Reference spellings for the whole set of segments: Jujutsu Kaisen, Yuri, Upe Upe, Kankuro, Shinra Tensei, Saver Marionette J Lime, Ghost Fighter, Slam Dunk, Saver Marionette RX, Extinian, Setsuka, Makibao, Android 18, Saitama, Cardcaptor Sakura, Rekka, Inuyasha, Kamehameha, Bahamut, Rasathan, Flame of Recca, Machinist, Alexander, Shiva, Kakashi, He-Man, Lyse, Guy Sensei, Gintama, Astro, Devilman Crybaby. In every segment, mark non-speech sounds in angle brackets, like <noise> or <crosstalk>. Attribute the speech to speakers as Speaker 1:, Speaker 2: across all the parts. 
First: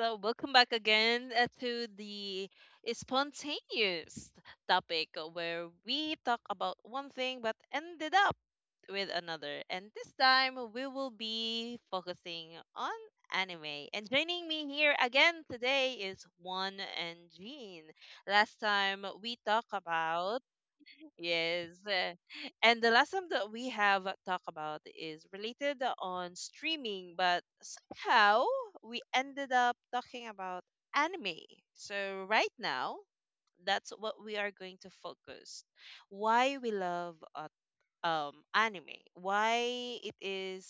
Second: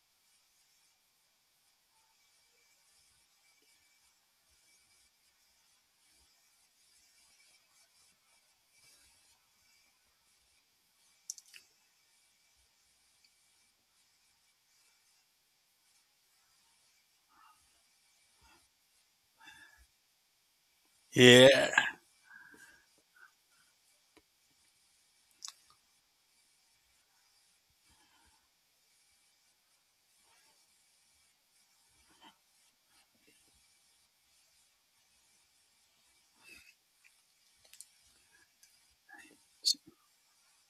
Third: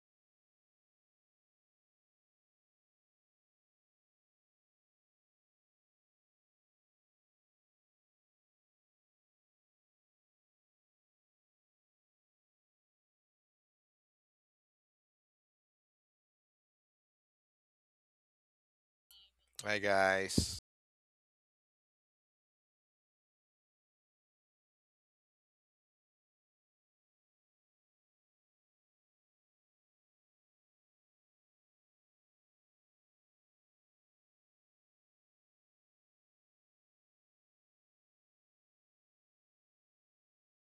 Speaker 1: welcome back again to the spontaneous topic where we talk about one thing but ended up with another. And this time we will be focusing on anime. And joining me here again today is Juan and Jean. Last time we talked
Speaker 2: Hi
Speaker 1: about.
Speaker 2: guys.
Speaker 1: Yes.
Speaker 3: Yeah.
Speaker 1: And the last one that we have talked about is related on streaming, but somehow we ended up talking about anime. So right now, that's what we are going to focus. Why we love anime. Why it is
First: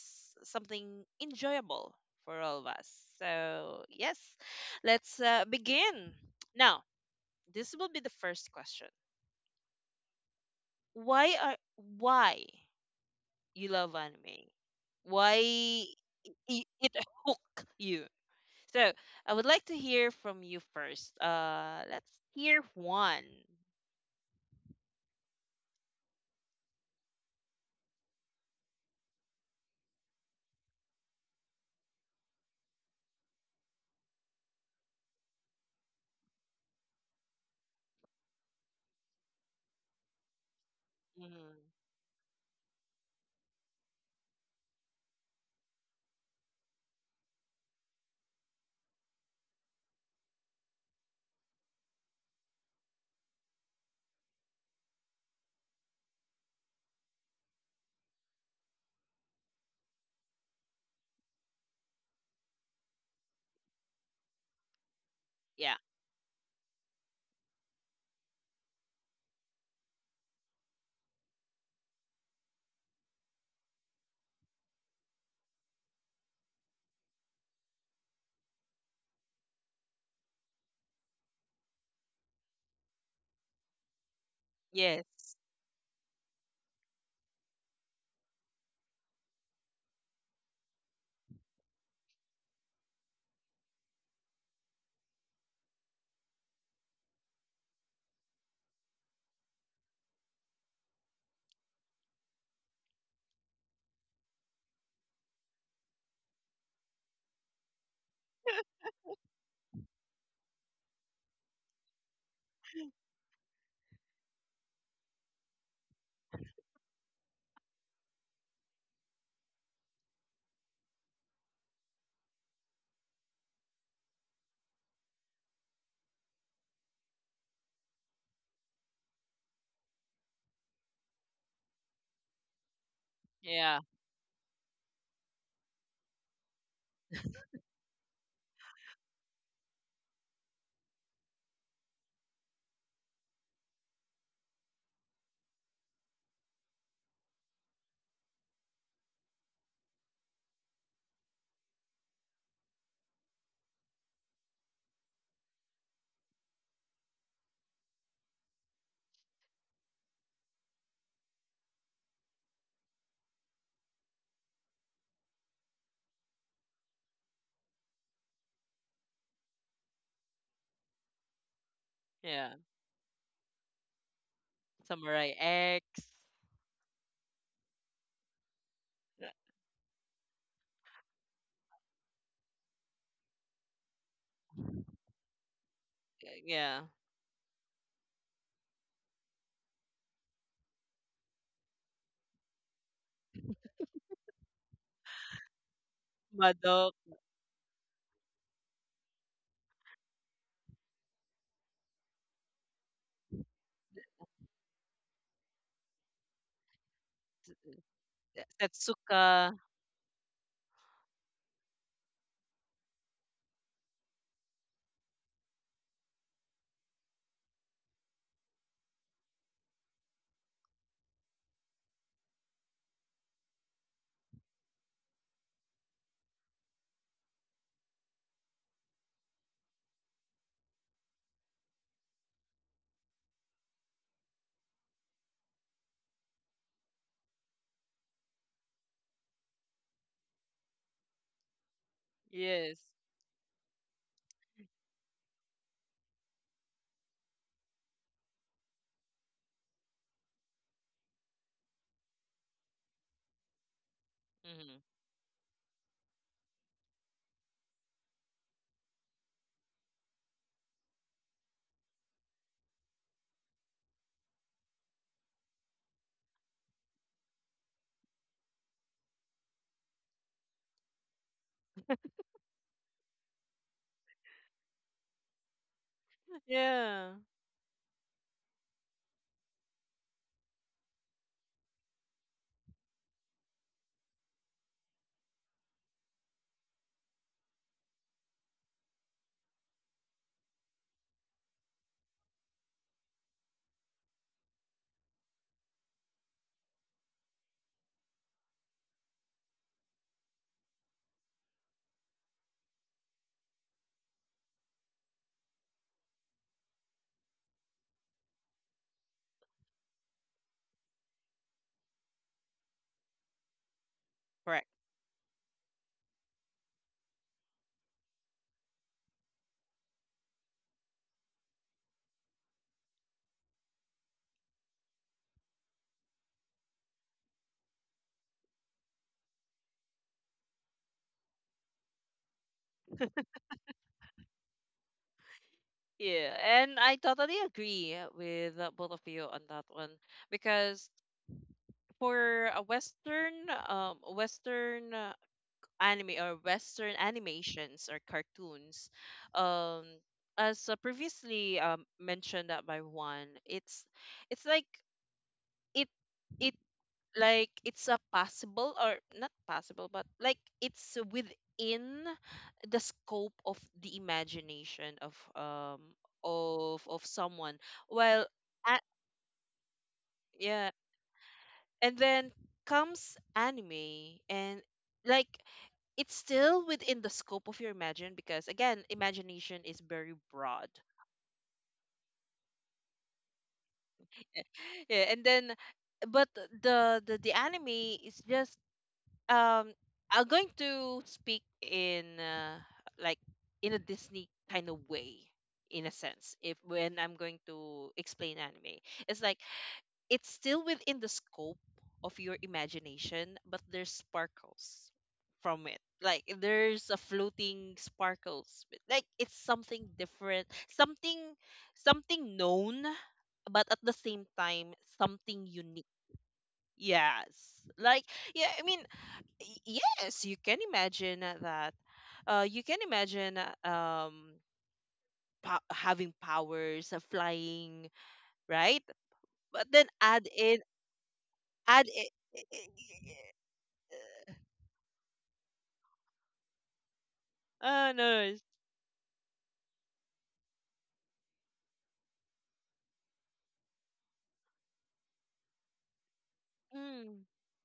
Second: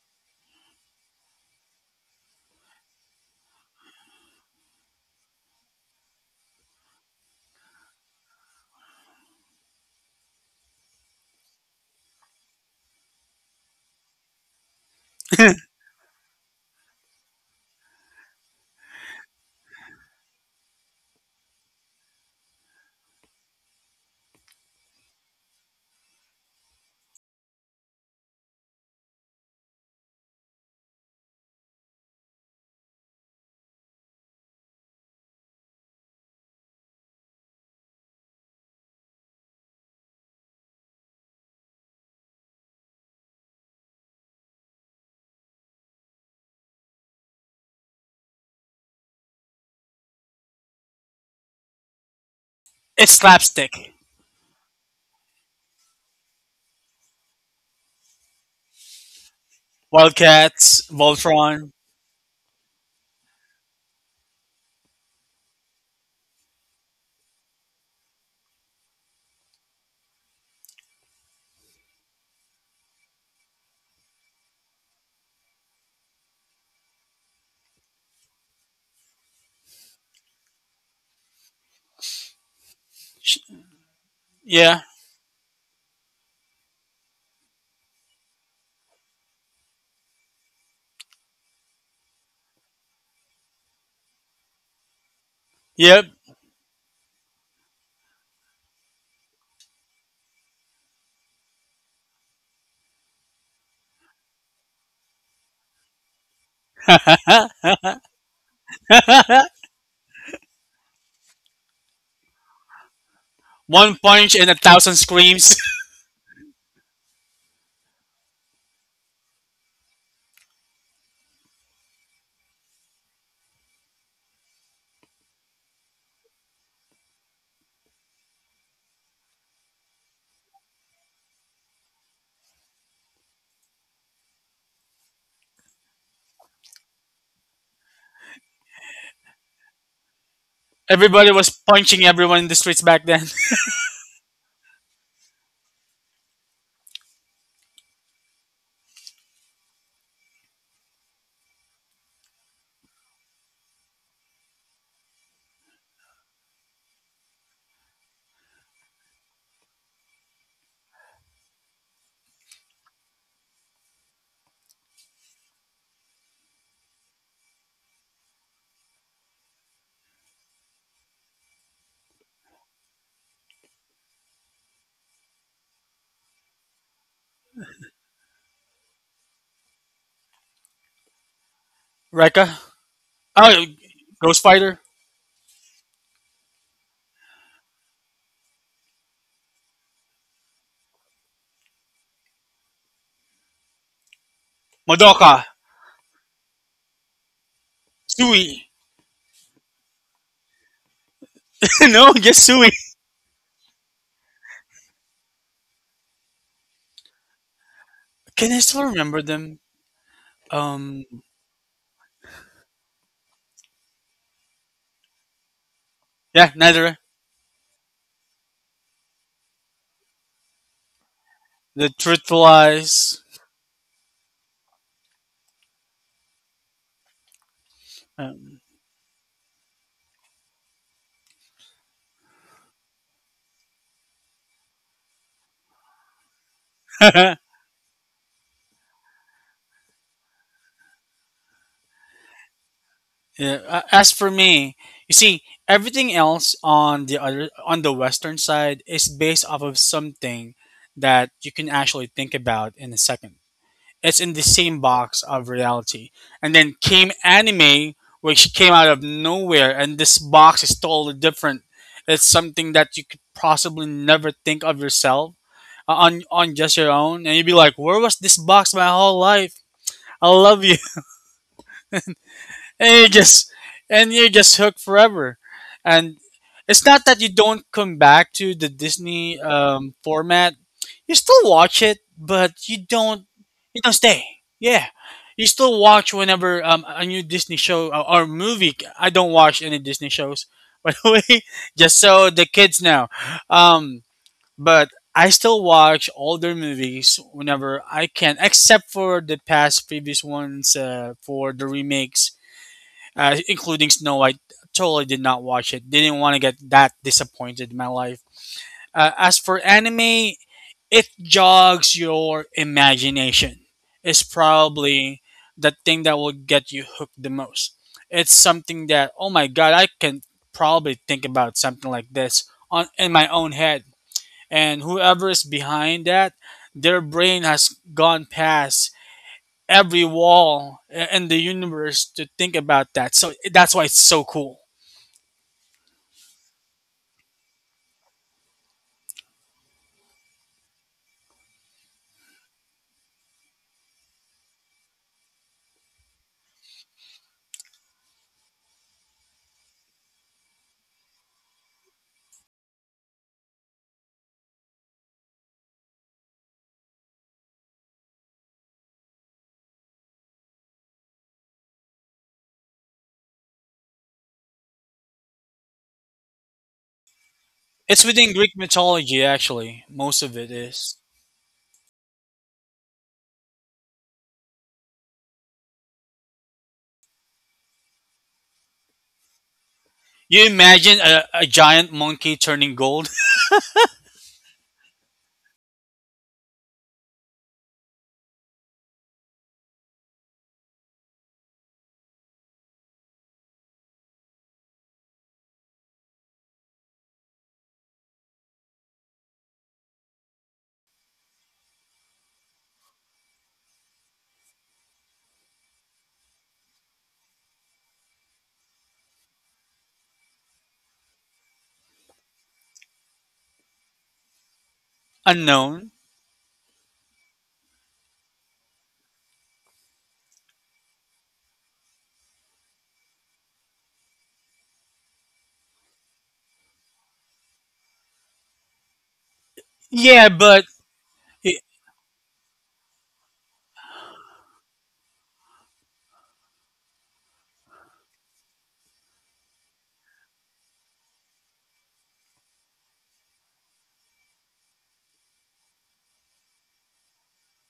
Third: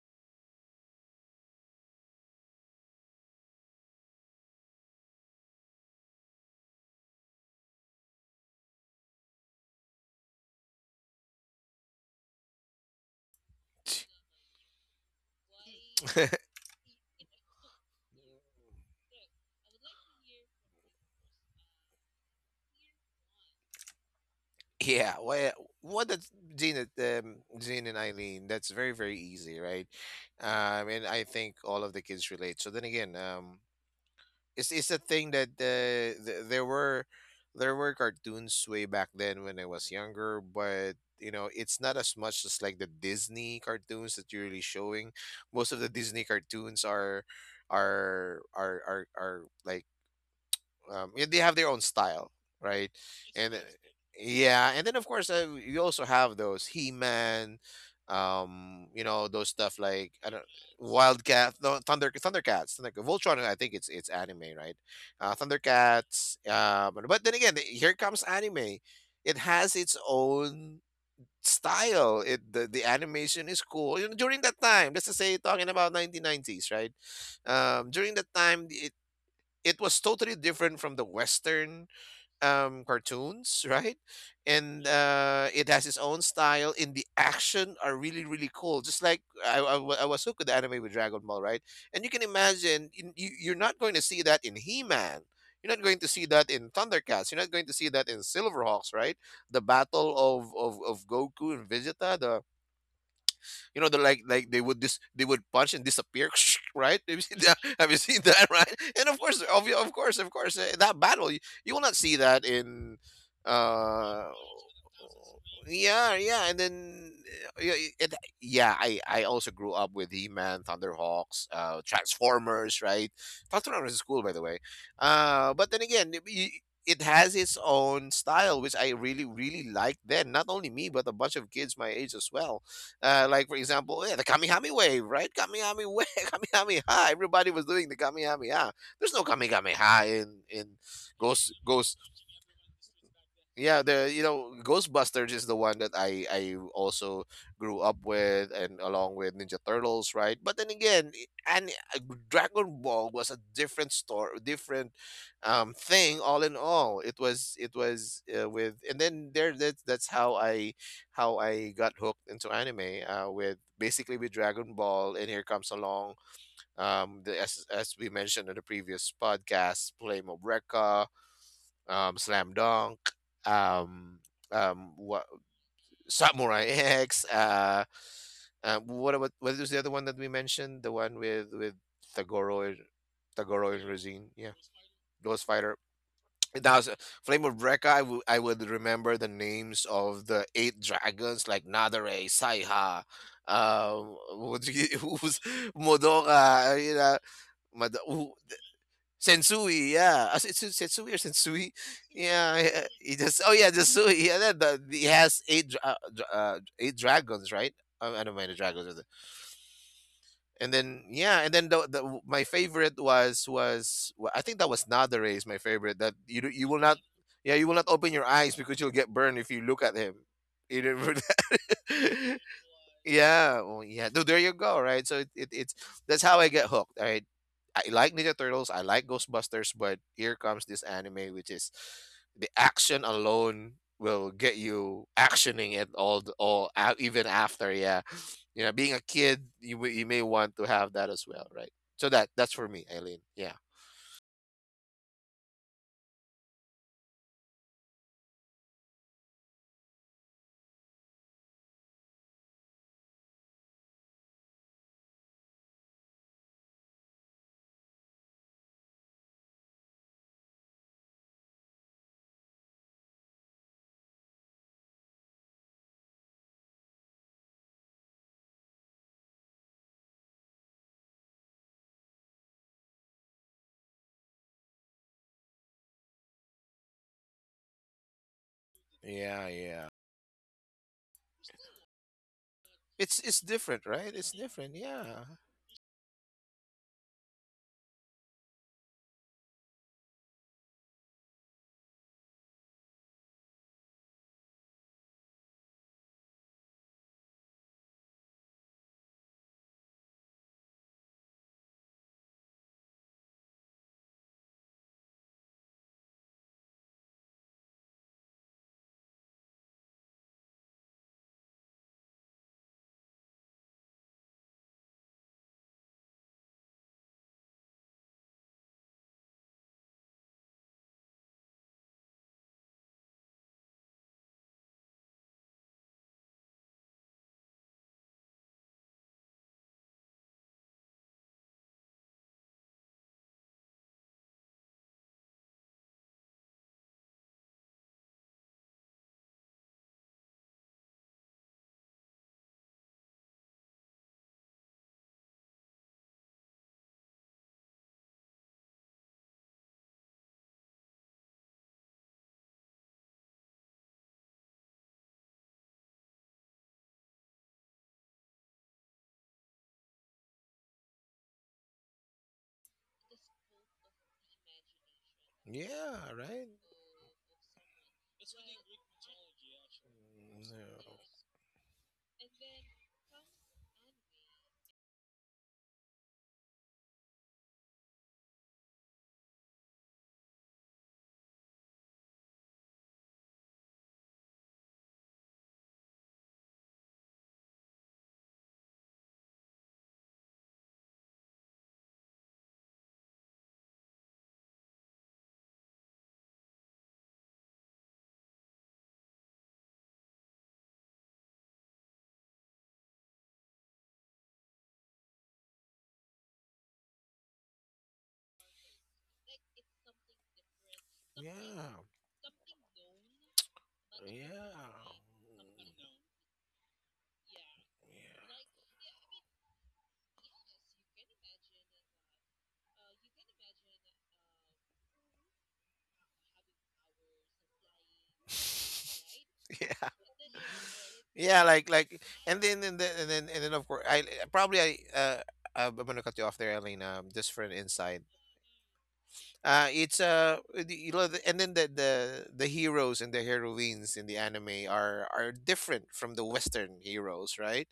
Speaker 1: something enjoyable for all of us. So yes, let's begin. Now, this will be the first question. Why are why? You love anime?
Speaker 3: <laughs>
Speaker 1: Why
Speaker 2: <laughs>
Speaker 1: it <laughs> hook you? So I would like to hear from you first. Let's hear one.
Speaker 2: yeah, well, what that Jean, Jean and Eileen, that's very very easy, right? And I think all of the kids relate. So then again, it's a thing that there were cartoons way back then when I was younger, but you
Speaker 1: Mm,
Speaker 2: know it's not as much as like the Disney cartoons that you're really showing. Most of the Disney cartoons are like yeah, they have their own style, right?
Speaker 3: It's
Speaker 2: And
Speaker 3: slapstick.
Speaker 2: Exactly. Yeah, and then of course you also have those He-Man, you know those stuff like I don't.
Speaker 3: Wildcats,
Speaker 2: Wildcat,
Speaker 3: Voltron.
Speaker 2: no, Thundercats, Thunder, Voltron. I think it's anime, right?
Speaker 1: yeah.
Speaker 2: Thundercats. But then again, here comes anime. It has its own style. The animation is cool. You know, during that time, let's just say talking about 1990s, right? During that time it was totally different from the western
Speaker 3: sh-
Speaker 2: cartoons, right?
Speaker 3: Yeah.
Speaker 2: And
Speaker 1: Yes.
Speaker 2: it has its own style and the action are really really cool. just like I, wa- I was hooked with the anime with Dragon Ball, right? And you can imagine, you're not going to see that in He-Man, you're not going
Speaker 3: Yep.
Speaker 2: to see that in Thundercats, you're not going to see that in Silverhawks, right? The battle of Goku and Vegeta. The You know, they're like they would dis they would punch and disappear, <laughs> right? Have you seen that?
Speaker 3: Huh?
Speaker 2: <laughs> Have you seen that, <laughs> right? And of course, that battle, you will not see that in,
Speaker 3: One
Speaker 2: uh,
Speaker 3: punch and a thousand screams. <laughs>
Speaker 2: yeah, and then uh, yeah, it, yeah, I also grew up with He Man, Thunderhawks, Transformers, right? Transformers is cool, by the way. But then again, it has its own style, which I really really liked then. Not only me, but a bunch of kids my age as well. Like for
Speaker 1: Yeah.
Speaker 2: example, yeah, the Kamihami wave, right? Kamihami wave, <laughs> Kamihami ha. Everybody was doing the Kamihami ha. There's no Kamihami ha in
Speaker 3: Everybody was
Speaker 2: Ghost
Speaker 3: punching everyone in the streets back then.
Speaker 2: yeah, the you know Ghostbusters is the one that I also grew up with, and along with Ninja Turtles, right? but then again and uh, Dragon Ball was a different story, different thing. All in all, it was with and then that's how I got hooked into anime, with basically with dragon Ball, and here comes along as we mentioned in the previous podcast, Flame of Recca, Slam
Speaker 1: Yeah.
Speaker 2: Dunk, um, what
Speaker 1: Samurai X.
Speaker 2: Samurai X. What
Speaker 1: uh,
Speaker 2: about, what was the other one that we mentioned? The one with
Speaker 3: <laughs> Rekka?
Speaker 2: Tagoro,
Speaker 3: Oh,
Speaker 2: Tagoro and Resine.
Speaker 3: Ghost
Speaker 2: Yeah,
Speaker 3: Fighter?
Speaker 2: Ghost Fighter. Now,
Speaker 1: Yeah.
Speaker 2: Flame of Brekka, I would remember the names of the eight dragons like Nadare, Saiha, um, <laughs> what do you- <laughs>
Speaker 3: Madoka?
Speaker 2: who's Modora, you
Speaker 1: Madok.
Speaker 2: know, Mad- who-
Speaker 3: Sui?
Speaker 2: Sensui, yeah. Sensui or Sensui?
Speaker 3: <laughs>
Speaker 2: <laughs>
Speaker 3: No, just
Speaker 2: Yeah,
Speaker 3: Sui.
Speaker 2: yeah. He just, oh yeah, the <laughs> Sui. That he has eight dragons, right? I don't mind
Speaker 3: Can
Speaker 2: the
Speaker 3: I still
Speaker 2: dragons. Is it?
Speaker 3: remember
Speaker 1: Setsuka.
Speaker 3: them?
Speaker 2: And then
Speaker 3: Um,
Speaker 2: yeah, and then the my favorite I think that was Nadare. Is my favorite.
Speaker 3: yeah,
Speaker 2: You will
Speaker 3: Neither.
Speaker 2: not, yeah, you will not open your eyes because you'll get burned if you look at him. You remember
Speaker 3: The
Speaker 2: that?
Speaker 3: Truthful
Speaker 2: <laughs>
Speaker 3: Eyes.
Speaker 2: Yeah, well, yeah. No, there you go, right? So it it's that's how I get hooked. I like Ninja
Speaker 3: Um,
Speaker 2: Turtles, I like Ghostbusters, but here comes this anime which is, the action alone will get you actioning it all all out even
Speaker 3: <laughs>
Speaker 2: after, yeah. You know, being a kid, you may want to have that as well, right? So that, that's for
Speaker 1: Yes.
Speaker 2: me, Eileen. Yeah.
Speaker 3: Yeah, as for me, you see, everything else on the western side is based off of something that you can actually think about in a second. It's in the
Speaker 1: Hmm.
Speaker 3: same box of reality. And then came anime, which came out of nowhere, and this box is totally different. It's something that you could possibly never think of yourself on just your own, and you'd be like, "Where was this box my whole life?" I love you and you just and you're just hooked forever. And it's not
Speaker 1: Yeah.
Speaker 3: that you don't come back to the Disney
Speaker 2: Yeah, yeah.
Speaker 3: format. You still watch it, but
Speaker 2: It's it's different,
Speaker 3: you don't
Speaker 2: right?
Speaker 3: stay.
Speaker 2: It's different.
Speaker 3: Yeah,
Speaker 2: Yeah.
Speaker 3: you still watch whenever a new Disney show or movie. I don't watch any Disney shows, <laughs> by the way, just so the kids know. Um, but I still watch all their movies whenever I can, except for the past previous ones for the remakes including Snow White. Totally did not watch it. Didn't want to get that disappointed in my life. As for anime, it jogs your imagination. It's
Speaker 1: Correct.
Speaker 3: probably the thing that will get you hooked the most. It's something that oh my god, I can probably think about something like this on in my own head. And whoever is behind that, their brain has gone past every wall in the universe to think about that. So that's why it's so cool.
Speaker 1: Yeah, and I totally agree with both of you on that one because for a Western, Western, anime, or Western animations, or cartoons. Um, as previously, mentioned that by one, it's like, it it like it's a possible or not possible, but like it's within the scope of the imagination of,
Speaker 2: Yeah, right?
Speaker 1: someone.
Speaker 3: It's
Speaker 1: Well,
Speaker 3: within Greek
Speaker 1: a
Speaker 3: mythology, actually. Most of it
Speaker 1: yeah,
Speaker 2: Yeah.
Speaker 3: is.
Speaker 1: and then comes anime and, like, it's still within the scope of your imagine, because again, imagination is very
Speaker 3: You
Speaker 1: broad.
Speaker 3: imagine a giant monkey turning gold?
Speaker 1: <laughs> Yeah, and then, but the anime is just, um I'm going to speak in, like, in a Disney kind of way, in a sense, if, when I'm going to explain anime, it's like, it's still within the scope of your imagination, but there's sparkles from it. Like, there's a floating sparkles. But, like, it's something different, something,
Speaker 2: Yeah.
Speaker 1: known, but at the same
Speaker 2: Yeah.
Speaker 1: time,
Speaker 2: <laughs>
Speaker 3: <laughs>
Speaker 1: something unique.
Speaker 3: Unknown.
Speaker 1: Yes. Like, yeah, I mean, yes, you can imagine that. You can imagine, having powers, flying, right?
Speaker 2: Yeah.
Speaker 1: But
Speaker 2: Yeah.
Speaker 1: then,
Speaker 3: Yeah,
Speaker 1: add
Speaker 3: but
Speaker 1: in,
Speaker 2: Yeah,
Speaker 3: i-
Speaker 2: like
Speaker 1: add
Speaker 2: like,
Speaker 1: it.
Speaker 2: and then of course I, probably I, I'm gonna cut you off there, Eileen. Just for an
Speaker 1: Ah,
Speaker 2: insight.
Speaker 1: no, it's,
Speaker 2: You know, the- and then the heroes and the heroines in the anime are different from the Western
Speaker 1: mm,
Speaker 2: heroes, right?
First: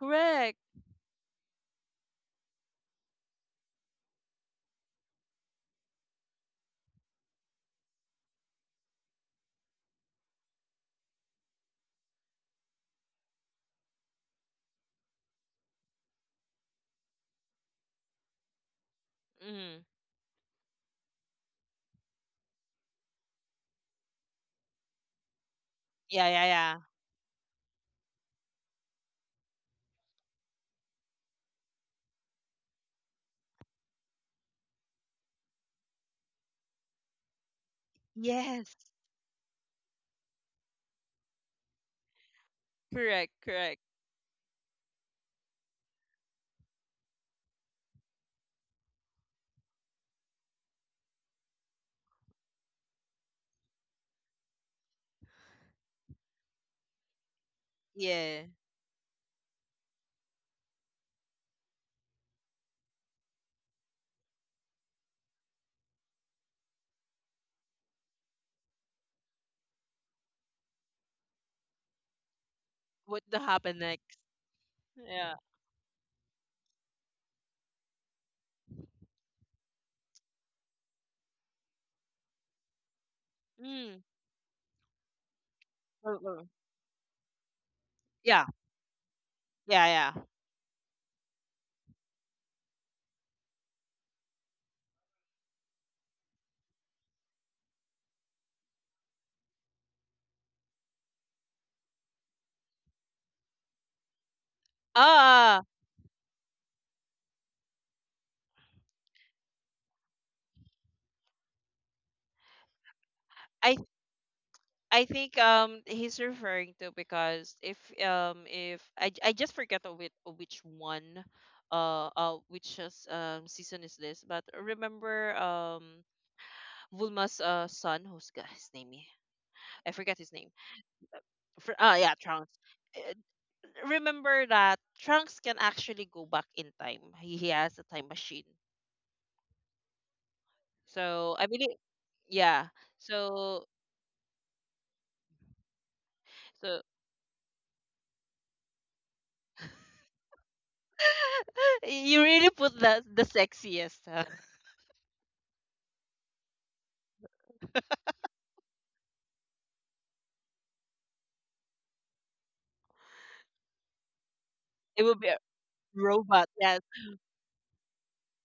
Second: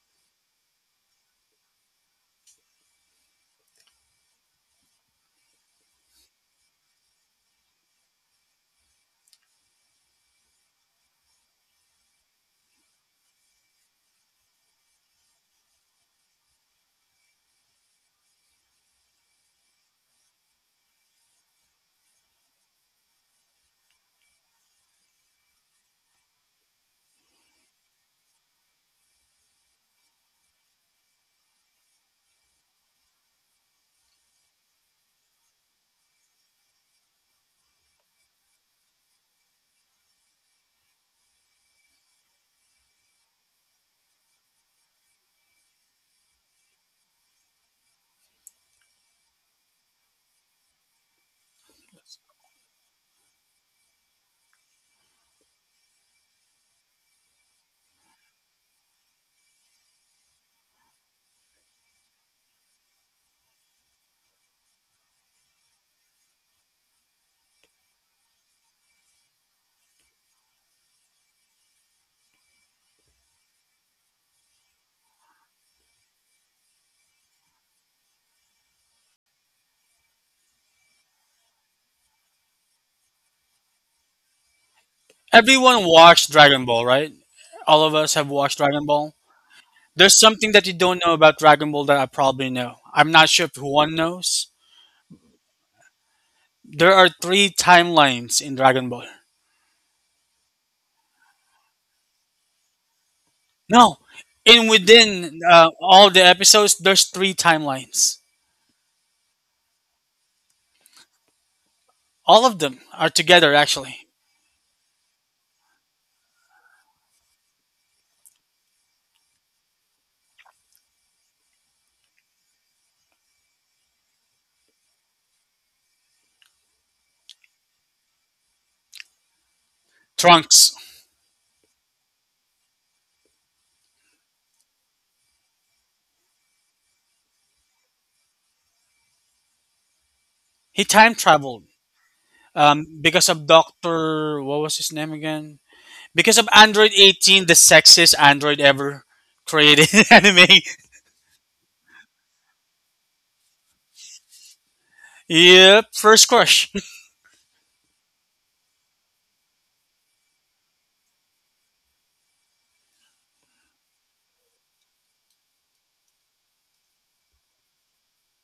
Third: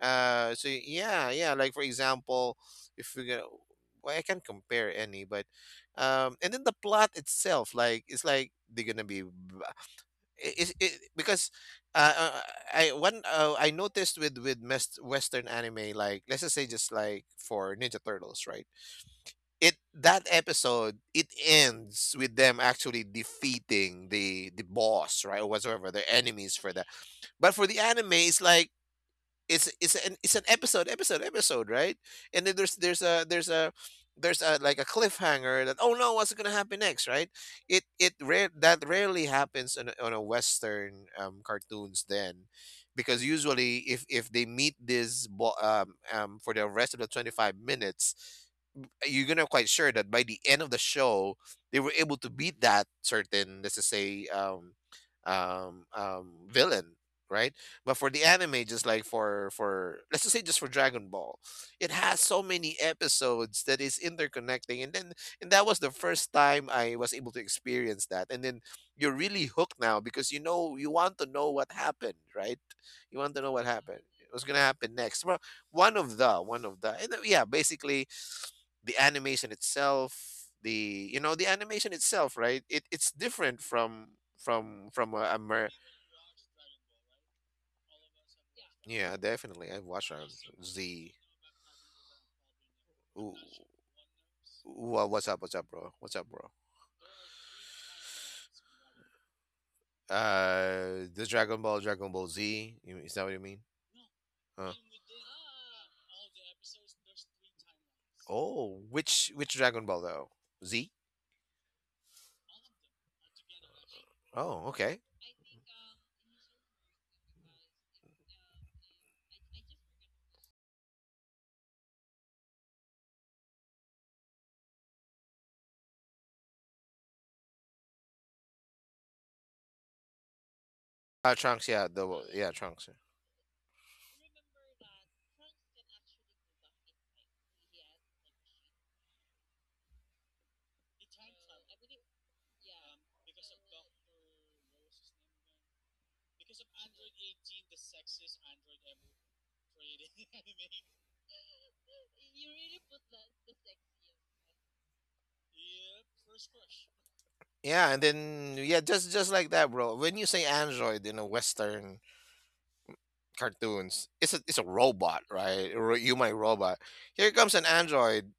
Speaker 2: So yeah, yeah. Like for example, if we go, well, I can't compare any, but and then the plot itself, like it's like they're gonna be, is it, because uh, uh, I noticed with Western anime, like let's just say just like for Ninja Turtles, right? It,
Speaker 1: Mm.
Speaker 2: that episode, it ends with them actually defeating the boss, right, or whatsoever their
Speaker 1: Yeah, yeah,
Speaker 2: enemies for
Speaker 1: yeah.
Speaker 2: that. But for the anime, it's like, it's an episode, episode, episode, right? And then there's, there's a like a cliffhanger that, oh no, what's gonna happen next, right? it it rare
Speaker 1: Yes,
Speaker 2: that rarely happens on on a western cartoons, then, because
Speaker 1: correct, correct.
Speaker 2: usually if they meet this for the rest of the 25 minutes, you're gonna quite sure that by the end of the show, they were able to beat that certain, let's just say, villain, right? But for the
Speaker 1: Yeah.
Speaker 2: anime, just like for let's just say just for Dragon Ball, it has so many episodes that is interconnecting, and then, and that was the first time I was able to experience that, and then you're really hooked now because you know you want to know what happened, right?
Speaker 1: What
Speaker 2: You
Speaker 1: the
Speaker 2: want to know what
Speaker 1: happen
Speaker 2: happened.
Speaker 1: next?
Speaker 2: What's gonna happen next?
Speaker 1: Yeah.
Speaker 2: Well, one of the, and yeah, basically, the animation itself, the, you know, the animation itself, right, it, it's different
Speaker 1: Mm.
Speaker 2: from from from a, Amer-
Speaker 3: everyone
Speaker 1: Oh,
Speaker 3: watched
Speaker 1: oh.
Speaker 3: Dragon Ball, right? All of us have
Speaker 1: Yeah,
Speaker 3: watched Dragon Ball.
Speaker 2: yeah, definitely
Speaker 1: yeah,
Speaker 2: I've watched,
Speaker 3: There's
Speaker 1: yeah.
Speaker 3: something that you don't know
Speaker 2: z.
Speaker 3: about Dragon Ball that I probably know. I'm not
Speaker 2: Ooh,
Speaker 3: sure if one knows.
Speaker 2: what's up, what's up bro?
Speaker 3: There are three timelines in Dragon Ball.
Speaker 2: The dragon ball Dragon Ball Z. You, is that what you mean?
Speaker 3: No, in
Speaker 2: Huh.
Speaker 3: within
Speaker 1: Ah,
Speaker 3: all the episodes, there's three timelines.
Speaker 2: Oh, which Dragon Ball, though? Z.
Speaker 3: All of them are together,
Speaker 1: I
Speaker 3: actually.
Speaker 2: Oh,
Speaker 1: I
Speaker 2: okay.
Speaker 1: think, he's referring to because, if, if I just forget of it of which one, which is, season is this, but remember, Vulma's son who's — his name, eh? I forget his name.
Speaker 3: Trunks.
Speaker 2: Uh,
Speaker 1: For,
Speaker 2: Trunks, yeah,
Speaker 1: ah,
Speaker 2: the,
Speaker 1: yeah,
Speaker 2: well,
Speaker 1: Trunks.
Speaker 2: yeah, Trunks, yeah.
Speaker 1: Remember that Trunks can actually go back in time. He has a time machine.
Speaker 3: He time
Speaker 1: So I
Speaker 3: traveled.
Speaker 1: believe, yeah.
Speaker 3: Because of
Speaker 1: So
Speaker 3: Doctor, what was his name again? Because of
Speaker 1: so
Speaker 3: Android 18, the sexiest Android ever created
Speaker 1: <laughs>
Speaker 3: <laughs> in anime.
Speaker 1: you really put the sexiest, huh? <laughs>
Speaker 3: Yep, first crush. <laughs>
Speaker 2: Yeah, and then, yeah, just like that, bro. When you say android in a western cartoons, it's a, it's a
Speaker 1: It would be
Speaker 2: robot,
Speaker 1: a
Speaker 2: right? A human
Speaker 1: robot. Yes.
Speaker 2: robot. Here comes an android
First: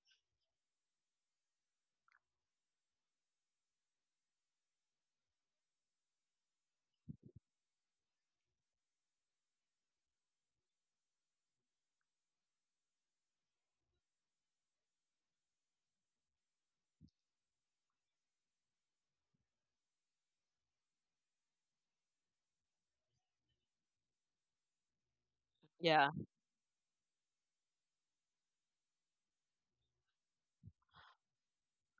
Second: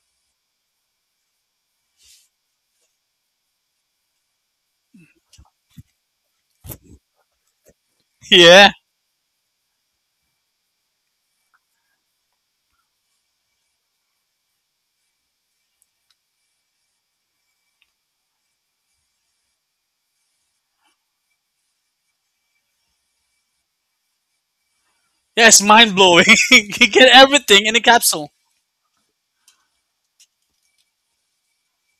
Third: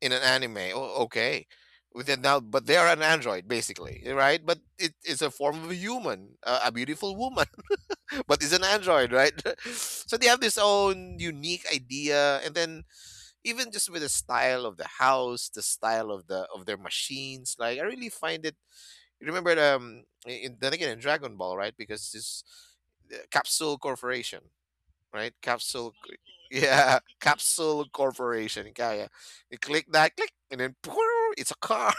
Speaker 2: in an anime. Oh, okay. With it now, but they are an android basically, eh, right? But it, it's a form of a human, a beautiful woman, <laughs> but it's an
Speaker 3: Yeah,
Speaker 2: android, right? <laughs> So they have this own unique idea, and then even just with the style of the house, the style of the, of their machines, like I really find it. You remember in, then again, in Dragon Ball, right? Because this, Capsule Corporation, right?
Speaker 3: yeah, it's mind
Speaker 2: Capsule,
Speaker 1: Yeah.
Speaker 3: blowing. <laughs> You
Speaker 2: yeah,
Speaker 3: get
Speaker 2: <laughs>
Speaker 3: everything in a
Speaker 2: Capsule
Speaker 3: capsule.
Speaker 2: Corporation. Yeah, yeah. You click that, click, and then <laughs> it's a car.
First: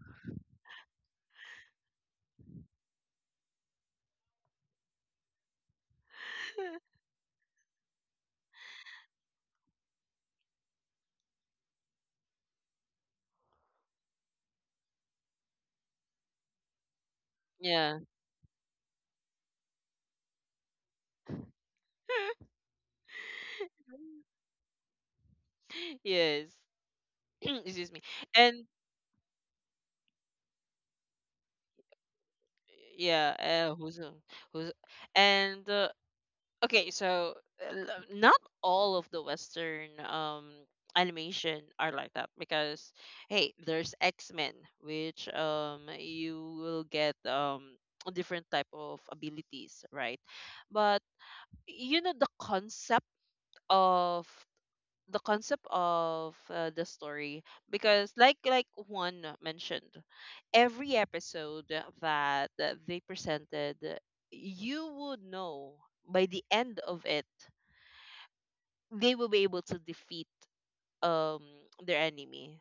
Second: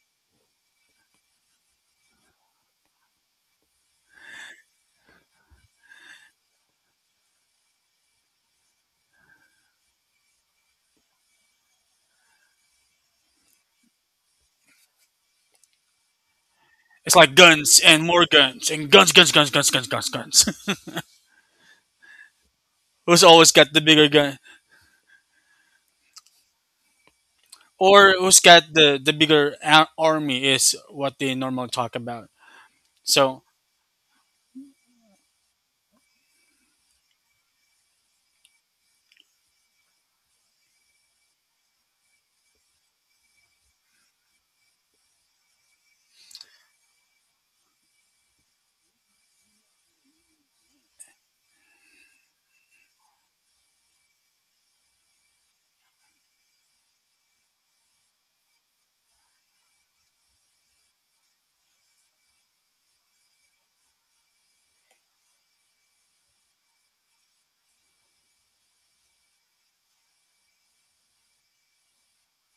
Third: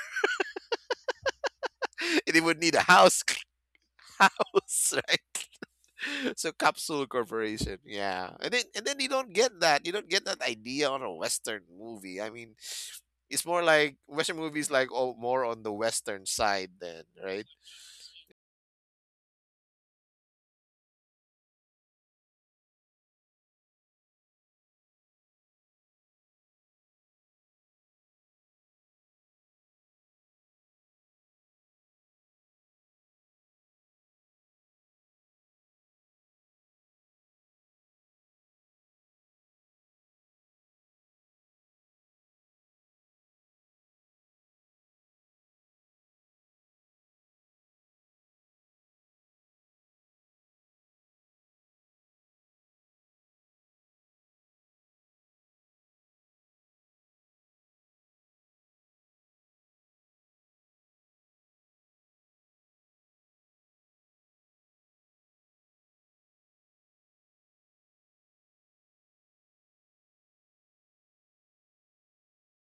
Speaker 2: <laughs> And it would need a house, <laughs> house, right? <laughs> So Capsule Corporation, yeah. And then you don't get that. You don't get that idea on a Western movie. I mean, it's more like Western movies like, oh, more on the Western side then,
Speaker 3: It's like
Speaker 2: right?
Speaker 3: guns
Speaker 1: Yeah.
Speaker 3: and more guns and guns, guns, guns, guns, guns, guns, guns. <laughs> Who's always got the bigger gun,
Speaker 1: <laughs> Yes. <clears throat> Excuse me.
Speaker 3: or who's
Speaker 1: And,
Speaker 3: got the bigger army is what they normally talk about.
Speaker 1: yeah.
Speaker 3: So
Speaker 1: Who's — who's and okay, so, not all of the Western, animation are like that because, hey, there's X-Men, which, you will get, a different type of abilities, right? But you know the concept of, the story, because, like one mentioned, every episode that, they presented, you would know by the end of it they will be able to defeat, um their enemy,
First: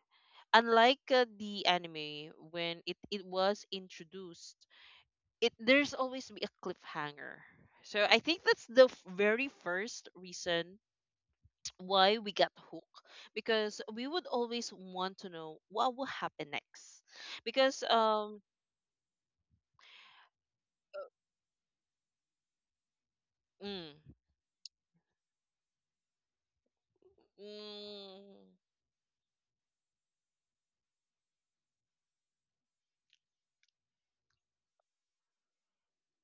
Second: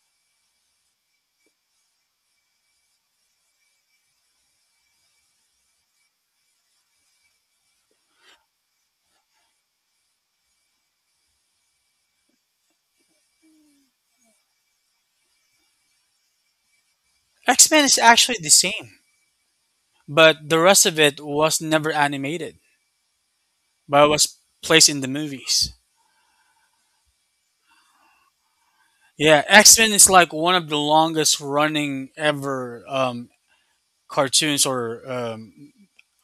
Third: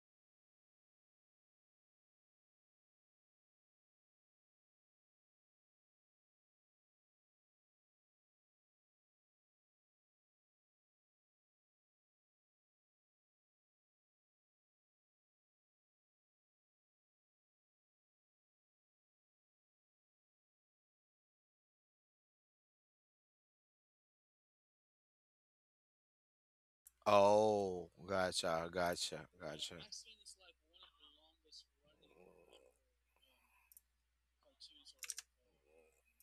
Speaker 1: unlike, the anime. When it was introduced, it there's always be a cliffhanger, so I think that's the very first reason why we got hooked, because we would always want to know what will happen next,
Speaker 3: X
Speaker 1: because,
Speaker 3: Men is actually the same, but the rest of it was never animated,
Speaker 1: mm,
Speaker 3: but it was placed in the movies.
Speaker 2: Oh,
Speaker 1: mm.
Speaker 2: gotcha, gotcha,
Speaker 3: Yeah,
Speaker 2: gotcha.
Speaker 3: X Men is like one of the longest running ever cartoons or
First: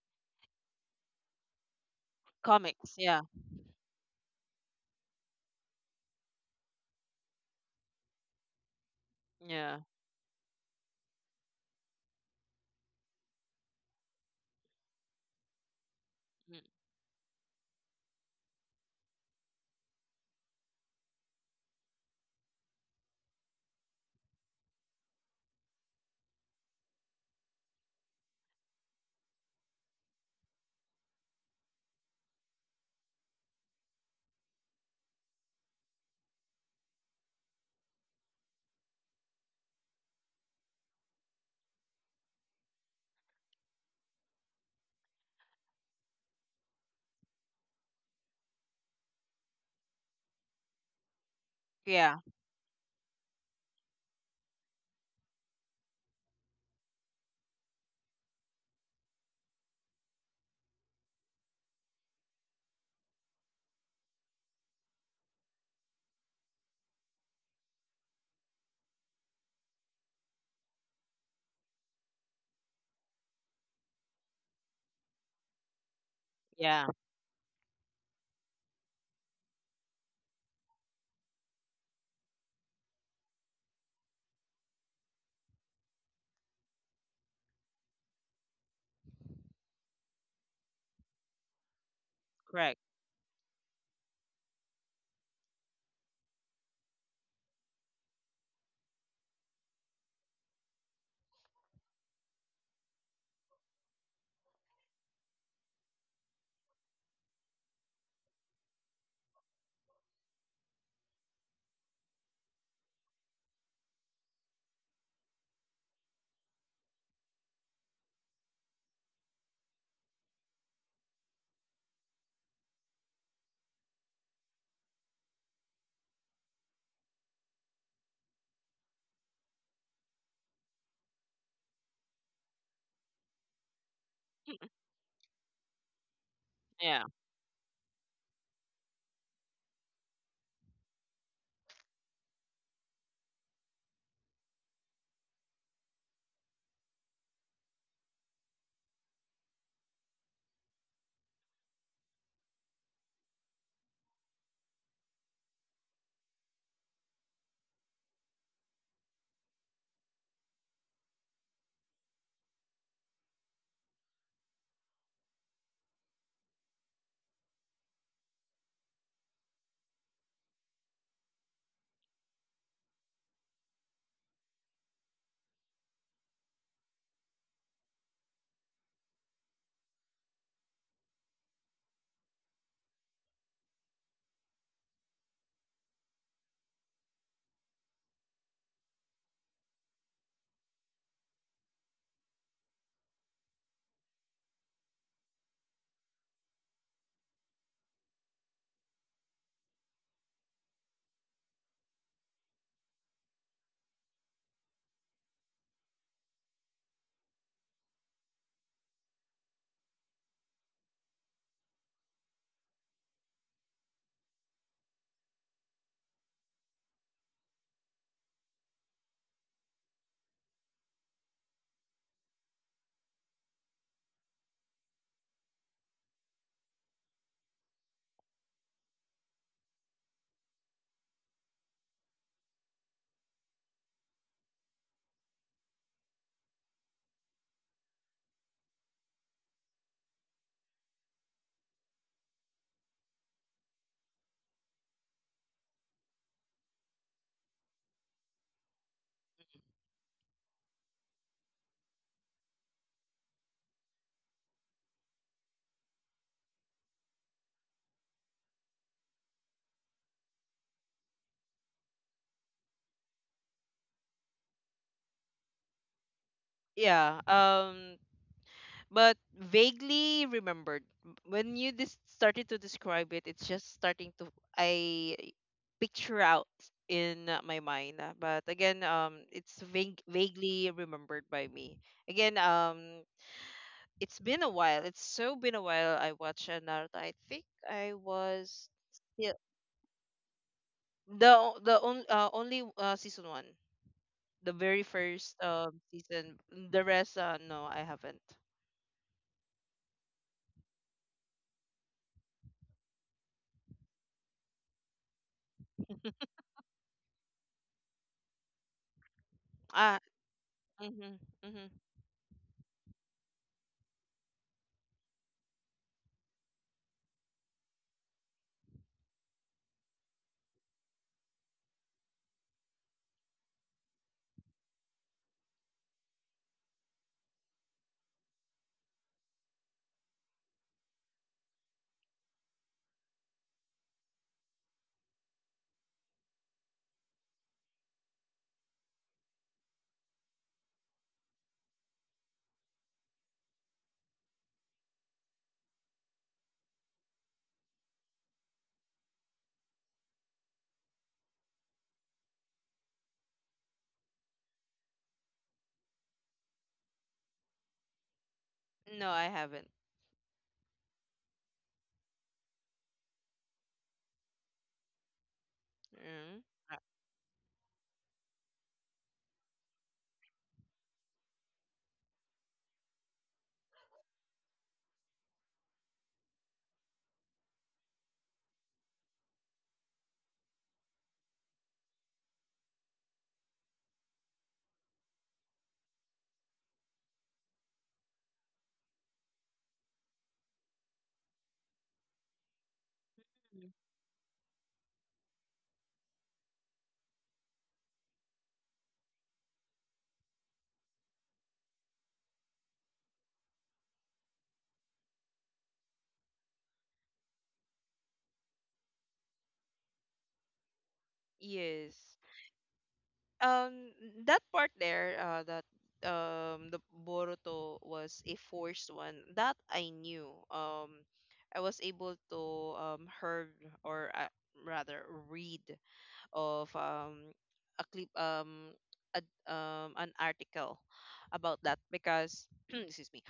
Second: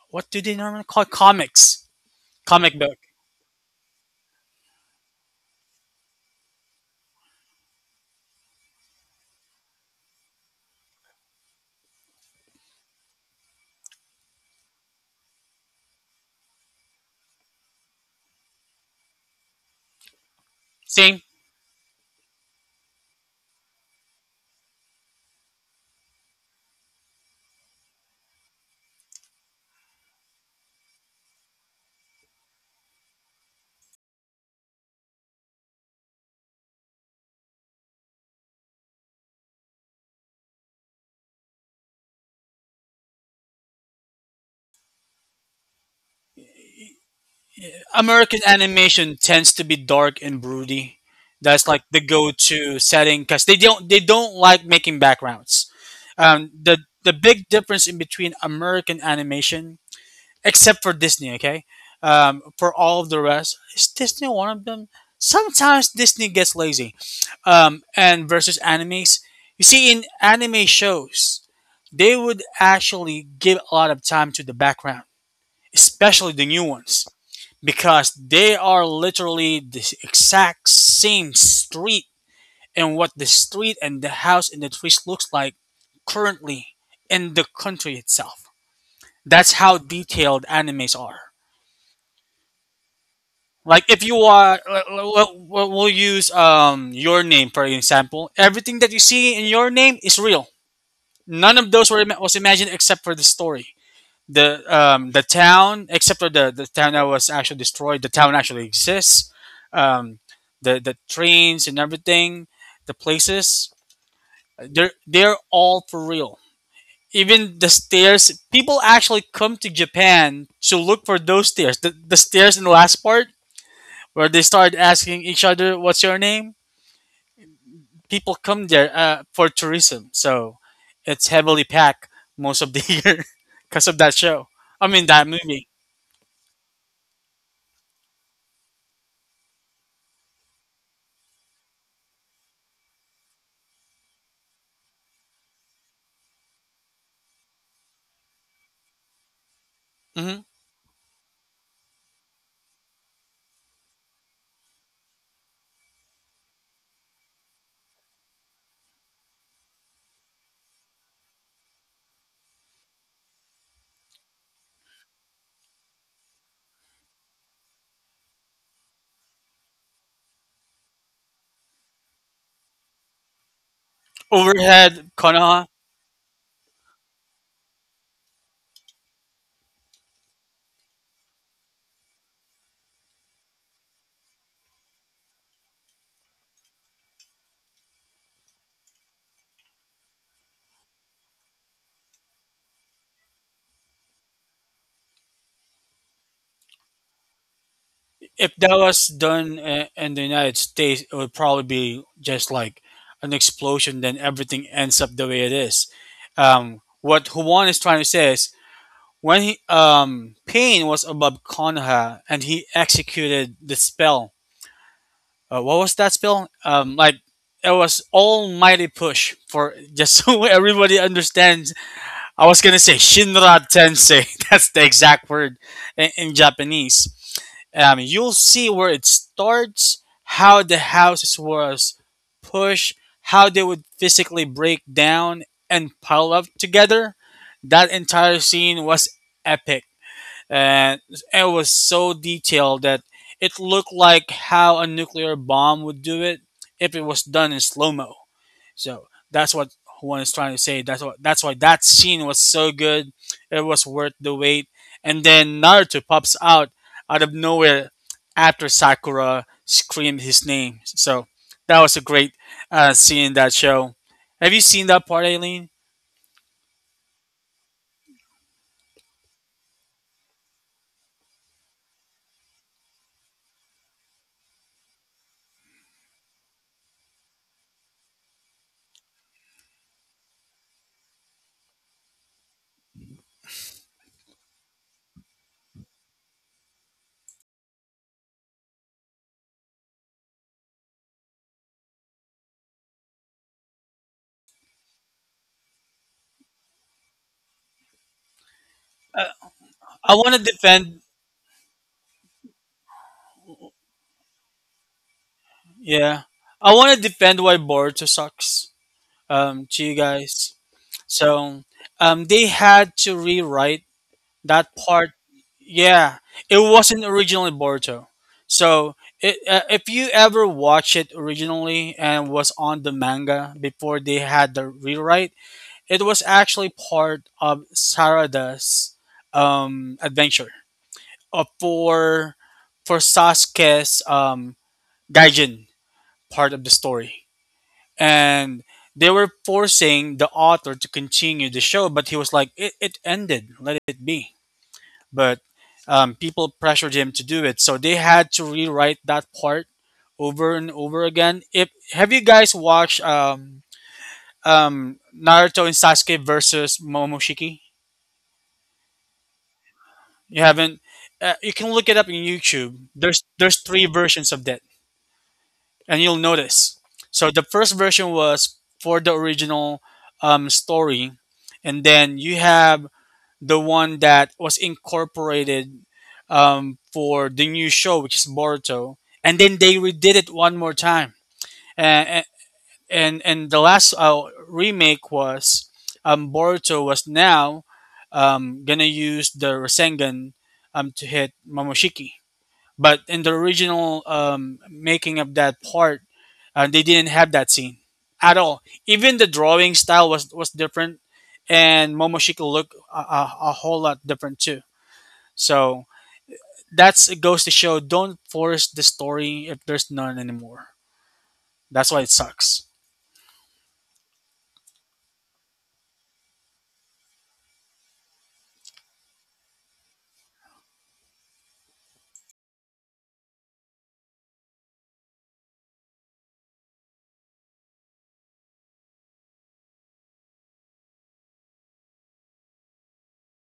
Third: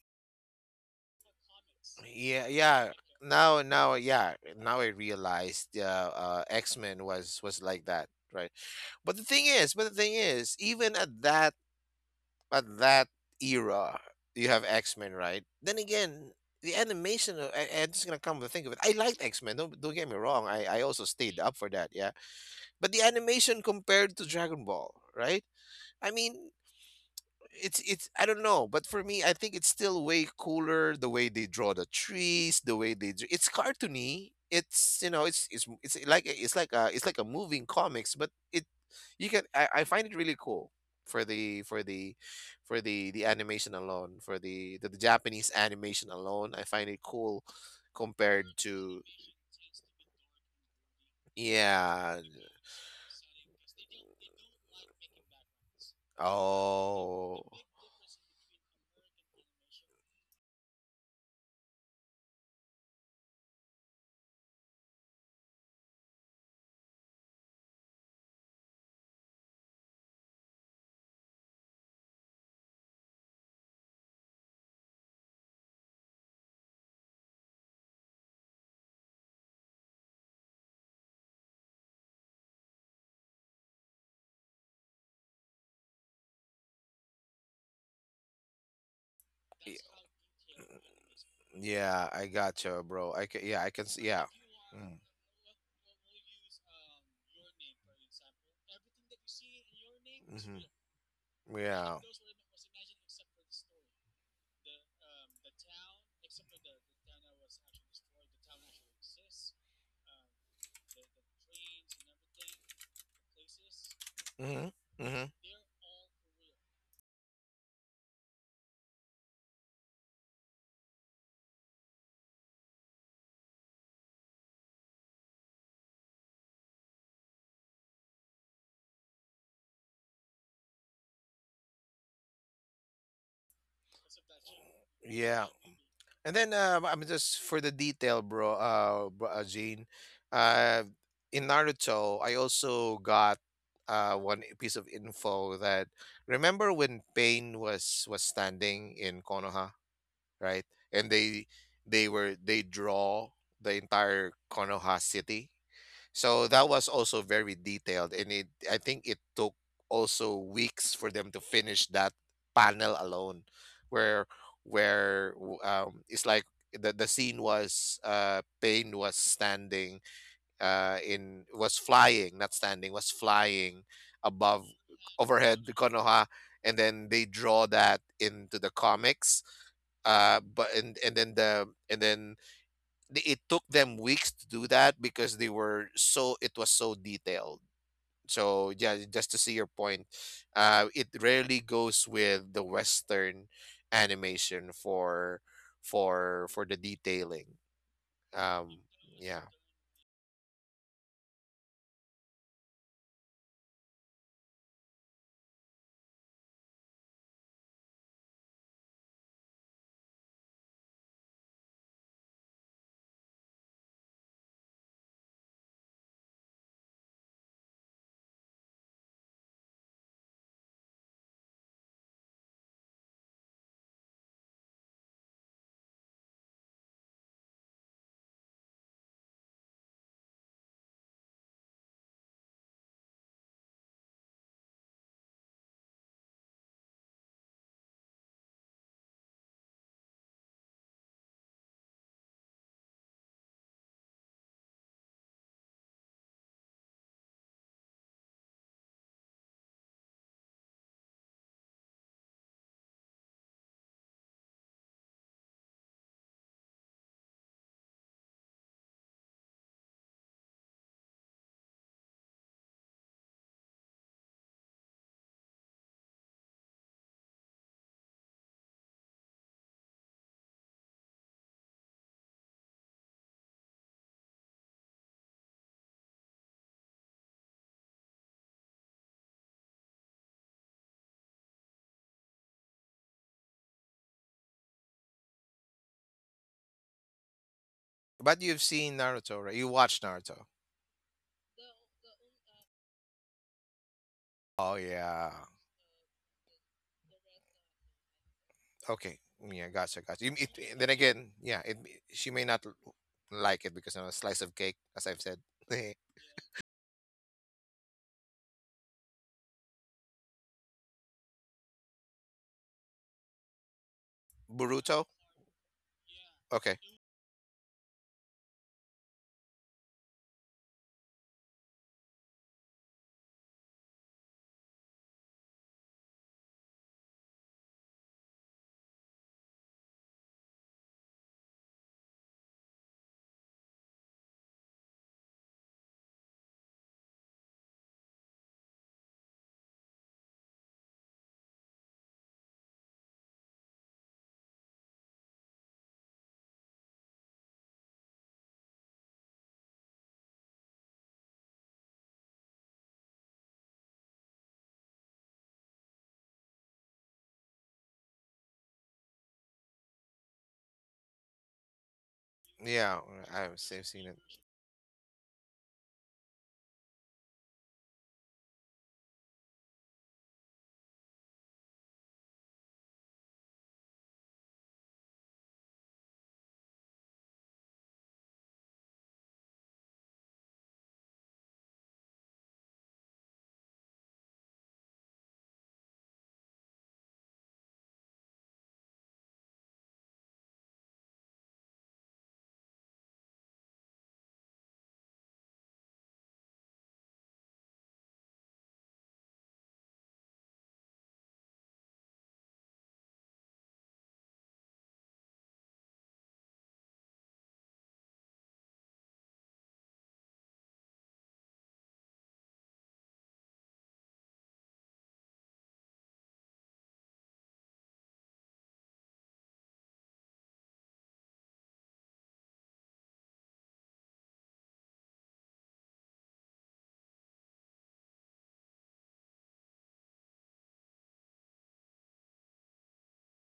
Speaker 3: what do they normally call it? Comics?
Speaker 2: Yeah,
Speaker 3: Comic
Speaker 2: yeah.
Speaker 1: Comics,
Speaker 3: book.
Speaker 1: yeah,
Speaker 2: Now, now, yeah. Now I realized, X Men was like that, right? But the thing is,
Speaker 1: yeah.
Speaker 2: but the thing is, even at that, at that era, you have X Men, right? Then again,
Speaker 1: Mm,
Speaker 2: the animation. I'm just gonna come to think of it. I liked X Men. Don't get me wrong. I also
Speaker 3: Same.
Speaker 2: stayed up for that. Yeah. But the animation compared to Dragon Ball, right? I mean, it's I don't know, but for me, I think it's still way cooler the way they draw the trees, the way they do. It's cartoony. It's, you know, it's like a- it's like a it's like a moving comics, but it, you can, I find it really cool for the for the for the the animation alone, for the Japanese animation alone. I find it cool
Speaker 3: American
Speaker 2: compared to,
Speaker 3: animation tends to be dark and broody. That's like the
Speaker 1: yeah,
Speaker 2: yeah.
Speaker 3: go-to setting because they don't like making backgrounds. The the
Speaker 2: Oh.
Speaker 3: big difference in between American animation, except for Disney. Okay, for all of the rest, is Disney one of them? Sometimes Disney gets lazy, and versus animes, you see in anime shows, they would actually give a lot of time to the background, especially the new
Speaker 1: yeah,
Speaker 3: ones, because they are literally the exact same street and what the street and the house and the trees looks like currently in the country itself. That's
Speaker 2: Y-
Speaker 3: how detailed animes are.
Speaker 2: Yeah, I
Speaker 1: correct.
Speaker 2: gotcha, bro. I can, yeah, I
Speaker 3: Like
Speaker 2: can
Speaker 3: if
Speaker 2: see.
Speaker 3: you
Speaker 2: Yeah.
Speaker 3: are,
Speaker 2: Mm.
Speaker 3: we'll use your name for example. Everything that you see in your name is real.
Speaker 2: Mhm.
Speaker 3: None of those
Speaker 2: Yeah.
Speaker 3: were ima- was imagined except for the story. The town, except for the town that was actually destroyed. The town actually exists. Um, the the trains and everything, the places.
Speaker 2: Hmm.
Speaker 3: They're
Speaker 2: Hmm.
Speaker 3: all for real. Even the stairs. People actually come to Japan to look for those stairs. The stairs in the last part where they start asking each other, "What's your name?" People come there for tourism, so it's heavily packed most of the <laughs> year because of that show.
Speaker 1: Mm,
Speaker 3: I mean that
Speaker 2: Yeah.
Speaker 3: movie.
Speaker 2: And then
Speaker 1: yeah,
Speaker 2: I'm just for the detail, bro. Bro, uh, Gene. Uh, in Naruto, I also got one piece of info that, remember when Pain was standing in Konoha,
Speaker 3: Hmm.
Speaker 2: right? And they were, they draw the entire Konoha city. So that was also very detailed, and it, I think it took also weeks for them to finish that panel alone, where it's like the scene was, uh, Pain was standing, in was flying, not standing, was flying above,
Speaker 3: Overhead,
Speaker 2: overhead <laughs>
Speaker 3: Konoha.
Speaker 2: the Konoha, and then they draw that into the comics. But and then the- It took them weeks to do that because they were so it was so detailed. So yeah, just to see your point, it rarely goes with the Western animation for the detailing.
Speaker 3: If
Speaker 2: Um,
Speaker 3: that was
Speaker 2: yeah.
Speaker 3: done in the United States, it would probably be just like an explosion. Then everything ends up the way it is. What Juan is trying to say is when Pain was above Konoha and he executed the spell, what was that spell? It was almighty push for just <laughs> so everybody understands. I was gonna say Shinra Tensei. <laughs> That's the exact word in Japanese. You'll see where it starts, how the houses was pushed, how they would physically break down and pile up together. That entire scene was epic, and it was so detailed that it looked like how a nuclear bomb would do it if it was done in slow mo. So that's what one is trying to say. That's what, that's why that scene was so good. It was worth the wait. And then Naruto pops out out of nowhere after Sakura screamed his name. So that was a great scene in that show. Have you seen that part, Aileen?
Speaker 1: yeah. But vaguely remembered. When you, started to describe it, it's just starting to, I picture out in, my mind. But again, it's vaguely remembered by me. Again, it's been a while, it's so been a while I watched, Naruto. I think I
Speaker 2: But you've
Speaker 1: was.
Speaker 2: seen
Speaker 1: Yeah,
Speaker 2: Naruto, right? You watched Naruto.
Speaker 1: the o- the on, only, season one, the
Speaker 2: Oh
Speaker 1: very
Speaker 2: yeah.
Speaker 1: first, season. The rest, no, I haven't.
Speaker 2: Okay.
Speaker 3: Uh,
Speaker 2: Yeah, gotcha,
Speaker 3: I
Speaker 2: gotcha.
Speaker 3: want to
Speaker 2: Then
Speaker 3: defend.
Speaker 2: again, yeah, she may not like it because I'm a slice of cake, as I've said. <laughs>
Speaker 3: Yeah, I want to defend why Boruto sucks, to you
Speaker 1: Ah,
Speaker 3: guys.
Speaker 1: mm-hmm,
Speaker 3: So
Speaker 1: mm-hmm.
Speaker 3: they had to rewrite that
Speaker 2: Boruto.
Speaker 3: part. Yeah, it
Speaker 2: Okay.
Speaker 3: wasn't originally Boruto. So if you ever watch it originally and was on the manga before they had the rewrite, it was actually part of Sarada's adventure for for Sasuke's Gaijin part of the story, and they were forcing the author to continue the show but he was like it ended, let it be, but people pressured him to do it, so they had to rewrite that part over and over again. If Have you guys watched Naruto and Sasuke versus Momoshiki?
Speaker 1: No, I haven't.
Speaker 3: You haven't. You can look it up in YouTube.
Speaker 2: Yeah,
Speaker 3: There's
Speaker 2: I've
Speaker 3: three
Speaker 2: seen it.
Speaker 3: versions of that, and you'll
Speaker 1: Mm.
Speaker 3: notice.
Speaker 1: Uh,
Speaker 3: So the first version was for the original story, and then you have the one that was incorporated for the new show, which is Boruto, and then they redid it one more time. And and and the last remake was Boruto was now gonna use the Rasengan, to hit Momoshiki. But in the original making of that part, they didn't have that scene at all. Even the drawing style was different, and Momoshiki looked a whole lot different too. So that's, it goes to show: don't force the story if there's none anymore. That's why it
Speaker 1: Yes.
Speaker 3: sucks.
Speaker 1: Um, that part there, that the Boruto was a forced one. That I knew. I was able to, heard, or, rather, read of, a clip, a, an article about that, because <clears throat> excuse me,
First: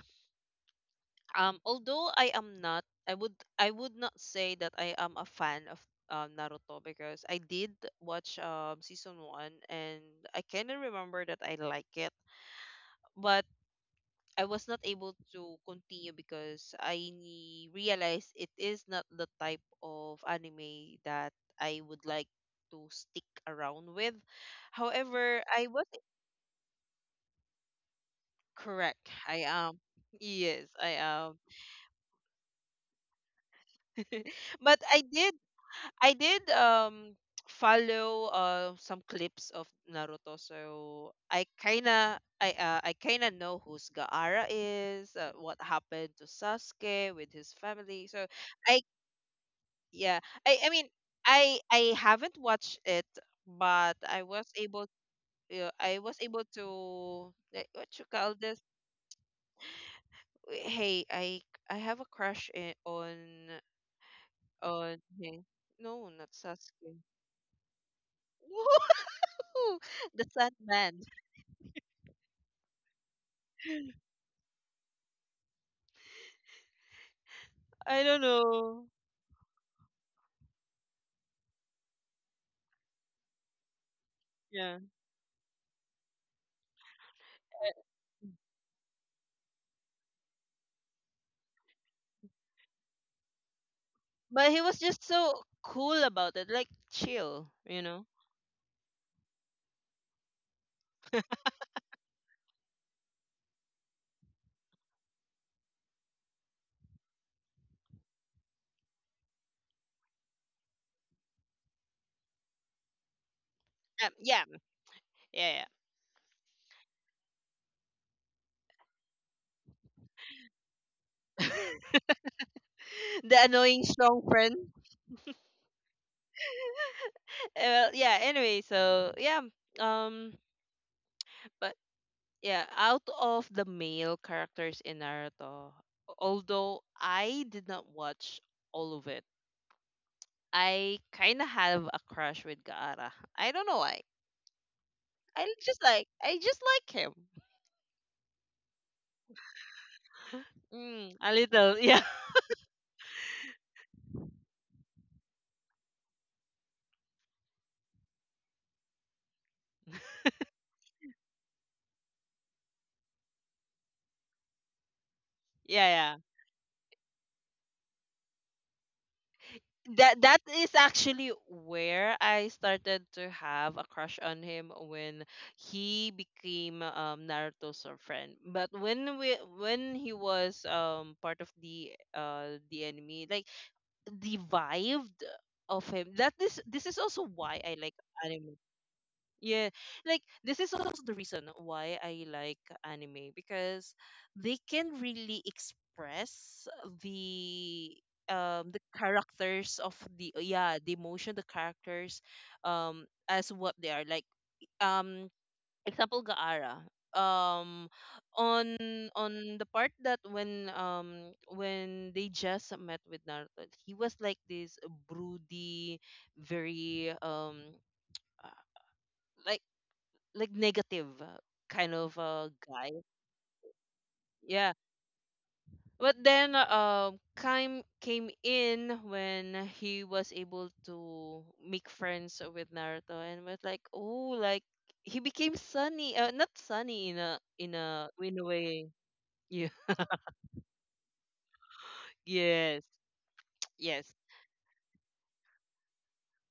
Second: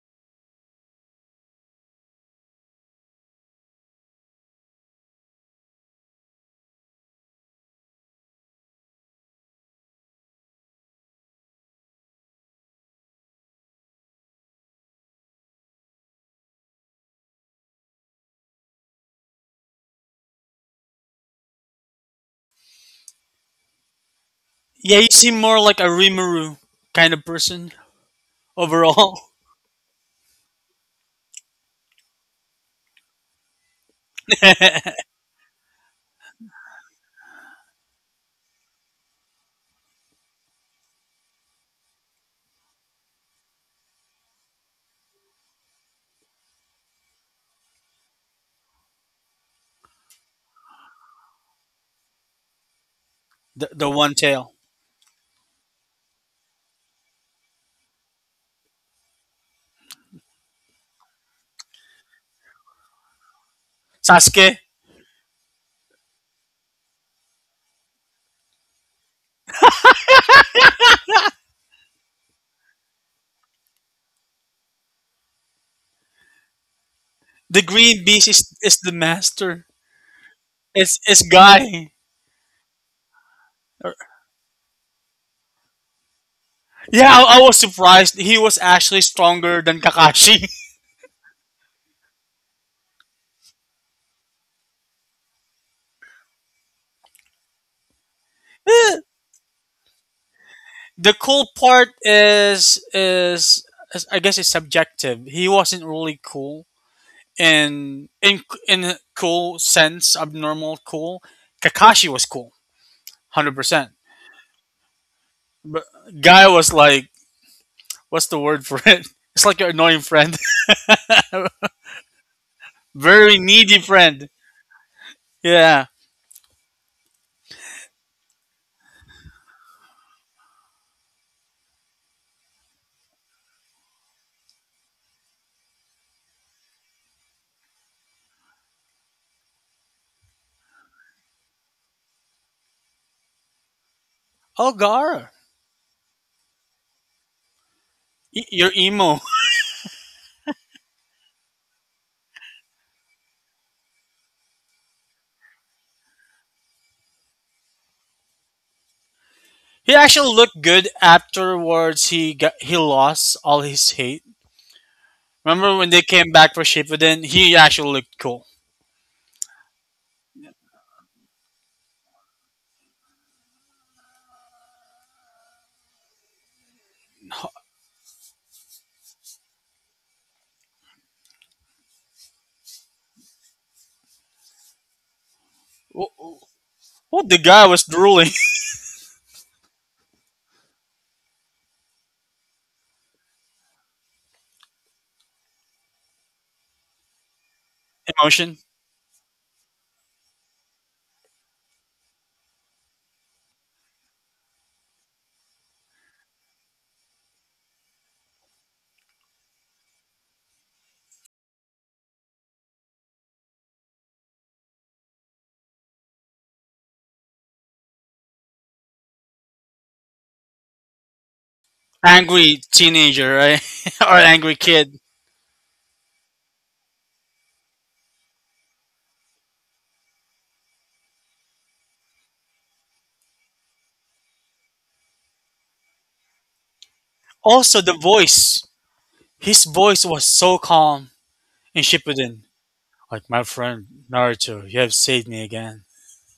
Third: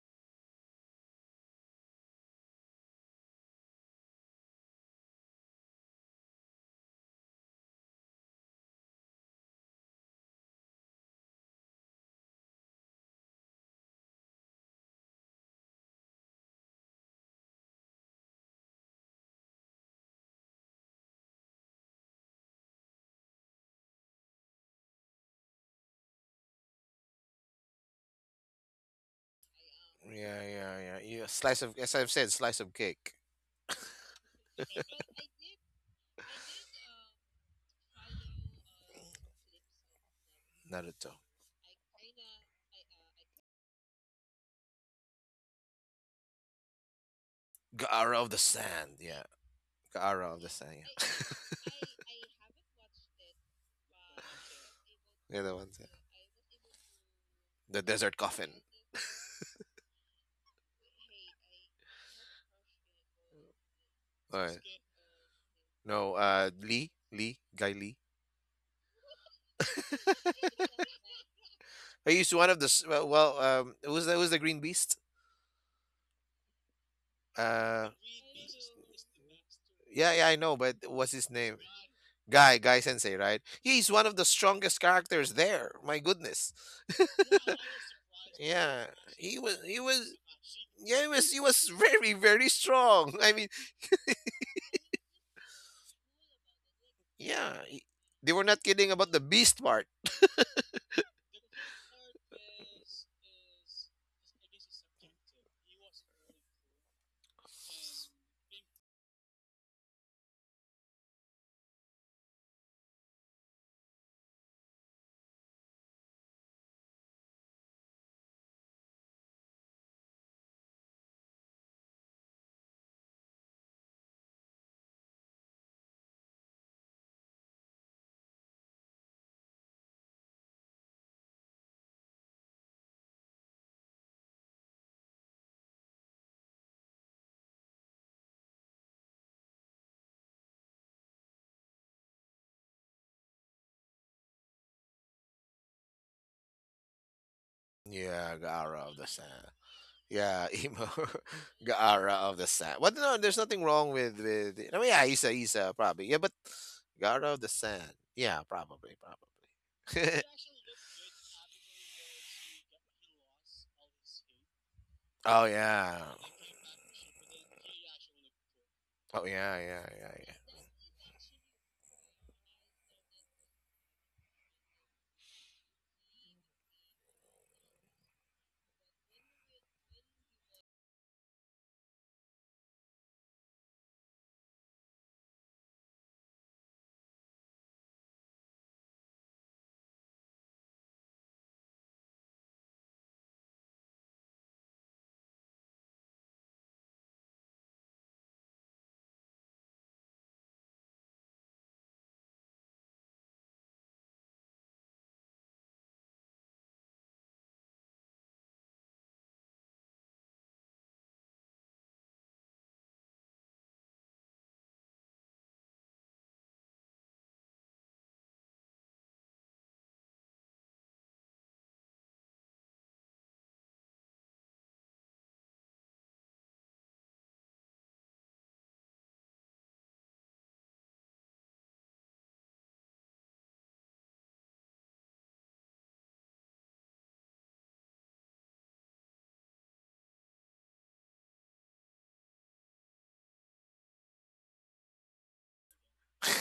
Speaker 1: although I am not — I would not say that I am a fan of, Naruto, because I did watch, season 1, and I kind of remember that I like it, but I was not able to continue because I, realized it is not the type of anime that I would like to stick around with.
Speaker 3: Yeah, you
Speaker 1: However,
Speaker 3: seem more
Speaker 1: I
Speaker 3: like
Speaker 1: was.
Speaker 3: a Rimuru kind of person
Speaker 1: Correct.
Speaker 3: overall. <laughs>
Speaker 1: I am.
Speaker 2: Yeah,
Speaker 1: Yes,
Speaker 2: yeah,
Speaker 1: I
Speaker 2: yeah. Yeah,
Speaker 1: am.
Speaker 2: slice of, as I've said, slice of cake.
Speaker 1: <laughs> But I did, follow, some clips of Naruto, so,
Speaker 2: Naruto.
Speaker 1: I kinda know who's Gaara is, what happened to Sasuke with his family.
Speaker 2: Gaara
Speaker 1: So.
Speaker 2: of the
Speaker 1: I
Speaker 2: Sand. Yeah,
Speaker 1: Yeah,
Speaker 2: Gaara of the
Speaker 1: I I
Speaker 2: Sand.
Speaker 1: mean
Speaker 2: Yeah, <laughs>
Speaker 1: I I haven't watched it,
Speaker 3: The
Speaker 1: but
Speaker 3: one
Speaker 1: I was
Speaker 3: tail.
Speaker 1: able,
Speaker 2: the other ones. Yeah.
Speaker 1: I was able to, like,
Speaker 2: The
Speaker 1: what you
Speaker 2: Desert
Speaker 1: call this?
Speaker 2: Coffin.
Speaker 1: Hey, I have a crush in,
Speaker 2: All
Speaker 3: Sasuke,
Speaker 2: right.
Speaker 1: on hey, no,
Speaker 2: No,
Speaker 1: not
Speaker 2: Lee,
Speaker 1: Sasuke.
Speaker 2: Lee, Guy Lee.
Speaker 1: Woohoo! <laughs> The Sandman.
Speaker 2: I used one of the s- Well, it was the Green Beast.
Speaker 3: the
Speaker 2: Uh,
Speaker 1: I
Speaker 3: green
Speaker 1: don't
Speaker 3: beast is
Speaker 1: know.
Speaker 3: the master.
Speaker 2: yeah, yeah, I know, but
Speaker 3: It's
Speaker 2: what's his name?
Speaker 3: Guy.
Speaker 2: Guy Sensei, right? He's one of the
Speaker 1: Yeah.
Speaker 2: strongest characters there. My goodness,
Speaker 3: Yeah, I was surprised. He was
Speaker 2: yeah,
Speaker 3: actually
Speaker 2: he was,
Speaker 3: stronger
Speaker 2: he
Speaker 3: than
Speaker 2: was,
Speaker 3: Kakashi.
Speaker 2: yeah, he was very, very strong. <laughs> I mean,
Speaker 1: But he was just so cool about it, like, chill,
Speaker 2: yeah,
Speaker 1: you know?
Speaker 2: they were not
Speaker 3: <laughs>
Speaker 2: kidding about the beast part.
Speaker 3: The cool part is I guess it's subjective. He wasn't really cool in cool sense, abnormal cool. Kakashi was cool, 100%.
Speaker 1: Yeah, yeah,
Speaker 3: Guy was like, what's the word for it? <laughs> It's like your annoying friend,
Speaker 1: yeah.
Speaker 3: <laughs>
Speaker 1: <laughs> The
Speaker 3: very
Speaker 1: annoying
Speaker 3: needy
Speaker 1: strong
Speaker 3: friend.
Speaker 1: friend.
Speaker 3: Yeah.
Speaker 1: Yeah, anyway, so yeah. Um but yeah, out of the male characters in Naruto, although I did not watch all of it, I kinda have a crush with Gaara. I don't know why.
Speaker 3: Oh, Gar,
Speaker 1: I just like him.
Speaker 2: Yeah,
Speaker 3: you're
Speaker 2: Gara of the
Speaker 3: emo. <laughs>
Speaker 2: Sand. Yeah, emo.
Speaker 1: Mm, a
Speaker 2: <laughs>
Speaker 1: little. <laughs>
Speaker 2: The
Speaker 1: Yeah,
Speaker 2: aura of the sand. But no, there's nothing wrong with. I mean, yeah, Isa, probably. Yeah, but the aura of the sand. Yeah, probably, probably.
Speaker 3: He actually looked good
Speaker 2: <laughs>
Speaker 3: afterwards. He got, he lost all his hate.
Speaker 2: Oh
Speaker 1: yeah,
Speaker 3: Remember when
Speaker 2: yeah.
Speaker 3: they
Speaker 1: yeah.
Speaker 3: came back for Shippuden? He actually looked cool.
Speaker 2: Oh yeah, yeah,
Speaker 1: That
Speaker 2: yeah,
Speaker 1: that is actually where I started to have a crush on him, when he became, Naruto's, friend. But when he was, part of the enemy, like, the vibe of him. That
Speaker 3: Wh-
Speaker 1: this is also
Speaker 3: What the
Speaker 1: why
Speaker 3: guy
Speaker 1: I
Speaker 3: was
Speaker 1: like
Speaker 3: drooling.
Speaker 1: anime. Yeah, like, this is also the reason why I like anime, because they can really express the
Speaker 3: <laughs> Emotion,
Speaker 1: the characters of the yeah, the emotion, the characters, as what they are, like, um example Gaara, um on the part that when, when they just met with Naruto, he was like this broody, very, uh, like, negative, kind of,
Speaker 3: angry
Speaker 1: guy.
Speaker 3: teenager, right, <laughs> or angry
Speaker 1: Yeah.
Speaker 3: kid.
Speaker 1: But then, Kime came in when he was able to make friends with Naruto, and was like, "Oh, like, he became sunny. Not sunny in a in
Speaker 3: Also, the
Speaker 1: a in a
Speaker 3: voice.
Speaker 1: way." Yeah.
Speaker 3: His
Speaker 1: <laughs>
Speaker 3: voice was so calm in Shippuden.
Speaker 1: Yes.
Speaker 3: Like my
Speaker 1: Yes.
Speaker 3: friend Naruto, you have saved me again.
Speaker 2: yeah.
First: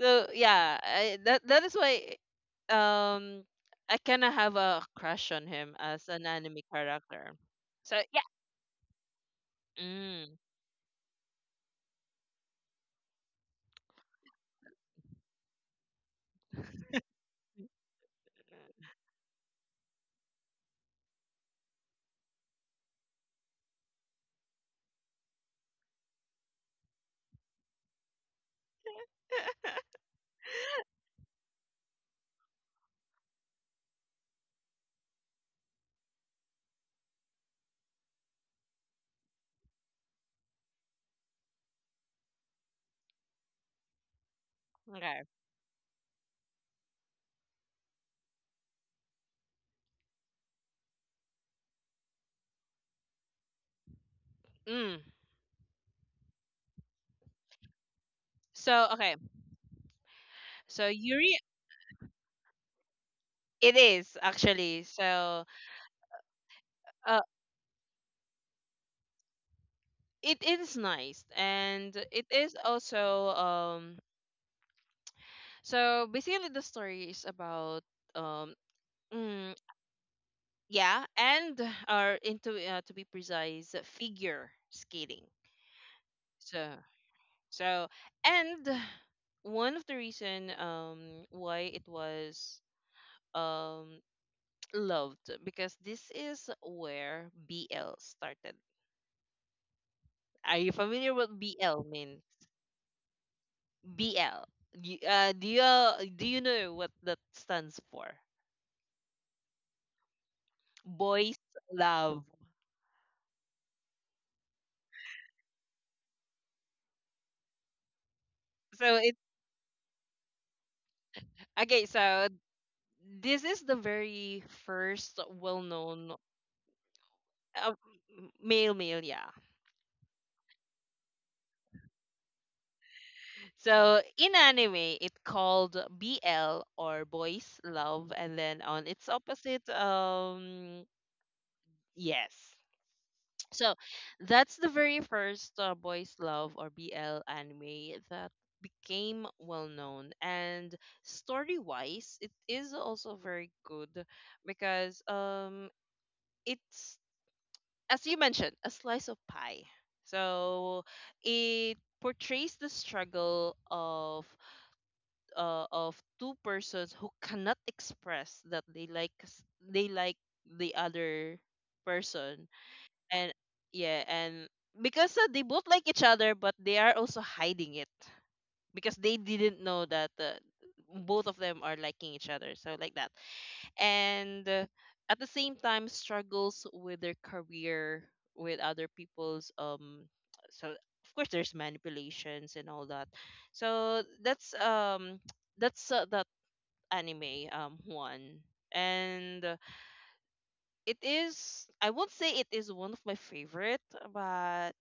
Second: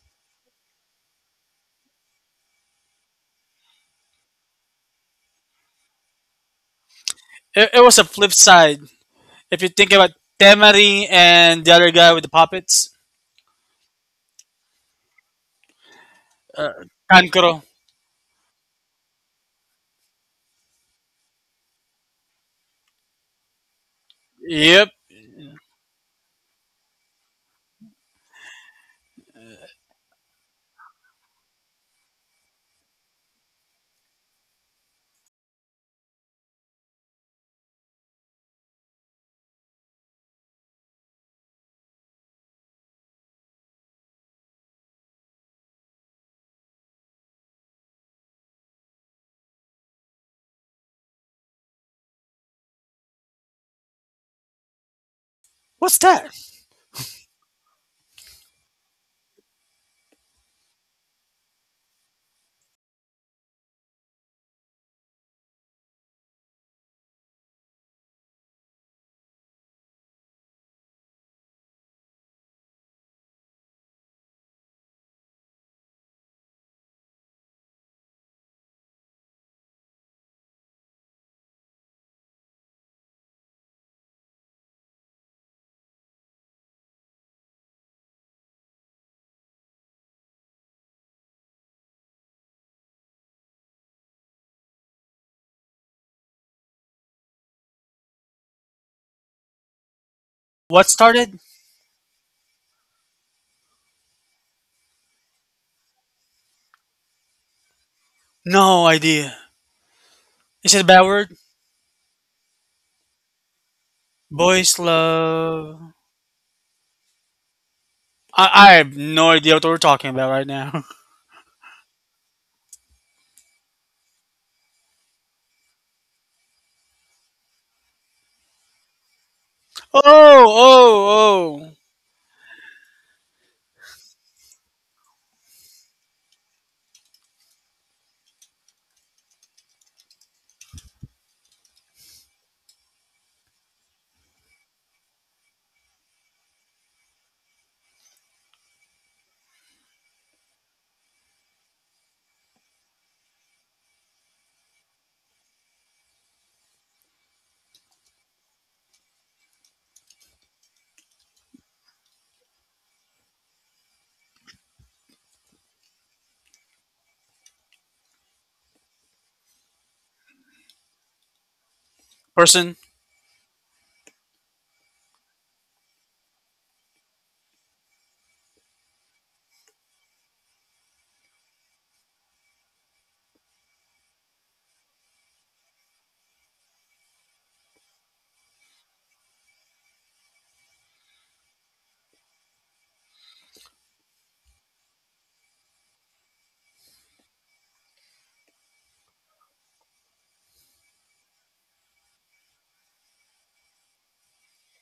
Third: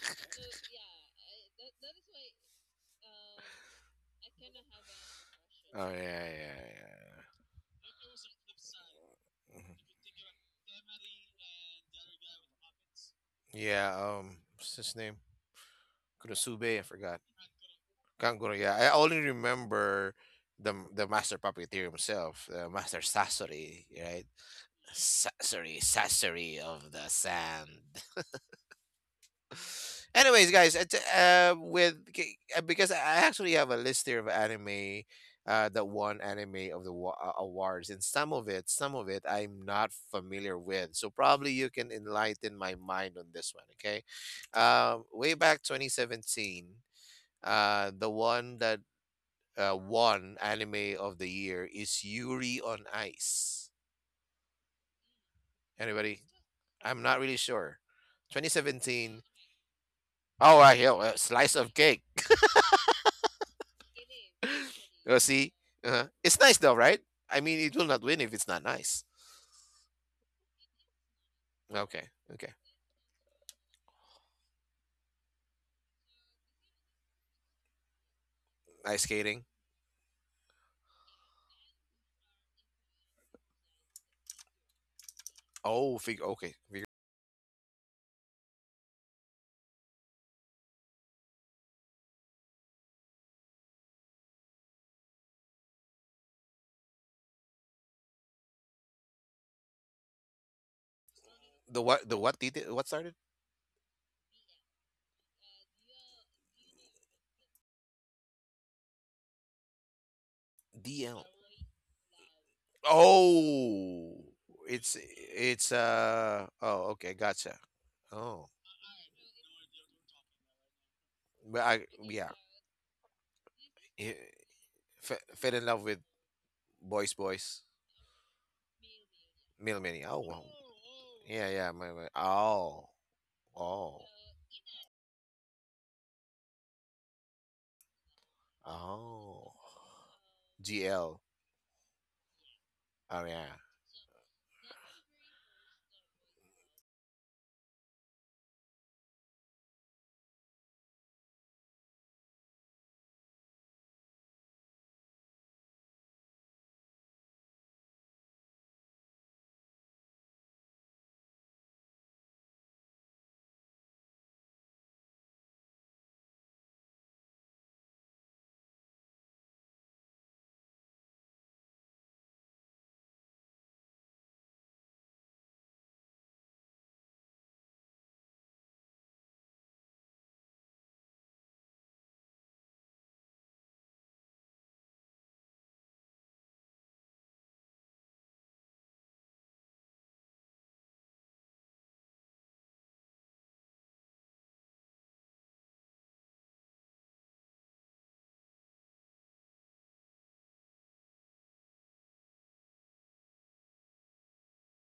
Speaker 1: So, yeah, that is why, um I kind of have a crush on
Speaker 2: <laughs>
Speaker 1: him
Speaker 2: Oh
Speaker 1: as an
Speaker 2: yeah,
Speaker 1: anime
Speaker 2: yeah, yeah.
Speaker 1: character.
Speaker 3: It
Speaker 1: So,
Speaker 3: was a
Speaker 1: yeah.
Speaker 3: flip side. If you
Speaker 2: Mhm.
Speaker 3: think about
Speaker 1: Mm,
Speaker 3: Temari and the other guy with the puppets,
Speaker 2: Yeah. What's his name?
Speaker 3: uh,
Speaker 2: Kurosube. I forgot.
Speaker 3: Kankuro.
Speaker 2: Kanguro. Yeah, I only remember the master puppeteer himself, Master Sasori. Right.
Speaker 3: Yep.
Speaker 2: Sorry, sassery of the sand. <laughs> Anyways, guys, because I actually have a list here of anime that won anime of the awards, and some of it, I'm not familiar with. So probably you can enlighten my mind on this one. Okay,
Speaker 1: okay.
Speaker 2: way back 2017, the one that won anime of the year is Yuri on Ice.
Speaker 1: Mm.
Speaker 3: What's
Speaker 2: Anybody?
Speaker 3: that?
Speaker 2: I'm not really sure.
Speaker 1: So, okay.
Speaker 2: 2017. Oh, I
Speaker 1: So,
Speaker 2: hear a
Speaker 1: Yuri,
Speaker 2: slice of cake.
Speaker 1: it is, actually.
Speaker 2: <laughs> You
Speaker 1: So,
Speaker 2: see, it's nice though, right?
Speaker 1: uh,
Speaker 2: I mean, it will not win if it's not nice.
Speaker 1: it is nice, and
Speaker 2: Okay,
Speaker 1: it
Speaker 2: okay.
Speaker 1: is also, So basically, the story is about, um.
Speaker 2: Ice skating.
Speaker 1: Mm, yeah, and, or, into, to be precise, figure skating.
Speaker 2: Oh, figure. Okay,
Speaker 1: So,
Speaker 2: figure.
Speaker 1: so and one of the reason, why it was, um <tsk> loved, because this is where BL started. Are you
Speaker 3: What
Speaker 1: familiar with
Speaker 3: started?
Speaker 2: The
Speaker 1: BL,
Speaker 2: what? The
Speaker 1: Min?
Speaker 2: what? Did what started?
Speaker 1: BL. Do you — do you know what that stands for?
Speaker 3: No idea. Is it a bad
Speaker 2: DL.
Speaker 1: Boys
Speaker 3: word?
Speaker 1: Love.
Speaker 2: Oh,
Speaker 3: Boys
Speaker 2: it's it's
Speaker 3: love.
Speaker 2: uh. Oh, okay, gotcha. Oh,
Speaker 3: I
Speaker 1: So
Speaker 3: have
Speaker 1: it,
Speaker 3: no idea what we're talking about right now. <laughs>
Speaker 2: but I,
Speaker 1: okay. So
Speaker 2: yeah.
Speaker 1: this is the
Speaker 2: Eh,
Speaker 1: very first
Speaker 2: fell in love with
Speaker 1: well-known,
Speaker 2: boys,
Speaker 1: uh, male male. Yeah.
Speaker 2: mil.
Speaker 3: Oh,
Speaker 2: Oh, wow. Yeah,
Speaker 3: oh,
Speaker 2: yeah.
Speaker 3: oh.
Speaker 2: My, oh,
Speaker 1: So
Speaker 2: oh,
Speaker 1: in anime, it called BL or Boys Love, and then on its
Speaker 2: oh.
Speaker 1: opposite,
Speaker 2: GL.
Speaker 1: yes.
Speaker 2: Oh yeah.
Speaker 1: So that's the very first, boys love or BL anime that became well known, and story wise it is also very good, because, it's, as you mentioned, a slice of pie. So it portrays the struggle of, two persons who cannot express that, they like the other person,
Speaker 3: Person.
Speaker 1: and, yeah, and because, they both like each other, but they are also hiding it because they didn't know that, both of them are liking each other, so like that. And, at the same time, struggles with their career, with other people's, so of course there's manipulations and all that. So that's, <tsk> that anime, one. And, it is, I won't say it is one of my favorite, but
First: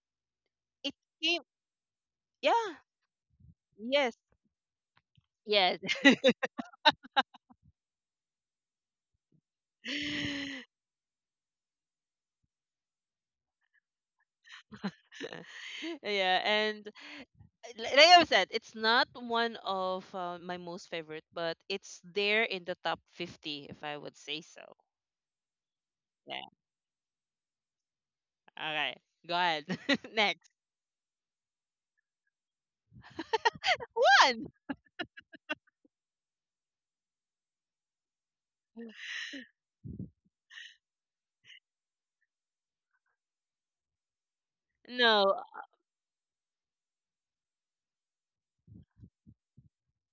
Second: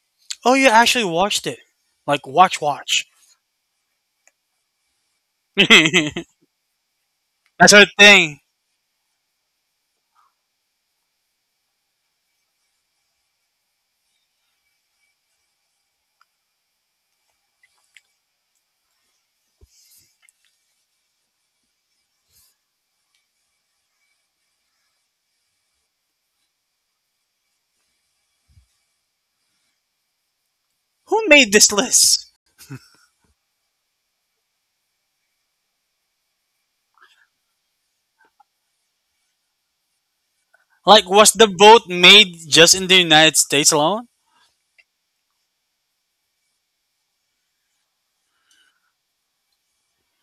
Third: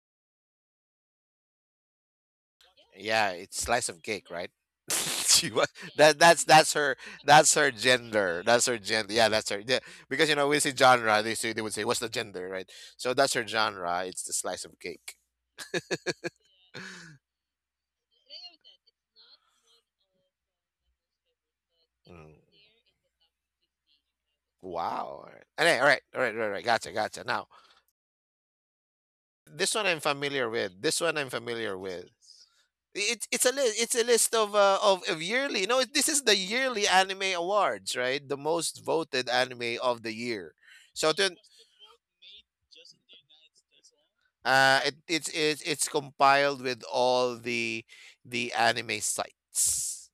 Speaker 3: Oh, you
Speaker 1: it
Speaker 3: actually
Speaker 1: came.
Speaker 3: watched it. Like, watch,
Speaker 1: Yeah.
Speaker 3: watch.
Speaker 2: Yeah, it's slice of
Speaker 1: Yes.
Speaker 2: cake, right? <laughs> She
Speaker 3: <laughs>
Speaker 2: was
Speaker 1: Yes.
Speaker 2: that.
Speaker 3: That's
Speaker 2: That's her.
Speaker 3: our thing.
Speaker 2: That's her gender. Yeah, that's her. Yeah, because you know we say
Speaker 1: <laughs>
Speaker 2: genre, they would say what's the gender, right? So that's her genre. It's the slice of cake.
Speaker 1: Yeah, and,
Speaker 2: <laughs>
Speaker 1: like I said, it's not one of, my most favorite, but it's
Speaker 2: Mm.
Speaker 1: there in the top 50, if I would say so.
Speaker 2: Wow. All right, all right, all right, all right,
Speaker 1: Yeah,
Speaker 2: all right. Gotcha, gotcha. Now,
Speaker 1: all right, go ahead.
Speaker 2: this one I'm
Speaker 1: <laughs>
Speaker 2: familiar
Speaker 1: Next.
Speaker 2: with. This one
Speaker 3: Who
Speaker 2: I'm
Speaker 3: made this
Speaker 2: familiar with.
Speaker 3: list?
Speaker 2: It's a list. It's a list
Speaker 1: One.
Speaker 2: of of yearly. No, it, This is the yearly anime awards, right? The most voted anime of the year.
Speaker 3: Like,
Speaker 2: So
Speaker 3: was
Speaker 2: to,
Speaker 3: the vote made just in the United States alone?
Speaker 1: No.
Speaker 2: it's compiled with all the anime sites,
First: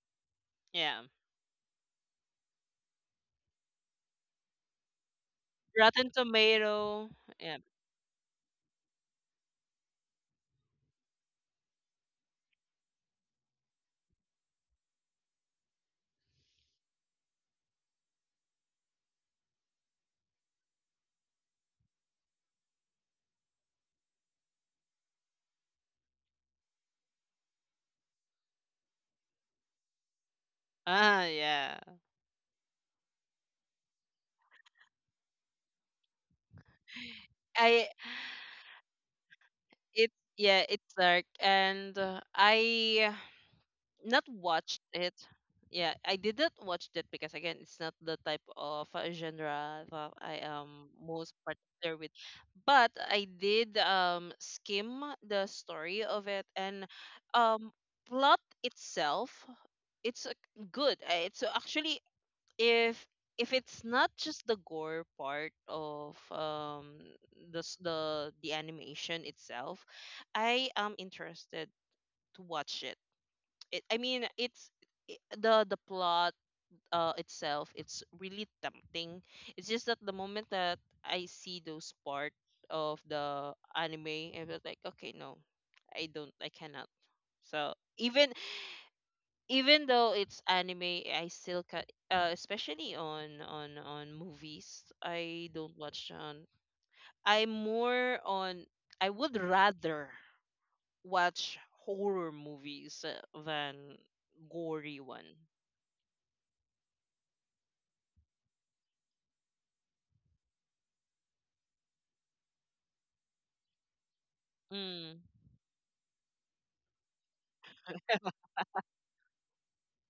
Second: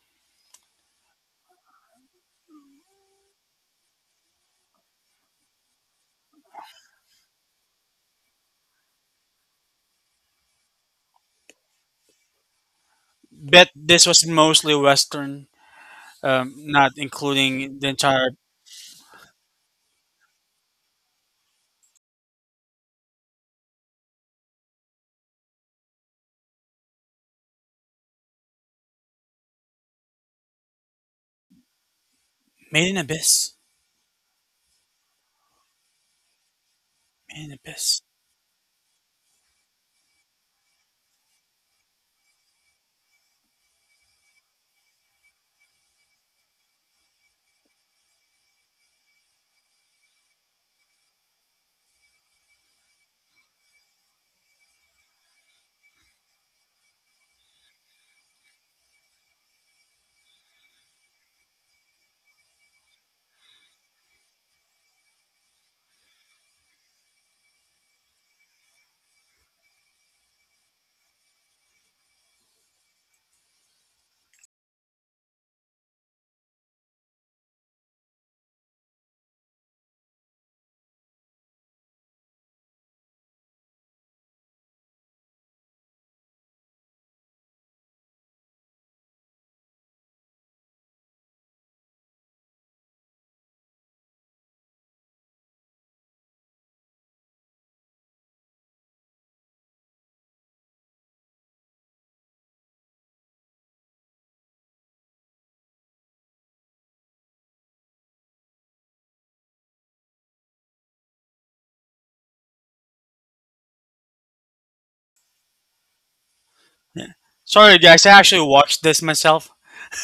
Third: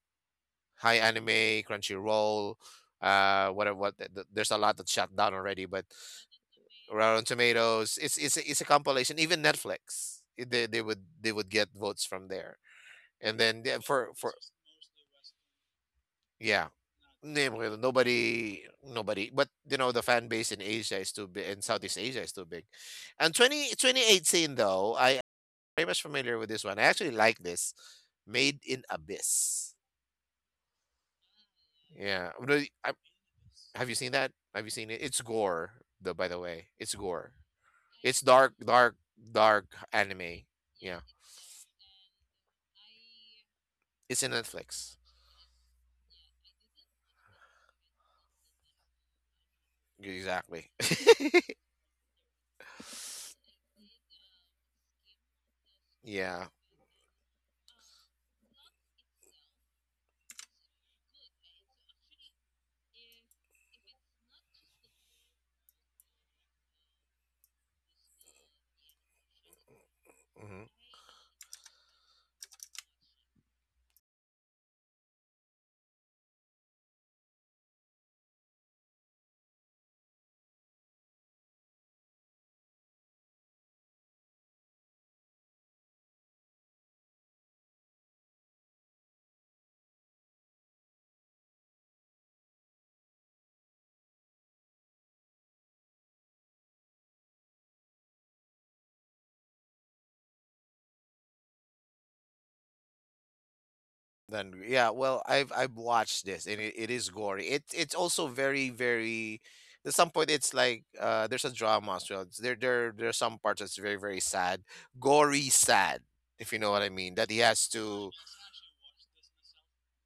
Speaker 2: Hi
Speaker 1: Yeah.
Speaker 2: Anime, Crunchyroll, whatever. There's a lot that shut down already, but
Speaker 1: Rotten Tomato.
Speaker 2: Rotten
Speaker 1: Yeah.
Speaker 2: Tomatoes. It's a compilation. Even Netflix, they would get votes from there. And then
Speaker 3: Bet this was
Speaker 2: for
Speaker 3: mostly Western,
Speaker 2: yeah,
Speaker 3: not
Speaker 2: Hindi, well,
Speaker 3: including the entire.
Speaker 2: nobody. But you know the fan base in Asia is too big. In Southeast Asia is too big. And twenty twenty eighteen though, I very much familiar with this one. I actually like this. Made in Abyss.
Speaker 1: Ah, yeah.
Speaker 2: Yeah. Really,
Speaker 3: Made in Abyss.
Speaker 2: have you seen that? Have you seen it? It's gore. Though by the way, it's gore.
Speaker 3: Made in
Speaker 1: I
Speaker 3: Abyss.
Speaker 2: It's dark, dark, dark
Speaker 1: It's,
Speaker 2: anime.
Speaker 1: yeah, it's
Speaker 2: Yeah.
Speaker 1: dark, and, I
Speaker 2: It's
Speaker 1: not
Speaker 2: in
Speaker 1: watched
Speaker 2: Netflix.
Speaker 1: it. Yeah, I didn't watch that because, again, it's not the type of, genre that I
Speaker 2: Exactly.
Speaker 1: am
Speaker 2: <laughs>
Speaker 1: most particular with. But I did, skim the story of it,
Speaker 2: Yeah.
Speaker 1: and, um plot itself. It's, good. It's actually if if it's not just the gore part of the animation itself,
Speaker 2: Hmm.
Speaker 1: I am interested to watch it. it i mean it's the plot itself, it's really tempting. It's just that the moment that I see those part of the anime, I was like, okay, no, I cannot. So even even though it's anime, I still can. Especially on movies, I don't watch on. I'm more on. I would rather watch horror movies than
Speaker 2: Then yeah,
Speaker 1: gory one.
Speaker 2: well, I've watched this and it is gory. It's also very, very. At some point, it's like there's a drama as well. There's some parts that's very, very sad,
Speaker 1: Mm.
Speaker 2: gory sad. If you know what I mean, that he has
Speaker 3: Sorry, guys.
Speaker 2: to.
Speaker 3: I actually watched this myself.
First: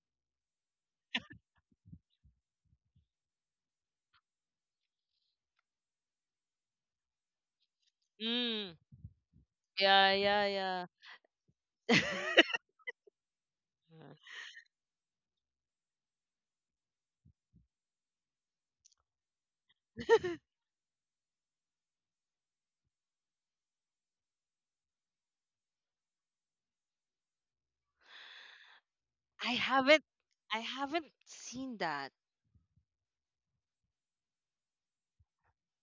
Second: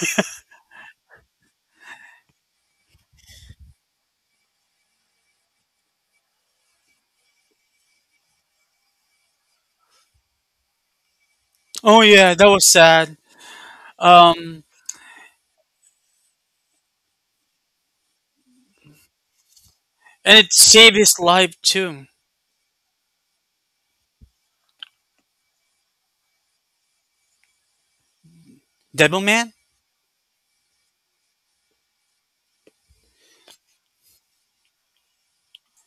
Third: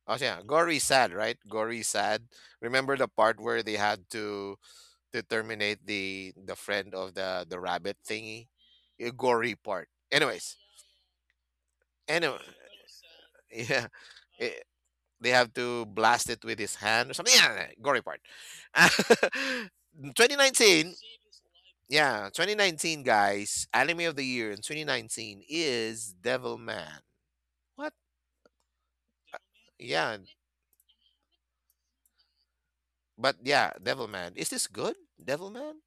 Speaker 2: Oh yeah, gory sad, right? Gory sad. Remember the part where they had to terminate the friend of the rabbit thingy,
Speaker 1: Mm.
Speaker 2: a gory part.
Speaker 1: Yeah, yeah, yeah.
Speaker 3: Oh, yeah.
Speaker 2: Anyway,
Speaker 3: That
Speaker 1: <laughs>
Speaker 3: was sad.
Speaker 2: <laughs> yeah,
Speaker 1: Yeah.
Speaker 3: Um,
Speaker 2: they have to blast it with his hand or something. Yeah, yeah, yeah, gory part. <laughs>
Speaker 3: and it
Speaker 2: 2019.
Speaker 3: saved his life, too.
Speaker 2: Yeah, 2019, guys, anime of the year in 2019 is Devilman. What?
Speaker 3: Devilman?
Speaker 1: I haven't
Speaker 2: Yeah,
Speaker 1: I haven't seen that.
Speaker 2: but yeah, Devilman. Is this good? Devilman?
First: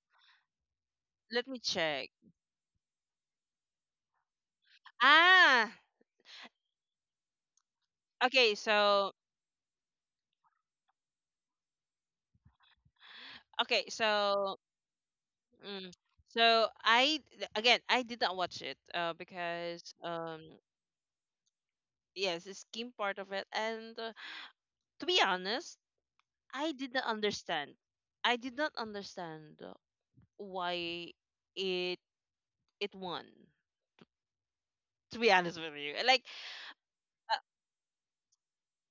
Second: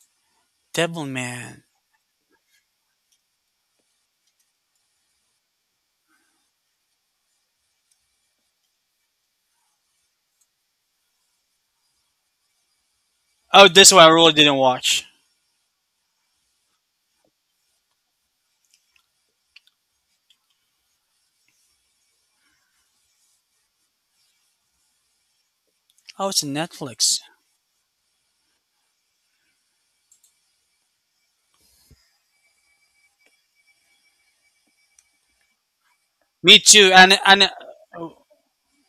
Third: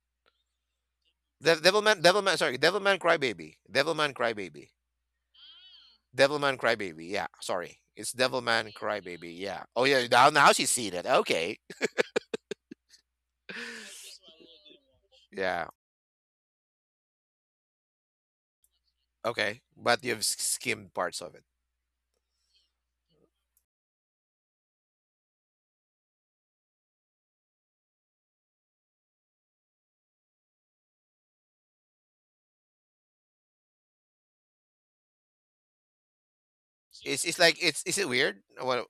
Speaker 1: Let
Speaker 3: Devilman.
Speaker 1: me check.
Speaker 2: Devilman, sorry, Devilman Crybaby. Devilman Crybaby.
Speaker 1: Ah,
Speaker 2: Devilman Crybaby. Yeah, sorry. It's
Speaker 1: okay,
Speaker 2: Devilman
Speaker 1: so
Speaker 2: Crybaby. Yeah. Oh, yeah, now she's seen it. Okay. <laughs>
Speaker 3: Oh,
Speaker 1: okay,
Speaker 3: this one I really didn't
Speaker 1: so
Speaker 3: watch.
Speaker 2: Yeah,
Speaker 1: mm, so I, again, I did not watch it
Speaker 2: okay.
Speaker 1: because
Speaker 2: But you've skimmed parts of it.
Speaker 1: yes, the scheme part of it and to be honest,
Speaker 3: Oh, it's
Speaker 1: I did not
Speaker 3: Netflix.
Speaker 1: understand. I did not understand why it it won. To be honest with you. Like
Speaker 3: Me too. And
Speaker 2: It's
Speaker 3: and
Speaker 2: like it's is it weird? What?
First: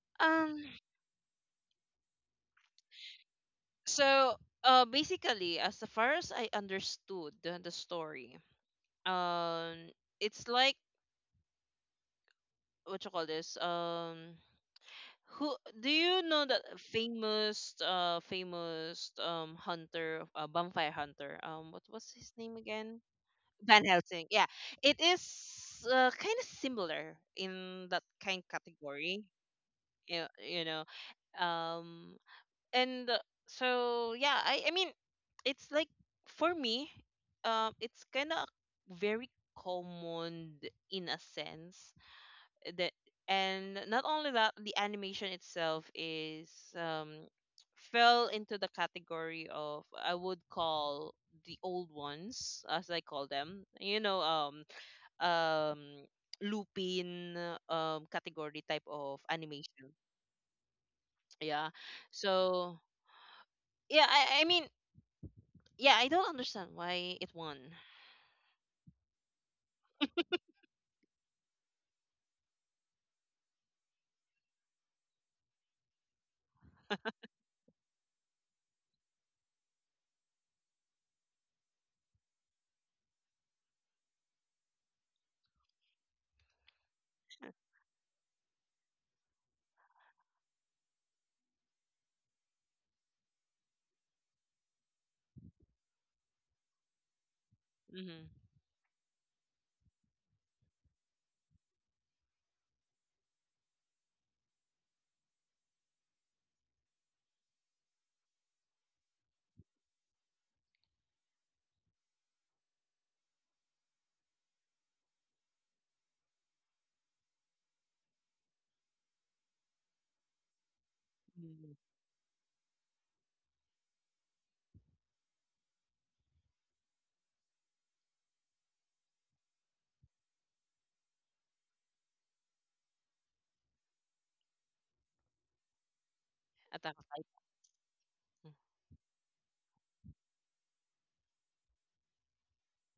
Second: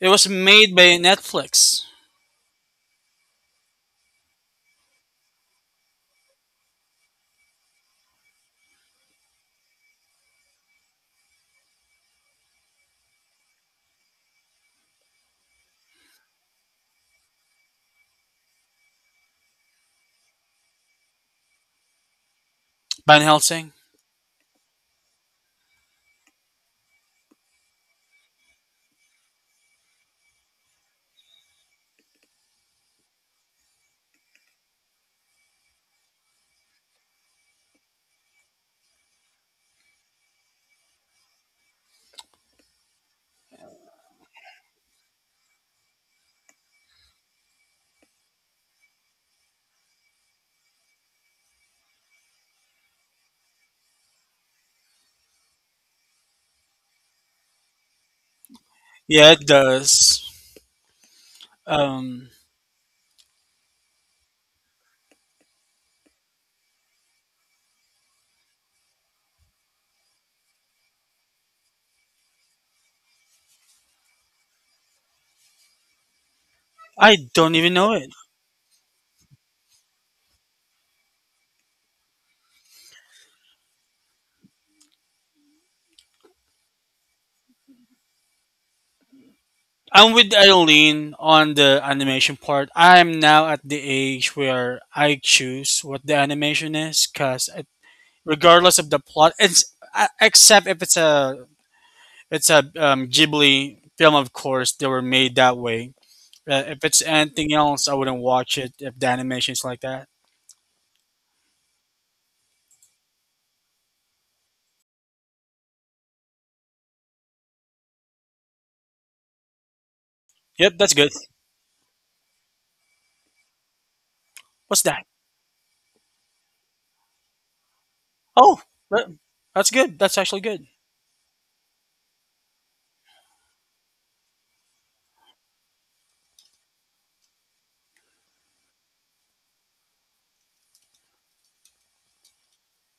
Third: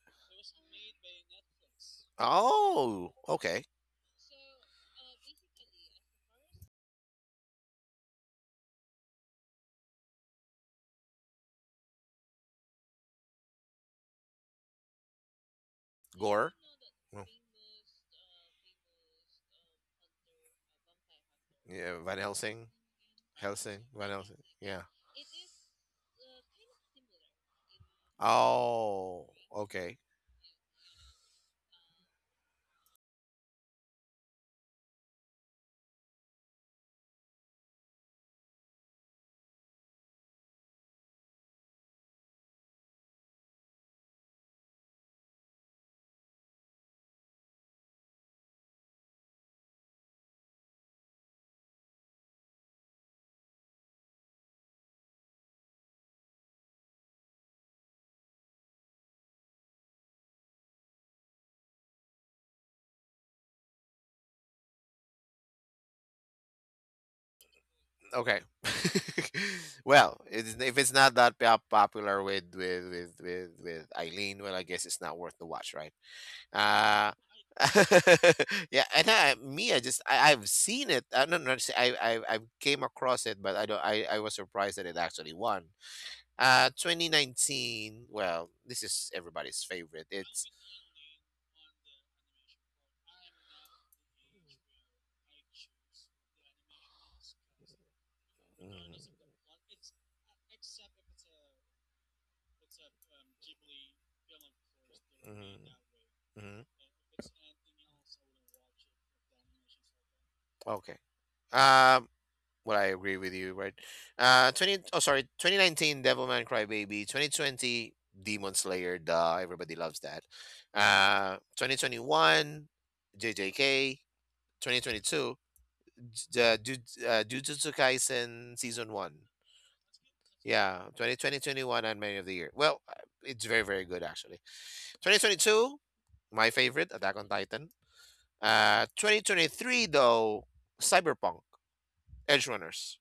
Speaker 3: it
Speaker 1: uh,
Speaker 3: was
Speaker 1: um
Speaker 3: made by Netflix.
Speaker 2: Oh, okay.
Speaker 1: so, basically, as far as I understood the story, um, it's like, what you call this? Who do you know
Speaker 2: Gore.
Speaker 1: that
Speaker 2: Oh.
Speaker 1: famous, famous hunter, bonfire hunter? What
Speaker 2: Yeah,
Speaker 1: was
Speaker 2: Van
Speaker 1: his name
Speaker 2: Helsing.
Speaker 1: again?
Speaker 3: Van Helsing.
Speaker 2: Helsing.
Speaker 1: Van
Speaker 2: Van
Speaker 1: Helsing.
Speaker 2: Helsing.
Speaker 1: Yeah,
Speaker 2: Yeah.
Speaker 1: it is kind of similar in that kind category.
Speaker 2: Oh, okay.
Speaker 1: You know, um and so yeah, I mean, it's like, for me, it's kind of very common in a sense, that. And not only that, the animation itself is um fell into the category of, I would call, the old ones, as I call them, you know. Um Lupin category type of
Speaker 3: Yeah, it
Speaker 1: animation.
Speaker 3: does.
Speaker 1: Yeah,
Speaker 3: Um,
Speaker 1: so yeah, I mean, yeah, I don't understand why it won.
Speaker 2: Okay. <laughs> Well, if it's not that popular with Eileen, well, I guess it's not worth the watch, right? Uh
Speaker 3: I don't even know it.
Speaker 2: <laughs> yeah, and I, I've seen it. I don't know. I've came across it, but I don't. I was surprised that it actually won. 2019. Well, this is everybody's favorite.
Speaker 3: I'm with
Speaker 2: It's.
Speaker 3: Eileen on the animation part. I'm now at the age where I choose what the animation is, cause
Speaker 1: Hmm.
Speaker 3: regardless of
Speaker 2: Mm,
Speaker 3: the plot, it's except if it's a, Ghibli film, of course, they were made that
Speaker 2: mm,
Speaker 3: way.
Speaker 2: mm,
Speaker 3: If it's anything else, I wouldn't watch it if the animation's like that.
Speaker 2: okay. Um. Well, I agree with you, right? 20. Oh, sorry. 2019, Devilman Crybaby. 2020, Demon Slayer. Duh, everybody loves that.
Speaker 3: Yep, that's good.
Speaker 1: Hmm.
Speaker 2: 2021, JJK.
Speaker 3: What's that?
Speaker 2: 2022, the Jujutsu Kaisen
Speaker 3: Oh,
Speaker 2: Season 1.
Speaker 3: that- that's good. That's actually good.
Speaker 2: Yeah, 2020 21 and many of the year. Well, it's very, very good actually. 2022, my favorite,
Speaker 1: Attack on
Speaker 2: Attack on
Speaker 1: Titan.
Speaker 2: Titan. 2023 though, Cyberpunk, Edge Runners.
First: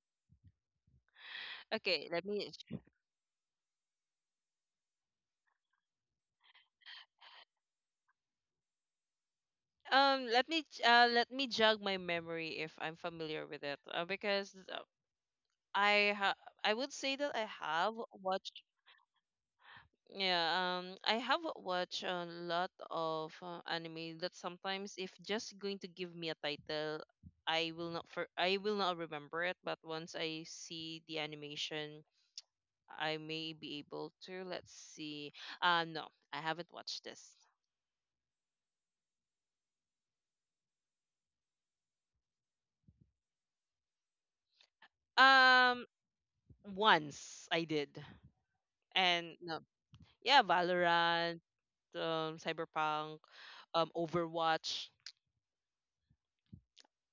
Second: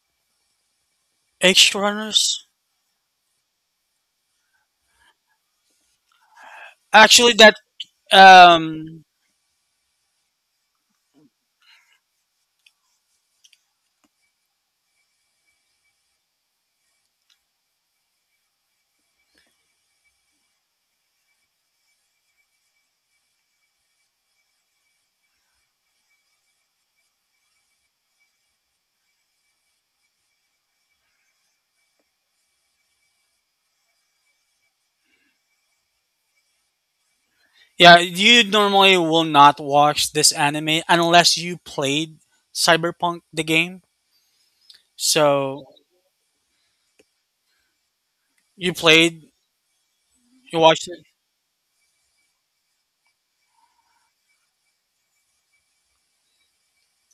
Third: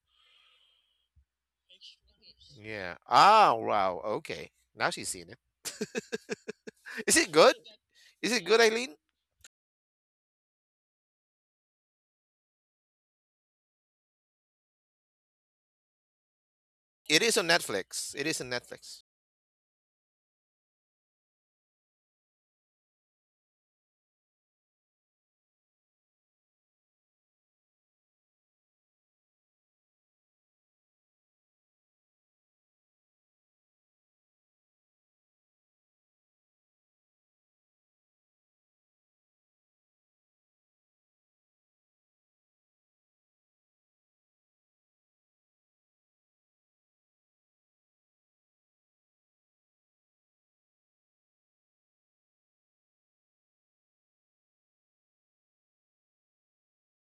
Speaker 3: Extra
Speaker 1: Okay, let
Speaker 3: runners.
Speaker 1: me
Speaker 2: Yeah. Ah, wow. Okay. Now she's seen it. Is it
Speaker 3: Actually,
Speaker 2: good?
Speaker 3: that
Speaker 2: Is it good, Eileen?
Speaker 3: um,
Speaker 1: let me jog my memory if I'm familiar with it, because I ha I would say
Speaker 2: It
Speaker 1: that
Speaker 2: is on
Speaker 1: I have
Speaker 2: Netflix. It is on
Speaker 1: watched,
Speaker 2: Netflix.
Speaker 1: yeah, I have watched a lot of anime that sometimes if just going to give me a title, I will not remember it, but once I see the animation, I may be able to. Let's see. No, I haven't watched this.
Speaker 3: yeah, you normally will not watch this anime unless you played Cyberpunk the game. So
Speaker 1: Um, once I did,
Speaker 3: you played,
Speaker 1: and no, yeah,
Speaker 3: you watched it.
Speaker 1: Valorant, Cyberpunk, Overwatch.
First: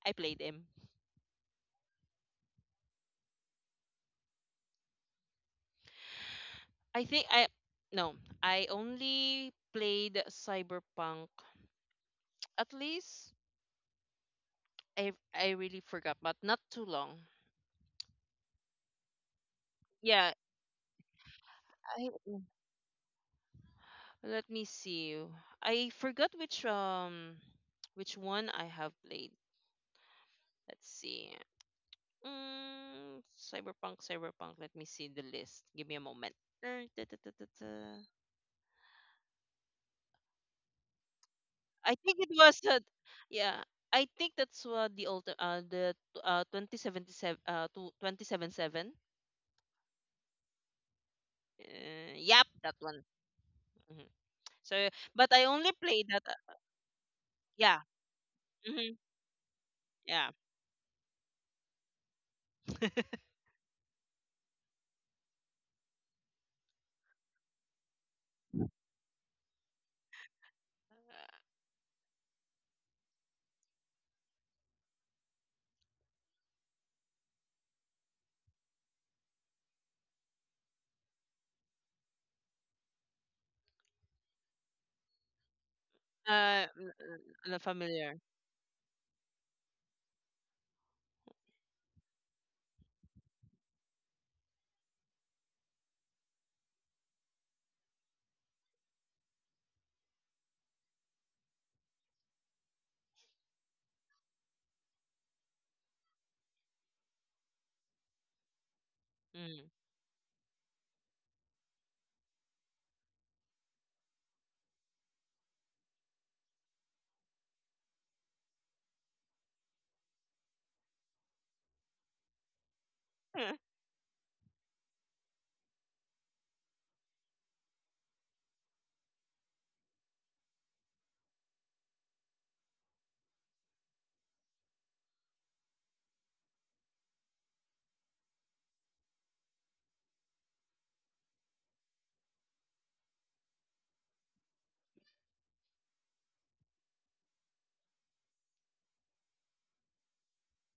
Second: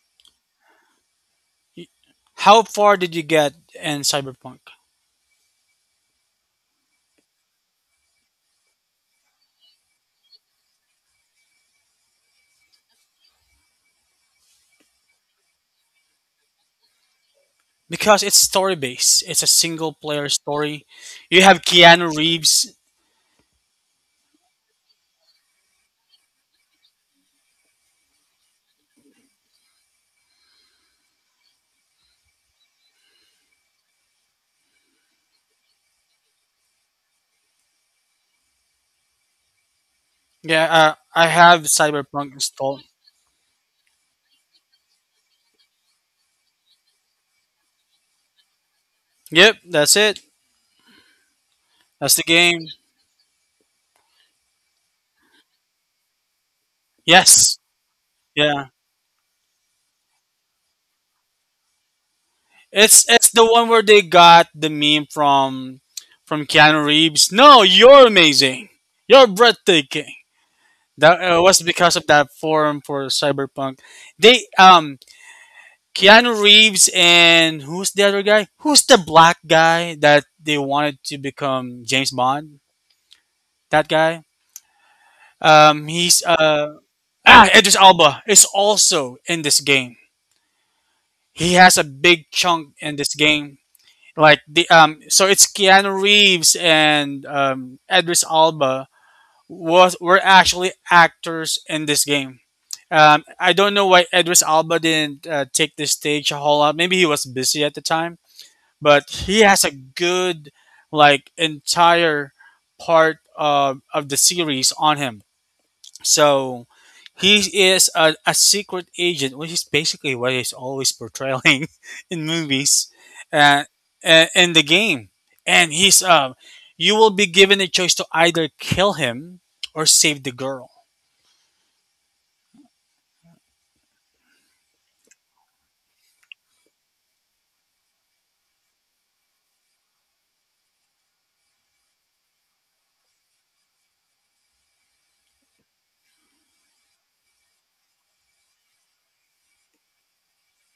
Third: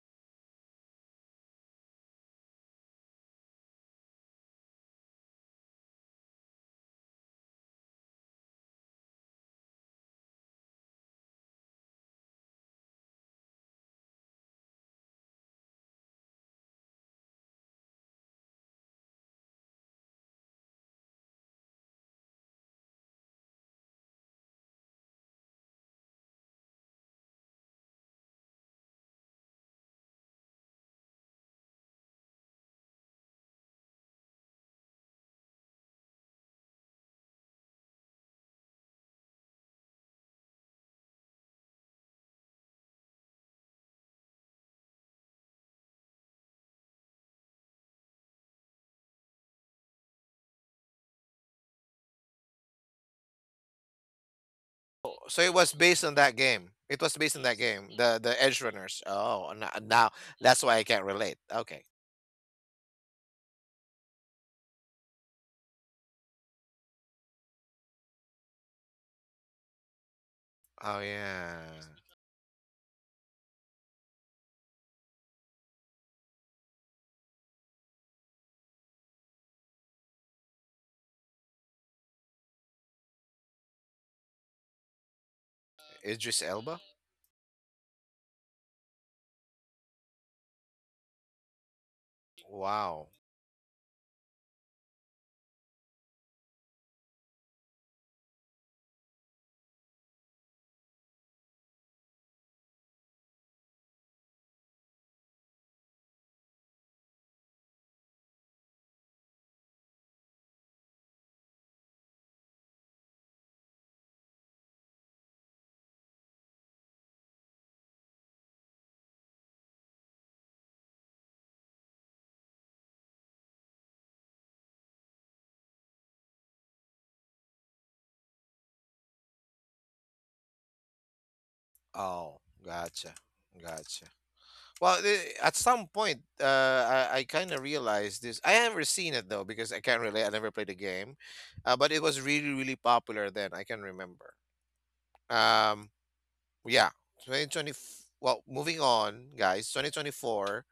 Speaker 1: I played them.
Speaker 3: You- How far did you get in Cyberpunk?
Speaker 1: I think I no, I only played Cyberpunk. At least I really forgot, but not too long.
Speaker 3: Because it's story based. It's a single
Speaker 1: Yeah,
Speaker 3: player story. You have
Speaker 1: I,
Speaker 3: Keanu Reeves.
Speaker 1: let me see. I forgot which one I have played. Let's see. Mm, cyberpunk, cyberpunk. Let me see the list. Give me a moment. Da, da, da, da, da.
Speaker 3: Yeah, I have
Speaker 1: I think it
Speaker 3: Cyberpunk
Speaker 1: was
Speaker 3: installed.
Speaker 1: yeah. I think that's the old 2077 277.
Speaker 3: Yep, that's it. That's the
Speaker 1: Yep,
Speaker 3: game.
Speaker 1: that one. Hmm. So,
Speaker 2: Oh,
Speaker 1: but I
Speaker 2: so it
Speaker 1: only
Speaker 2: was
Speaker 1: played
Speaker 2: based on
Speaker 1: that.
Speaker 2: that
Speaker 1: Uh,
Speaker 2: game. It was based on that
Speaker 3: Yes.
Speaker 1: yeah.
Speaker 2: game. The Edge
Speaker 3: Yeah.
Speaker 1: Hmm.
Speaker 2: Runners. Oh, now
Speaker 1: Yeah.
Speaker 2: that's why I can't relate. Okay.
Speaker 3: It's
Speaker 1: <laughs>
Speaker 3: it's the one where they got the meme from Keanu Reeves. No, you're amazing. You're breathtaking.
Speaker 2: Oh
Speaker 3: That was
Speaker 2: yeah,
Speaker 3: because of that forum for Cyberpunk. They Keanu Reeves and who's the other guy? Who's the black guy that they wanted to become James Bond? That guy. He's
Speaker 2: Idris Elba.
Speaker 3: Ah,
Speaker 1: Not
Speaker 3: Idris
Speaker 1: familiar.
Speaker 3: Alba is also in this game. He has a big chunk in
Speaker 2: Wow.
Speaker 3: this game. Like the so it's Keanu Reeves and Idris Alba was were actually actors in this game. I don't know why Idris Alba didn't take the stage a whole lot. Maybe he was busy at the time, but he
Speaker 1: Mm.
Speaker 3: has a good like entire part of the series on him. So he is a secret agent, which is basically what he's always portraying <laughs> in movies uh,
Speaker 1: <laughs>
Speaker 3: in the game. And he's you will be given a choice to either kill him or save the girl.
Speaker 2: Oh, gotcha, gotcha. Well, at some point, I kind of realized this. I haven't seen it though because I can't relate. I never played the game, but it was really, really popular then. I can remember. Um, yeah, 2020. Well, moving on, guys. 2024.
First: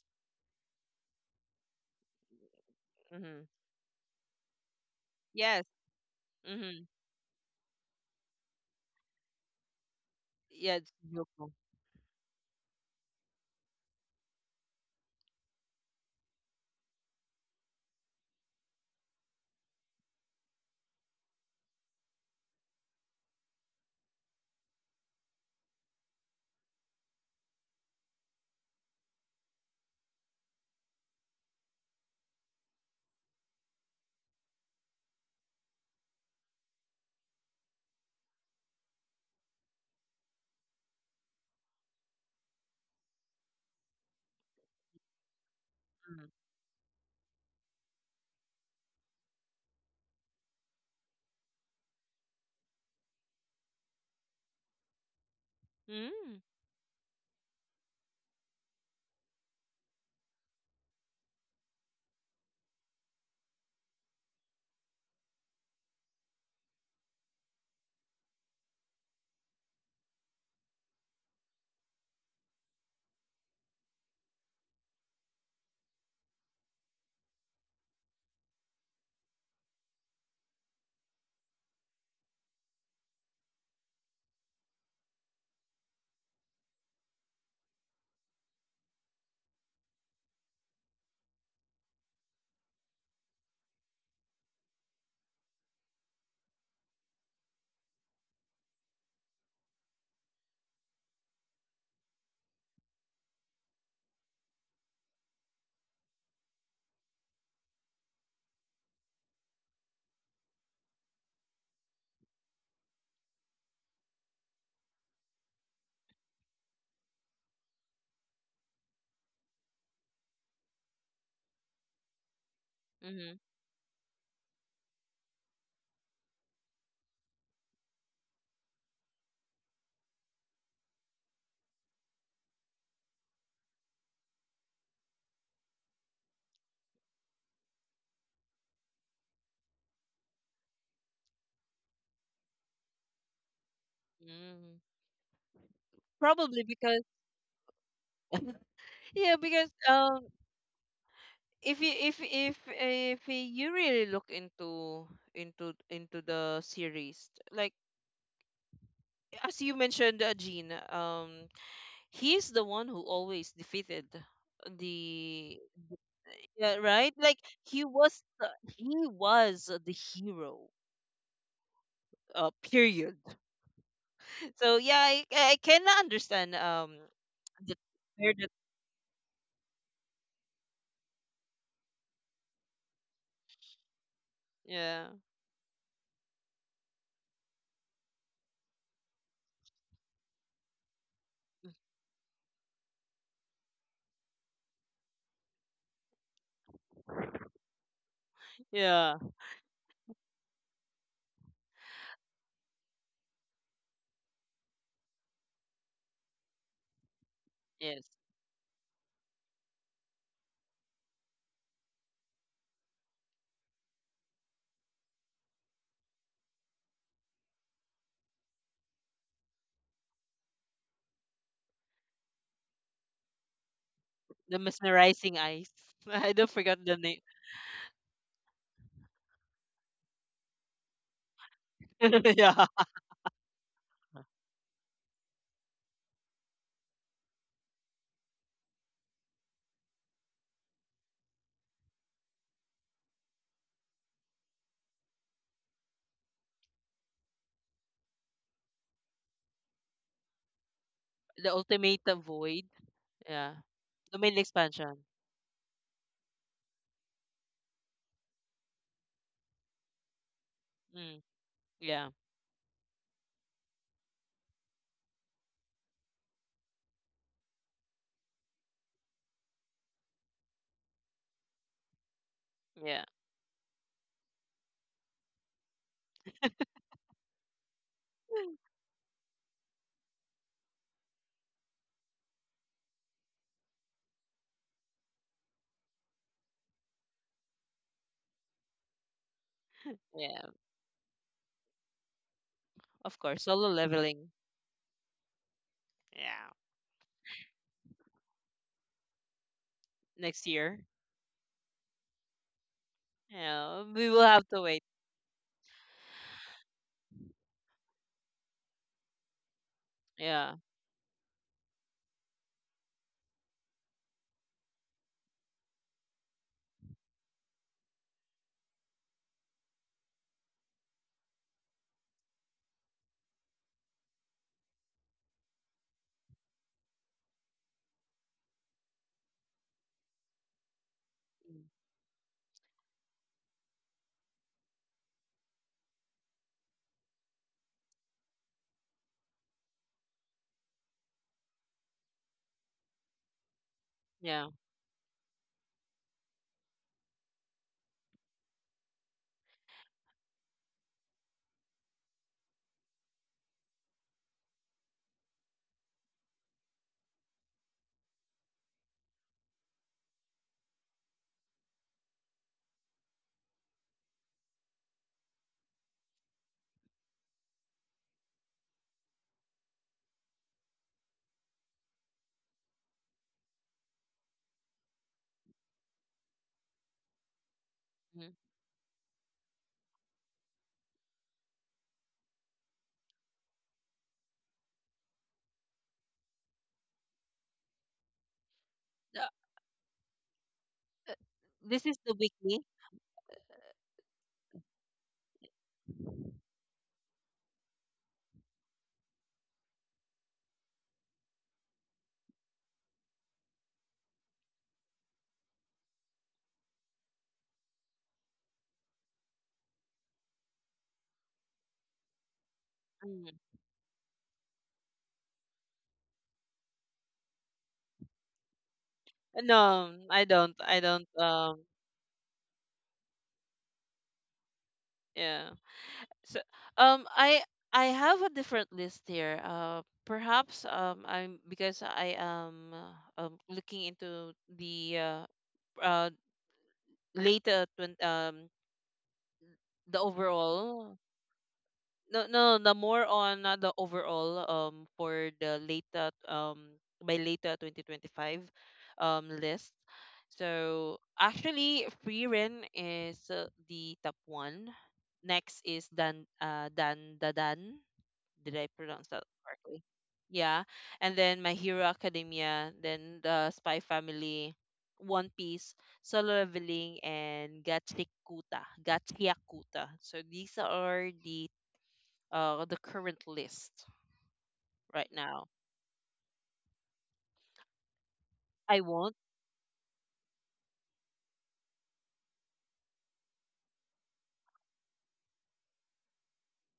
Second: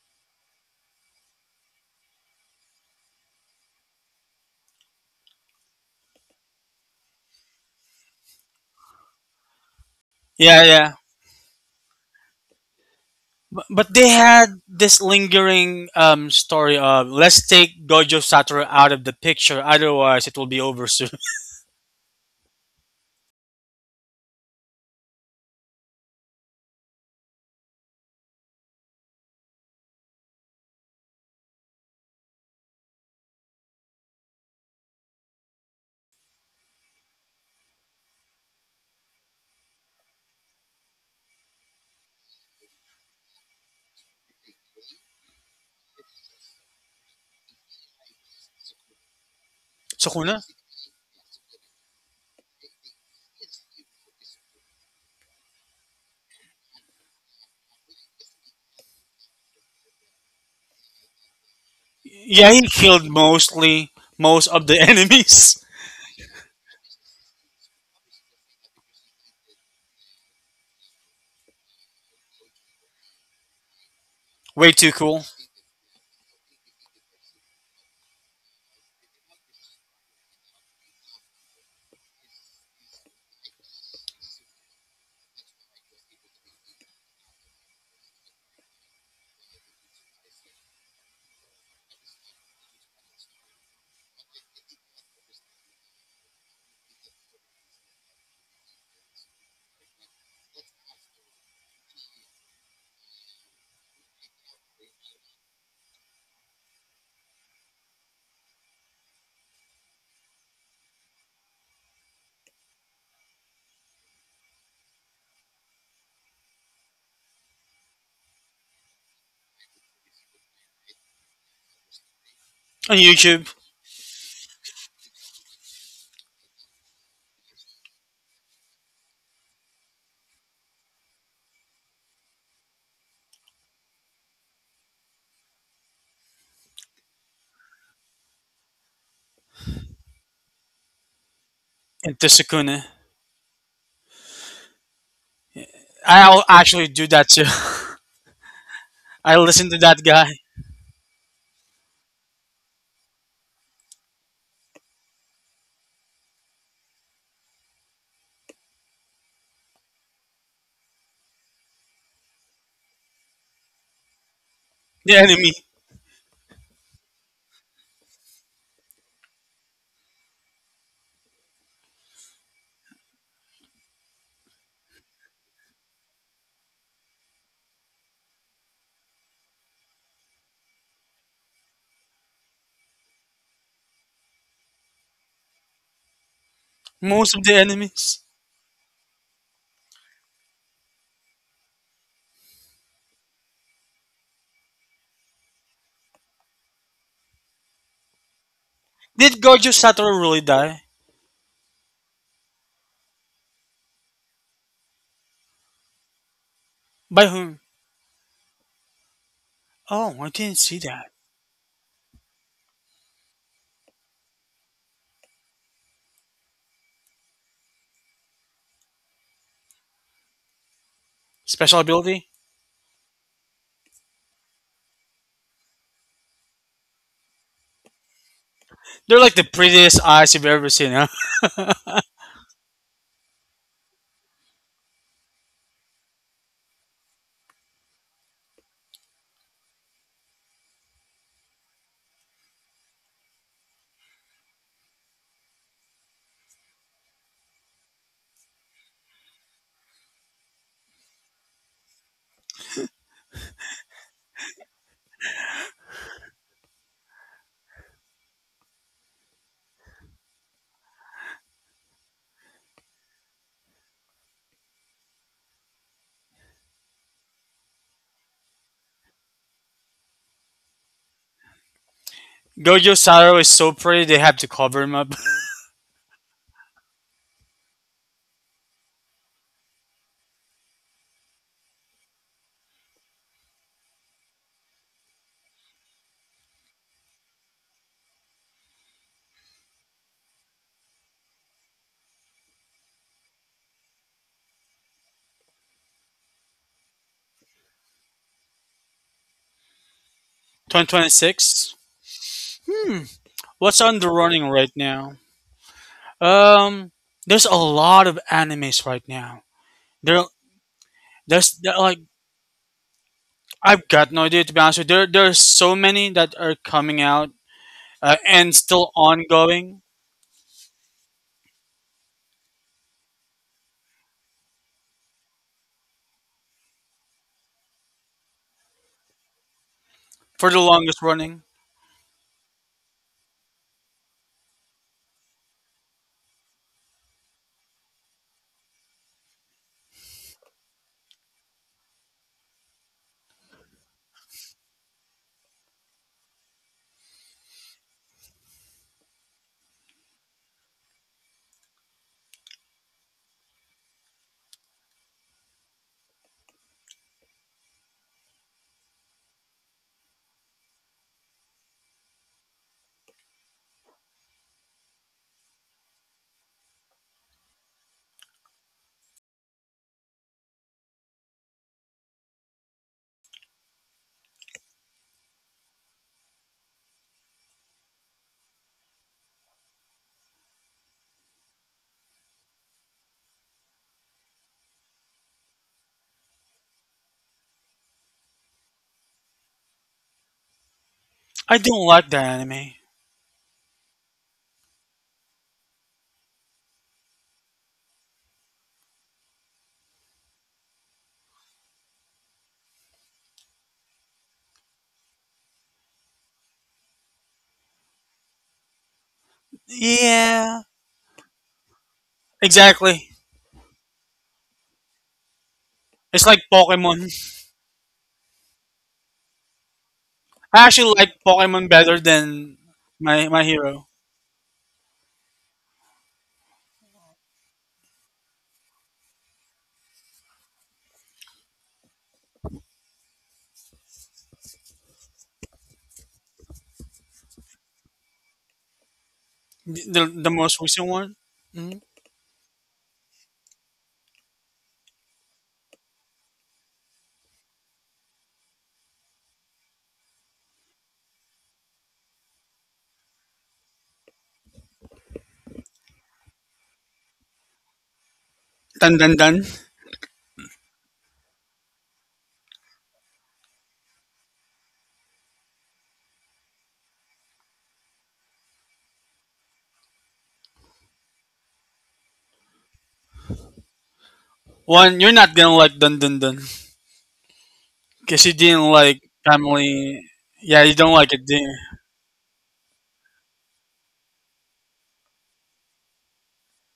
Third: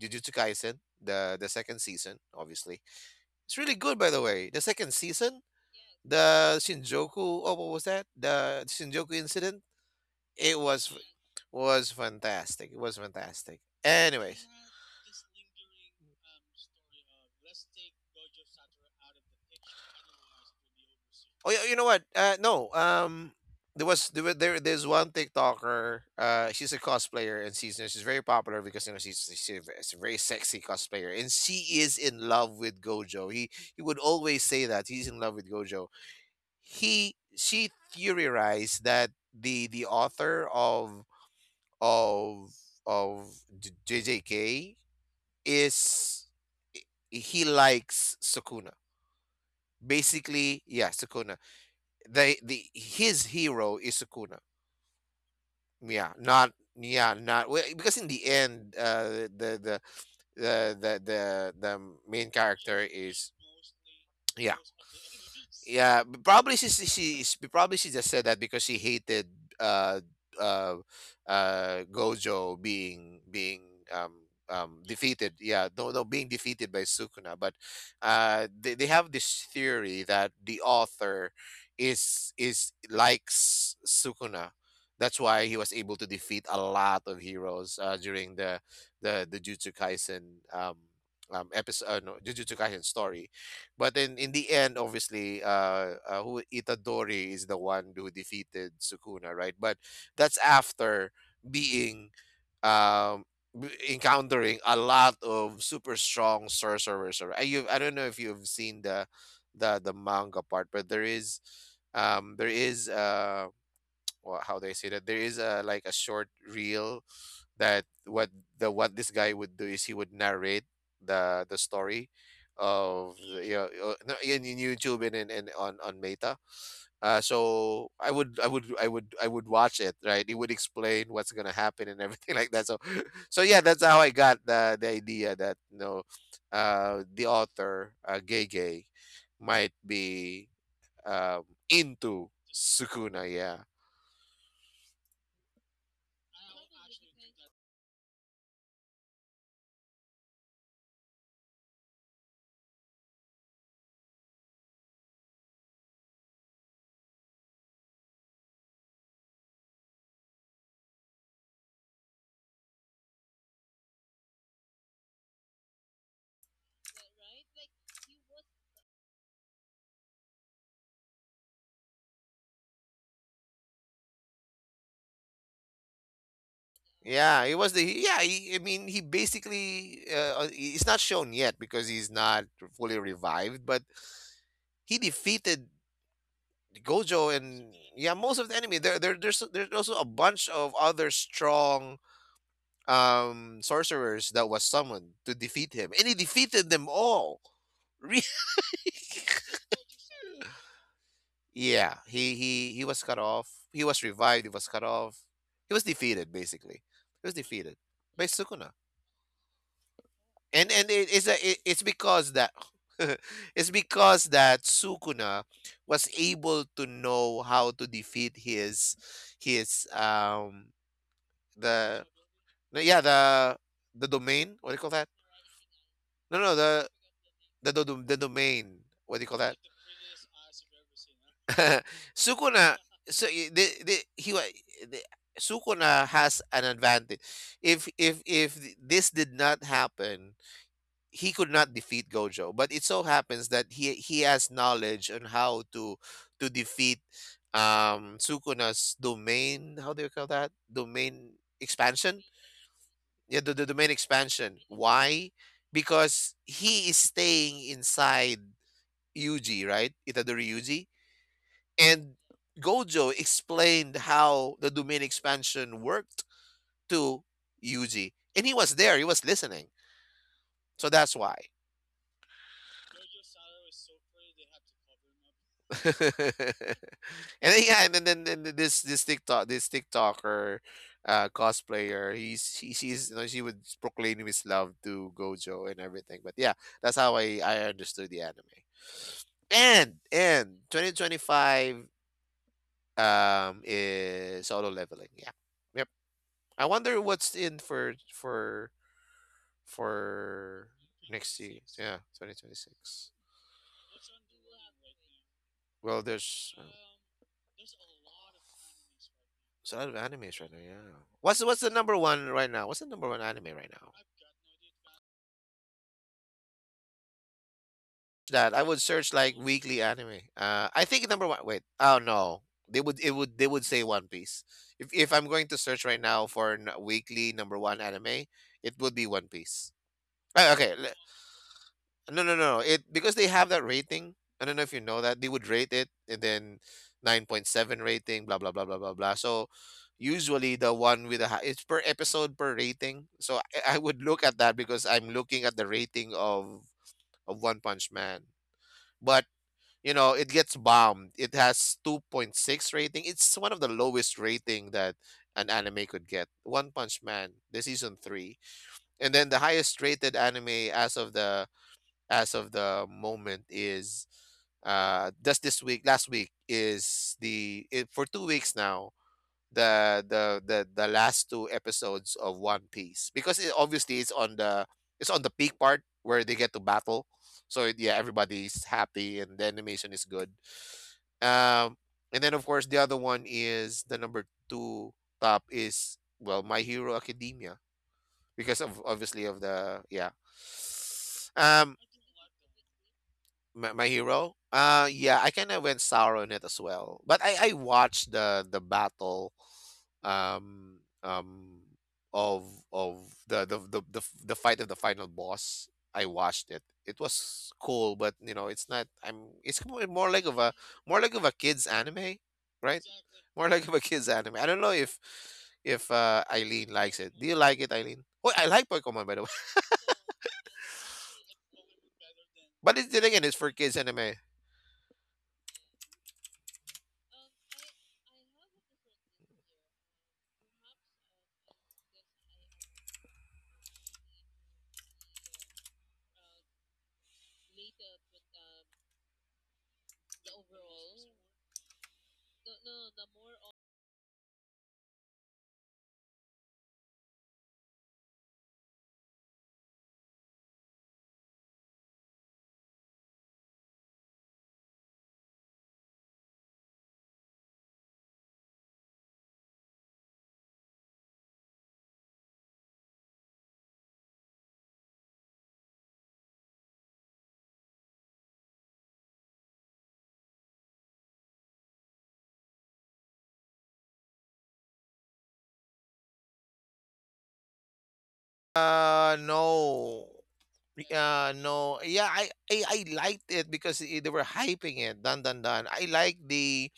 Speaker 2: Jujutsu Kaisen, the second season, obviously,
Speaker 1: Mm-hmm.
Speaker 2: it's really good. By the way, the second season,
Speaker 1: Yes.
Speaker 2: the
Speaker 1: Mm-hmm.
Speaker 2: Shinjuku. Oh, what was that? The Shinjuku incident. It
Speaker 3: Yeah,
Speaker 1: Yeah,
Speaker 3: yeah.
Speaker 1: it's Yoko.
Speaker 2: was fantastic. It was fantastic.
Speaker 3: But they
Speaker 2: Anyways,
Speaker 3: had this lingering story of let's take Gojo Satoru out of the picture, otherwise it will be over soon. <laughs>
Speaker 2: oh yeah, you know what? No, there's one TikToker. She's a cosplayer and she's very popular because you know she's a very sexy cosplayer and she is in love with Gojo. He would always say that he's in love with Gojo. He She theorized that the author of of JJK is
Speaker 1: Mm.
Speaker 2: he likes Sukuna.
Speaker 3: So who knows?
Speaker 2: Basically, yeah, Sukuna. The His hero is Sukuna. Yeah,
Speaker 1: Mm.
Speaker 2: not. Well, because in the end, the main
Speaker 3: Yeah, he
Speaker 2: character
Speaker 3: killed
Speaker 2: is.
Speaker 3: mostly most
Speaker 2: Yeah.
Speaker 3: of the <laughs> enemies.
Speaker 2: Yeah, probably probably she just said that because she hated uh uh Gojo being um
Speaker 3: Way too cool
Speaker 2: defeated. Yeah, no, being defeated by Sukuna, but they have this theory that the author is likes Sukuna. That's why he was able to defeat a lot of heroes during the Jujutsu Kaisen um episode, no, Jujutsu Kaisen story. But then in the end, obviously, who Itadori is the one who defeated Sukuna, right? But that's after being. um, Encountering a lot of super strong sorcerers. I don't know if you've seen the manga part, but there is. um, there is uh, <tsk> well, how do I say that? There is a, like, a short reel that. What the what this guy would do is he would narrate the story
Speaker 3: on
Speaker 2: of,
Speaker 3: YouTube.
Speaker 2: you know, no, in YouTube and, and on Meta. So I would, I would watch it, right. He would explain what's gonna happen and everything <laughs> like that. So yeah, that's how I got the idea that, you know, the author, Gay Gay might be um,
Speaker 3: And
Speaker 2: into
Speaker 3: Tsukune.
Speaker 2: Sukuna. Yeah.
Speaker 1: Mm-hmm.
Speaker 3: I'll
Speaker 1: Probably
Speaker 3: actually
Speaker 1: because
Speaker 3: do that too. <laughs> I
Speaker 1: yeah,
Speaker 3: listen
Speaker 1: because
Speaker 3: to that guy,
Speaker 1: if you if you really look into into the series, like as you mentioned, Gene, he's the one who always defeated
Speaker 3: <laughs> the enemy.
Speaker 1: the. Yeah, right. Like he was the, he was the hero. Period. <laughs> So yeah, I can understand
Speaker 2: Yeah, he was
Speaker 1: the
Speaker 2: the yeah.
Speaker 1: where the
Speaker 2: I mean, he basically. It's not shown yet because he's not fully revived, but he
Speaker 1: yeah.
Speaker 2: defeated Gojo
Speaker 3: Most of the
Speaker 2: and, yeah,
Speaker 3: enemies.
Speaker 2: most of the enemy. There's also a bunch of other strong sorcerers that was summoned to defeat him, and he defeated them all. <laughs> Really?
Speaker 1: Yeah,
Speaker 3: Did Gojo Satoru really die?
Speaker 2: Yeah, he was cut off. He was revived. He was cut off. He was defeated, basically.
Speaker 3: By
Speaker 2: He was
Speaker 3: whom?
Speaker 2: defeated
Speaker 1: yes,
Speaker 2: by Sukuna.
Speaker 3: Oh, I didn't
Speaker 2: and
Speaker 3: see
Speaker 2: and
Speaker 3: that.
Speaker 2: it's because that <laughs> it's because that Sukuna was able to know how to defeat his his um
Speaker 3: Special
Speaker 2: the
Speaker 3: ability?
Speaker 2: no, yeah the domain,
Speaker 1: the
Speaker 2: what do you call that?
Speaker 1: mesmerizing eyes. <laughs> I
Speaker 2: No
Speaker 1: don't
Speaker 2: no
Speaker 1: forget
Speaker 2: the
Speaker 1: the name.
Speaker 2: The domain,
Speaker 3: They're
Speaker 2: what do you
Speaker 3: like
Speaker 2: call
Speaker 3: the
Speaker 2: that?
Speaker 3: prettiest eyes you've ever seen, huh?
Speaker 2: <laughs>
Speaker 1: <laughs> Yeah.
Speaker 2: Sukuna, so I- the, he wa- the, Sukuna has an advantage. If this did not happen, he could not defeat Gojo, but it so happens that he has knowledge on how to defeat Sukuna's domain. How do you call that? Domain
Speaker 1: The ultimate
Speaker 2: expansion.
Speaker 1: void.
Speaker 2: Yeah,
Speaker 1: Yeah.
Speaker 2: the domain
Speaker 1: Domain
Speaker 2: expansion.
Speaker 1: expansion.
Speaker 2: Why? Because he is staying inside Yuji, right? Itadori Yuji,
Speaker 1: Mm. Yeah.
Speaker 2: and Gojo explained how the domain expansion worked to Yuji, and he was there. He was listening, so that's why.
Speaker 3: <laughs> Gojo
Speaker 1: Yeah.
Speaker 3: Satoru is so pretty they have to cover him up. <laughs>
Speaker 2: <laughs> And then, this TikTok, this TikToker, cosplayer, she's she would proclaim his love to Gojo and everything. But yeah, that's how I understood the anime. And
Speaker 1: Yeah.
Speaker 2: and 2025
Speaker 1: Of course. Solo leveling.
Speaker 2: is solo leveling. Yeah. Yep.
Speaker 1: Yeah.
Speaker 2: I wonder what's in for for
Speaker 1: Next
Speaker 2: for
Speaker 1: year.
Speaker 2: next year.
Speaker 3: 2026.
Speaker 2: Yeah, 2026.
Speaker 3: What's
Speaker 1: Yeah.
Speaker 3: on
Speaker 1: We
Speaker 3: the
Speaker 1: will have
Speaker 3: running
Speaker 1: to
Speaker 3: right
Speaker 1: wait.
Speaker 3: now?
Speaker 2: Well,
Speaker 3: Um, there's a lot of animes right now.
Speaker 2: there's a lot of
Speaker 3: There,
Speaker 2: animes right
Speaker 1: Yeah.
Speaker 2: now. Yeah. What's
Speaker 3: there's
Speaker 2: what's the
Speaker 3: there,
Speaker 2: number
Speaker 3: like
Speaker 2: one right now? What's the number one anime right
Speaker 3: I've
Speaker 2: now?
Speaker 3: got no idea to be honest with you. There are so many that are coming out
Speaker 2: That
Speaker 3: and
Speaker 2: I would
Speaker 3: still
Speaker 2: search like
Speaker 3: ongoing
Speaker 2: weekly anime. I think number one. Wait. Oh no. They would say One Piece. If I'm going to search right now for weekly number one anime, it would be One Piece.
Speaker 3: for the
Speaker 2: Okay.
Speaker 3: longest running.
Speaker 1: Mm.
Speaker 2: No, no, no. It, because they have that rating. I don't know if you know that they would rate it, and then 9.7 rating, blah blah blah blah blah blah. So usually the one with the high, it's per episode per rating. So I would look at
Speaker 1: Yeah.
Speaker 2: that because I'm looking at the rating of One Punch Man. But you know, it gets bombed. It has 2.6 rating. It's one of the lowest rating that an anime could get. One Punch Man, the season 3. And then the highest rated anime as of the moment is just this week last week, for 2 weeks now, the, the last two episodes of One Piece, because obviously it's on the, it's on the peak part where they get to battle. So it, yeah,
Speaker 1: Mhm.
Speaker 2: everybody's happy and the animation is good. um and then of course the other one is the number two top is, well, My Hero Academia, because of
Speaker 1: Uh,
Speaker 2: obviously of the, yeah.
Speaker 3: I
Speaker 2: um
Speaker 1: This
Speaker 3: don't
Speaker 1: is
Speaker 3: like
Speaker 1: the
Speaker 3: that
Speaker 1: weekly.
Speaker 3: anime.
Speaker 2: My, my hero? Yeah, I kind of went sour on it as well. But I watched the battle um um of the fight of the final boss. I watched it. It was cool, but you know, it's not, I'm it's more like of a,
Speaker 3: Yeah,
Speaker 2: more like of a kids anime, right?
Speaker 3: exactly.
Speaker 1: Mm.
Speaker 2: More like of a kids anime. I don't know if uh,
Speaker 3: It's like
Speaker 2: Eileen likes
Speaker 3: Pokemon.
Speaker 2: it. Do you like it, Eileen? Oh, I like Pokemon, by the way. <laughs>
Speaker 1: No, I don't.
Speaker 3: I
Speaker 1: I
Speaker 3: actually
Speaker 1: don't.
Speaker 3: like Pokemon better than
Speaker 2: But it's, then again,
Speaker 3: my
Speaker 2: it's
Speaker 3: my
Speaker 2: for kids
Speaker 3: hero.
Speaker 2: anime.
Speaker 1: Yeah. So, um, I I have a different list here. Perhaps I'm because I am looking into the uh later twen- um the
Speaker 3: The most recent
Speaker 1: overall,
Speaker 3: one. Mhm.
Speaker 1: no no, the more on the overall for the later by later 2025 list. So actually, free ren is the top one. Next is dan dadan. Did I
Speaker 3: Dun
Speaker 1: pronounce
Speaker 3: dun
Speaker 1: that
Speaker 3: dun.
Speaker 1: correctly? Yeah. And then My Hero Academia, then the Spy Family, One Piece, Solo Leveling, and Gatsikuta, Gatsyakuta. So these are the current list
Speaker 3: One,
Speaker 1: right
Speaker 3: you're not
Speaker 1: now.
Speaker 3: gonna like dun dun dun because you didn't
Speaker 1: I
Speaker 3: like
Speaker 1: won't.
Speaker 2: Uh,
Speaker 3: family.
Speaker 2: no.
Speaker 3: Yeah, you don't like it. Do you?
Speaker 2: No, yeah, I liked it because they were hyping it. Dun dun dun. I like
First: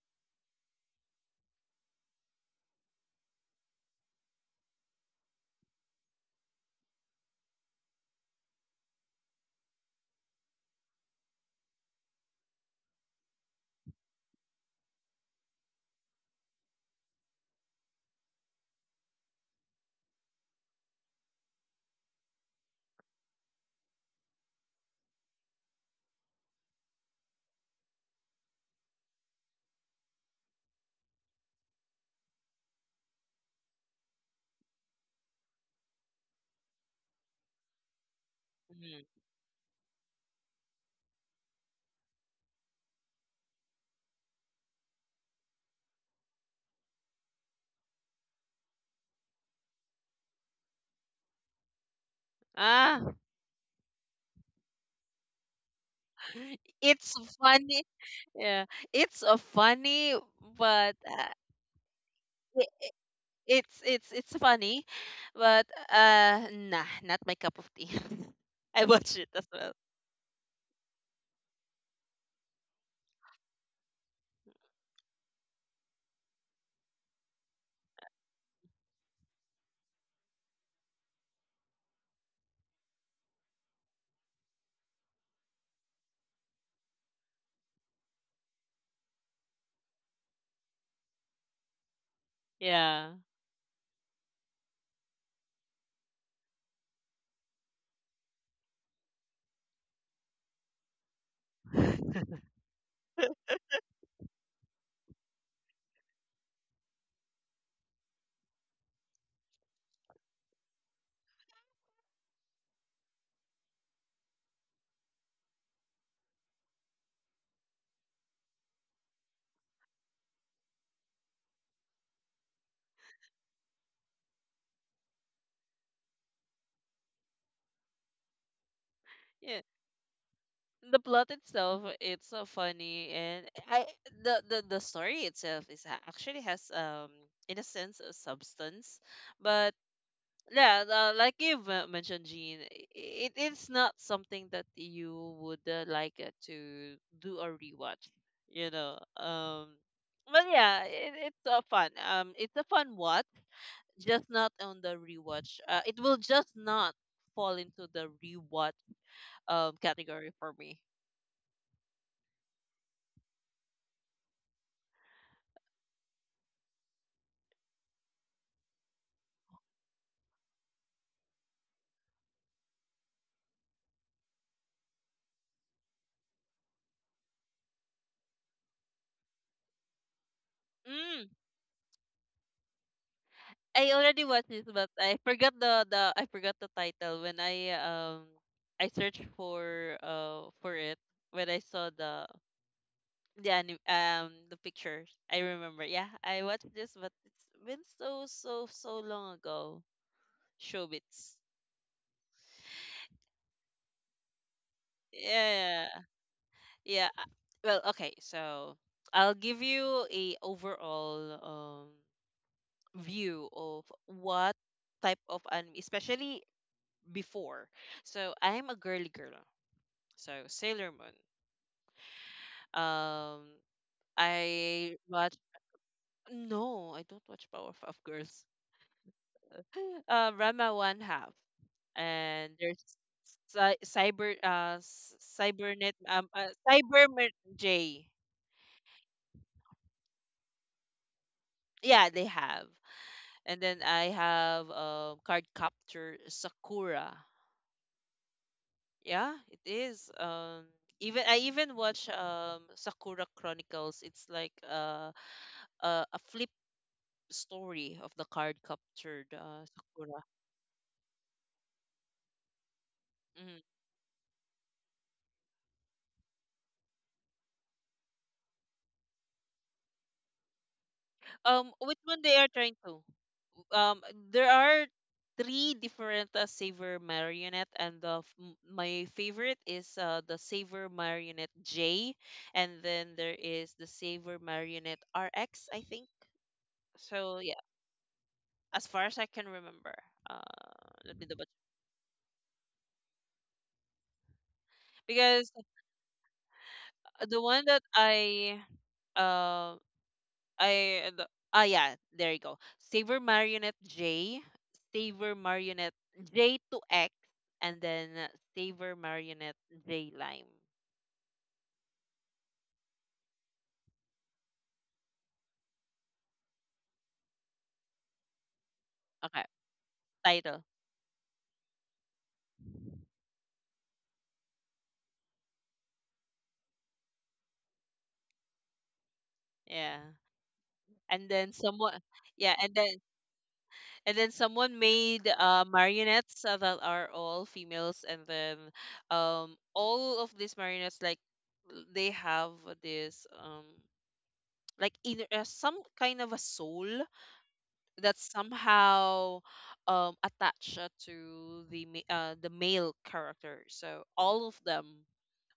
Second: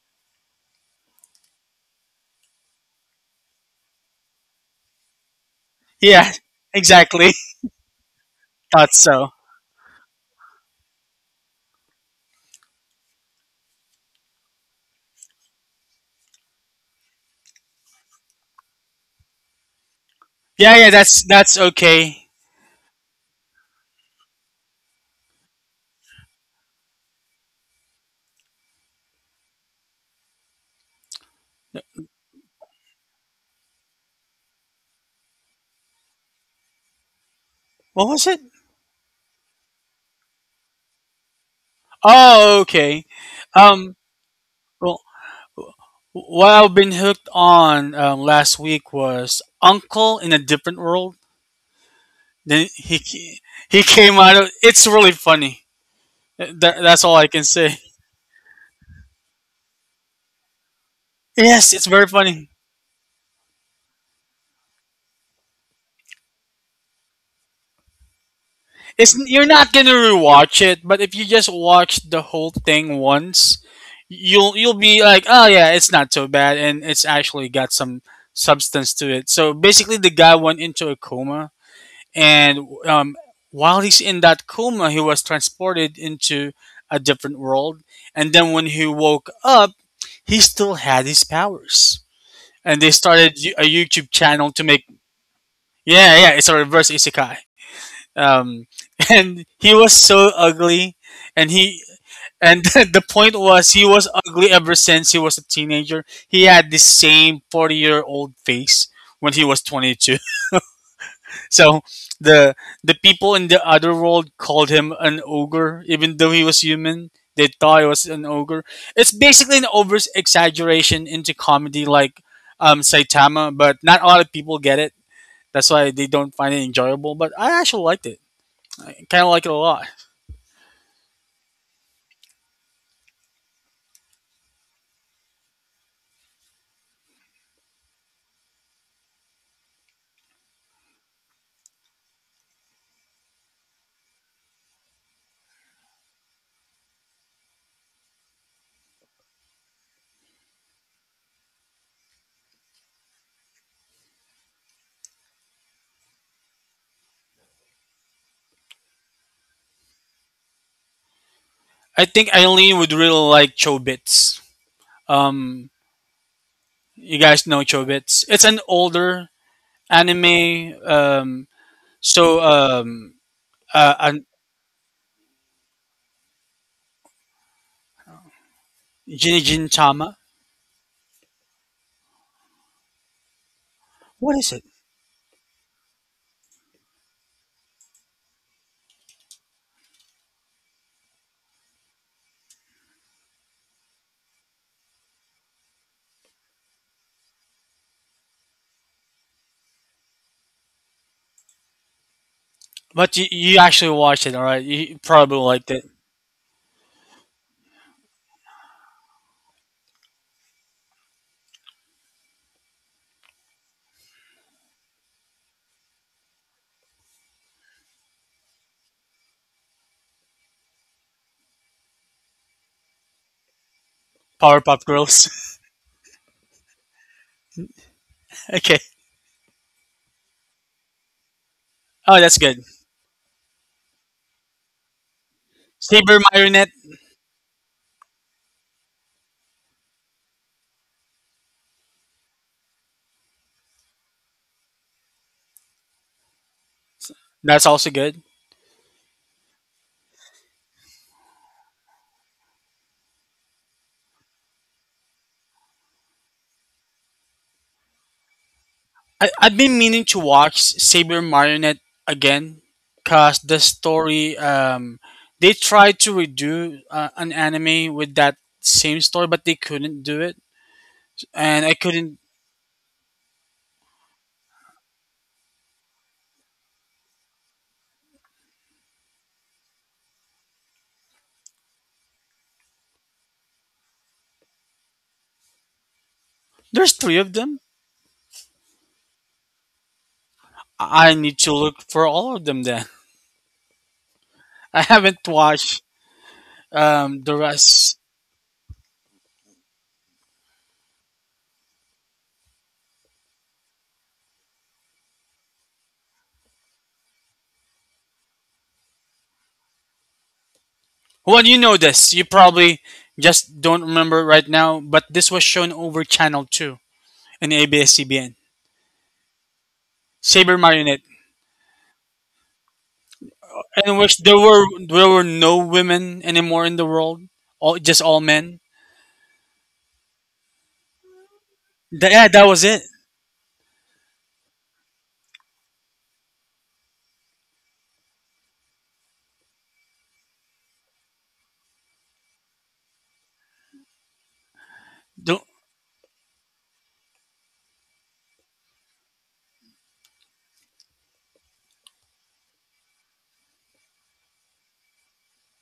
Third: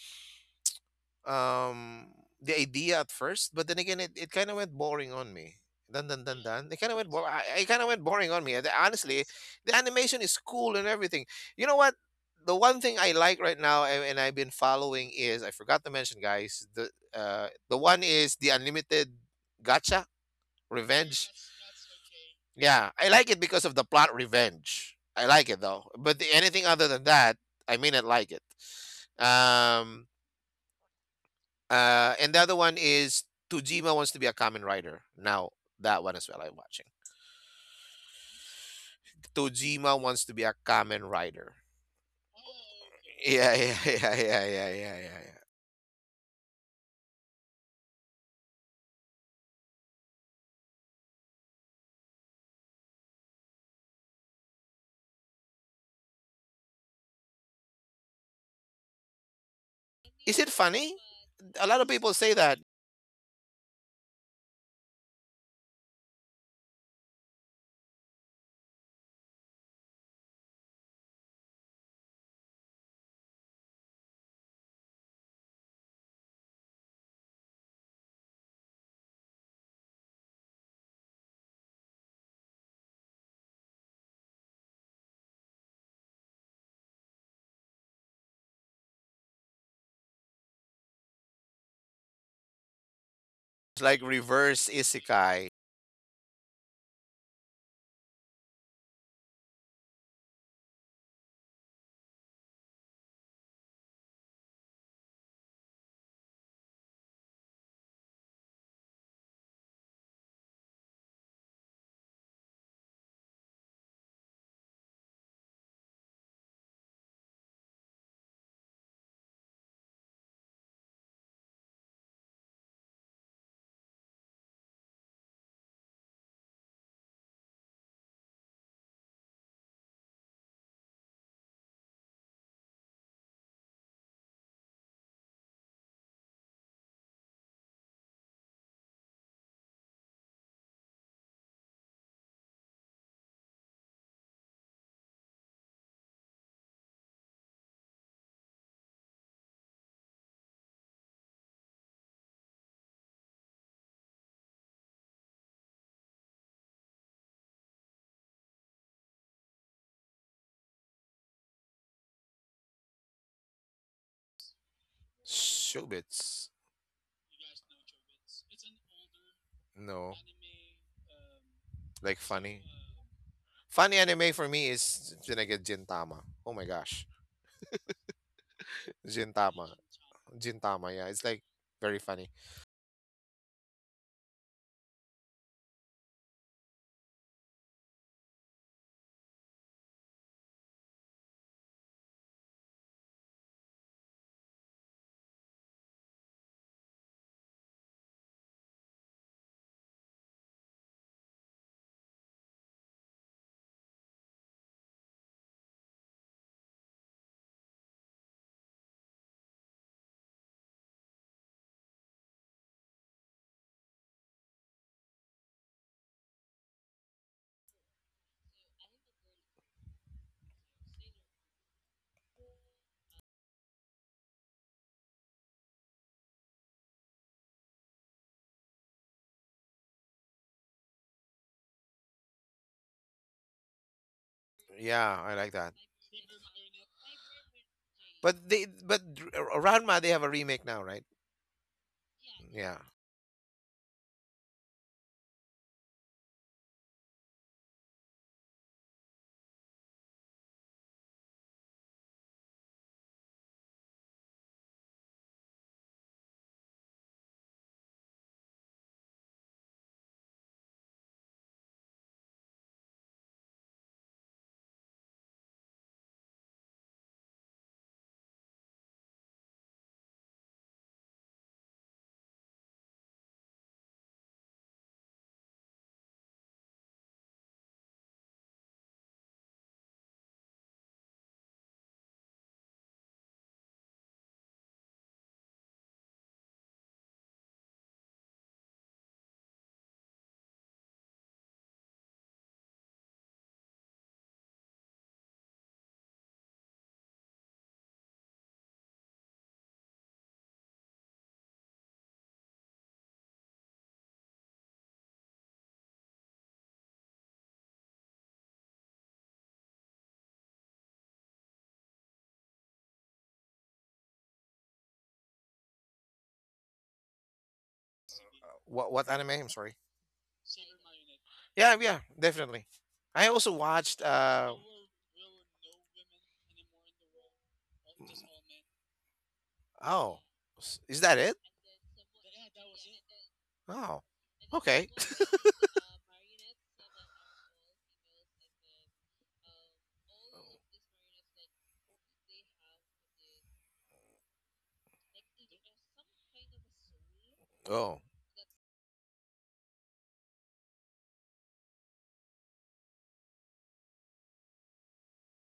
Speaker 2: um the idea at first, but then again, it kind of went boring on me. Dun dun
Speaker 3: Yeah,
Speaker 2: dun dun. It kind of went
Speaker 3: exactly. <laughs>
Speaker 2: I kind of went boring on me. And
Speaker 3: Thought
Speaker 2: honestly,
Speaker 3: so.
Speaker 2: the animation is cool and everything. You know what? The one thing I like right now, and I've been following, is, I forgot to mention, guys, the the one is The Unlimited Gacha.
Speaker 3: Yeah, yeah.
Speaker 2: Revenge.
Speaker 3: That's okay.
Speaker 2: Yeah, I like it because of the plot, revenge. I like it though. But the, anything other than that, I may not like it. Um uh, and the other one is Tujima Wants to Be a Kamen Rider. Now that one as well I'm watching.
Speaker 3: What was it?
Speaker 1: Mhm.
Speaker 2: Tujima Wants to Be a Kamen Rider.
Speaker 3: Oh, okay.
Speaker 2: Yeah, yeah, <laughs>
Speaker 3: Um.
Speaker 2: yeah, yeah, yeah, yeah, yeah,
Speaker 3: Well,
Speaker 2: yeah.
Speaker 3: what I've been hooked on last week was Uncle in a Different World. Then he
Speaker 1: Ah,
Speaker 3: ca- he came out of. It's really funny.
Speaker 1: <laughs>
Speaker 3: That's all
Speaker 1: it's
Speaker 3: I can say.
Speaker 1: funny. Yeah, it's a funny,
Speaker 2: Is it funny?
Speaker 1: but
Speaker 2: A
Speaker 3: Yes,
Speaker 2: lot of
Speaker 3: it's very
Speaker 2: people say
Speaker 3: funny.
Speaker 2: that.
Speaker 1: i i- it's it's funny, but nah, not my cup of tea. <laughs> I
Speaker 3: It's
Speaker 1: watch it
Speaker 3: you're
Speaker 1: as
Speaker 3: not
Speaker 1: well.
Speaker 3: gonna rewatch it, but if you just watch the whole thing once, you'll be like, oh yeah, it's not so bad, and it's actually got some substance to it. So basically, the guy went into a coma, and while he's in that coma, he was transported into a different world. And then when he woke up, he still had his powers. And they
Speaker 1: Yeah.
Speaker 3: started a
Speaker 2: It's like
Speaker 3: YouTube channel to
Speaker 2: reverse
Speaker 3: make
Speaker 2: isekai.
Speaker 3: yeah yeah it's a reverse isekai. Um, <laughs> and he was so ugly, and he and <laughs> the point was he was ugly ever since he was a teenager. He had the same 40-year old face when he was 22. So the the people in the other world called him an ogre, even though he was human. They thought he was an ogre. It's basically an over exaggeration into comedy, like Saitama, but not a lot of people get it. That's why they don't find it enjoyable. But I actually liked it. I kind of like it a
Speaker 1: Yeah.
Speaker 3: lot.
Speaker 1: The plot itself, it's so funny, and I, the story itself actually has in a sense, a substance. But yeah, the, like you have mentioned, Jean, it is not something that you would like to do a rewatch, you know. Um, but yeah, it, it's a fun. Um, it's a fun watch, just not on the rewatch. It will just not fall into the rewatch category for me.
Speaker 3: I think Eileen would really like Chobits. Um,
Speaker 2: Shubits.
Speaker 3: you guys know Chobits. It's an older
Speaker 2: No.
Speaker 3: anime.
Speaker 2: Like
Speaker 3: So
Speaker 2: funny. Funny
Speaker 3: an
Speaker 2: anime for me is Jinage Gintama. Oh my gosh.
Speaker 3: Jinjin
Speaker 2: Gintama.
Speaker 3: Tama.
Speaker 2: Gintama, yeah. It's
Speaker 1: Mm,
Speaker 2: like very funny.
Speaker 1: I already
Speaker 3: What is
Speaker 1: watched
Speaker 3: it?
Speaker 1: this, but I forgot the, I forgot the title when I searched for it when I saw the, the pictures. I remember. Yeah, I watched this, but it's been so, so, so long ago. Showbiz.
Speaker 3: But you actually watched it, all right? You probably liked it.
Speaker 1: Yeah, yeah. Uh, well, okay. So I'll give you a overall um view of what type of anime, especially before. So I'm a girly girl. So Sailor Moon. Um,
Speaker 3: Powerpuff
Speaker 1: I
Speaker 3: Girls.
Speaker 1: watch. No, I don't watch Powerpuff Girls.
Speaker 3: <laughs> Okay.
Speaker 1: <laughs> Rama One Half,
Speaker 3: Oh, that's
Speaker 1: and
Speaker 3: good.
Speaker 1: there's Cy- Cyber uh s-
Speaker 2: Yeah, I like that.
Speaker 1: Cybernet
Speaker 3: Saber Marionette.
Speaker 1: Cyberman J.
Speaker 2: But they but Ranma, they have a remake now, right?
Speaker 1: Yeah, they have.
Speaker 2: Yeah.
Speaker 1: And then I have card capture Sakura.
Speaker 3: That's also good.
Speaker 1: Yeah, it is. Even I even watch Sakura Chronicles. It's like a flip story of the card captured
Speaker 3: I've been meaning to
Speaker 1: Sakura.
Speaker 3: watch Saber Marionette again because the
Speaker 1: Mm.
Speaker 3: story, they tried to redo an anime with that same story, but they couldn't do it. And I
Speaker 1: Which
Speaker 3: couldn't.
Speaker 1: one they are trying to? Um, there are three different Saver marionette, and my favorite is the Saver marionette J, and then there is the Saver marionette RX, I think.
Speaker 3: There's three of
Speaker 1: So
Speaker 3: them.
Speaker 1: yeah, as far as I can remember, uh,
Speaker 3: I
Speaker 1: let me
Speaker 3: need
Speaker 1: double
Speaker 3: to look for all of them then. <laughs> I haven't
Speaker 1: because
Speaker 3: watched the
Speaker 1: the one that
Speaker 3: rest.
Speaker 1: um I the, ah yeah, there you go. Saver Marionette J, Saver Marionette J to X, and then Saver Marionette J Lime.
Speaker 3: Well, you know this. You probably just don't remember right now, but this was shown over Channel 2 in ABS-CBN.
Speaker 2: What anime?
Speaker 1: Okay,
Speaker 2: I'm sorry.
Speaker 3: Saber
Speaker 1: title.
Speaker 3: Marionette,
Speaker 2: Yeah, yeah, definitely. I also
Speaker 3: in
Speaker 2: watched
Speaker 3: which
Speaker 2: uh,
Speaker 3: there were no women anymore in the world, all just all men.
Speaker 1: Yeah.
Speaker 2: oh. Is that
Speaker 1: And
Speaker 2: it?
Speaker 1: then someone,
Speaker 3: Yeah, that
Speaker 1: yeah,
Speaker 3: was it.
Speaker 2: Oh.
Speaker 1: and then someone
Speaker 2: Okay.
Speaker 1: made
Speaker 2: <laughs>
Speaker 1: marionettes that are all females, and then all of these marionettes, like, they have this like in
Speaker 3: The-
Speaker 1: some kind of a soul
Speaker 2: Oh.
Speaker 1: that's somehow attached to the the male character. So all of them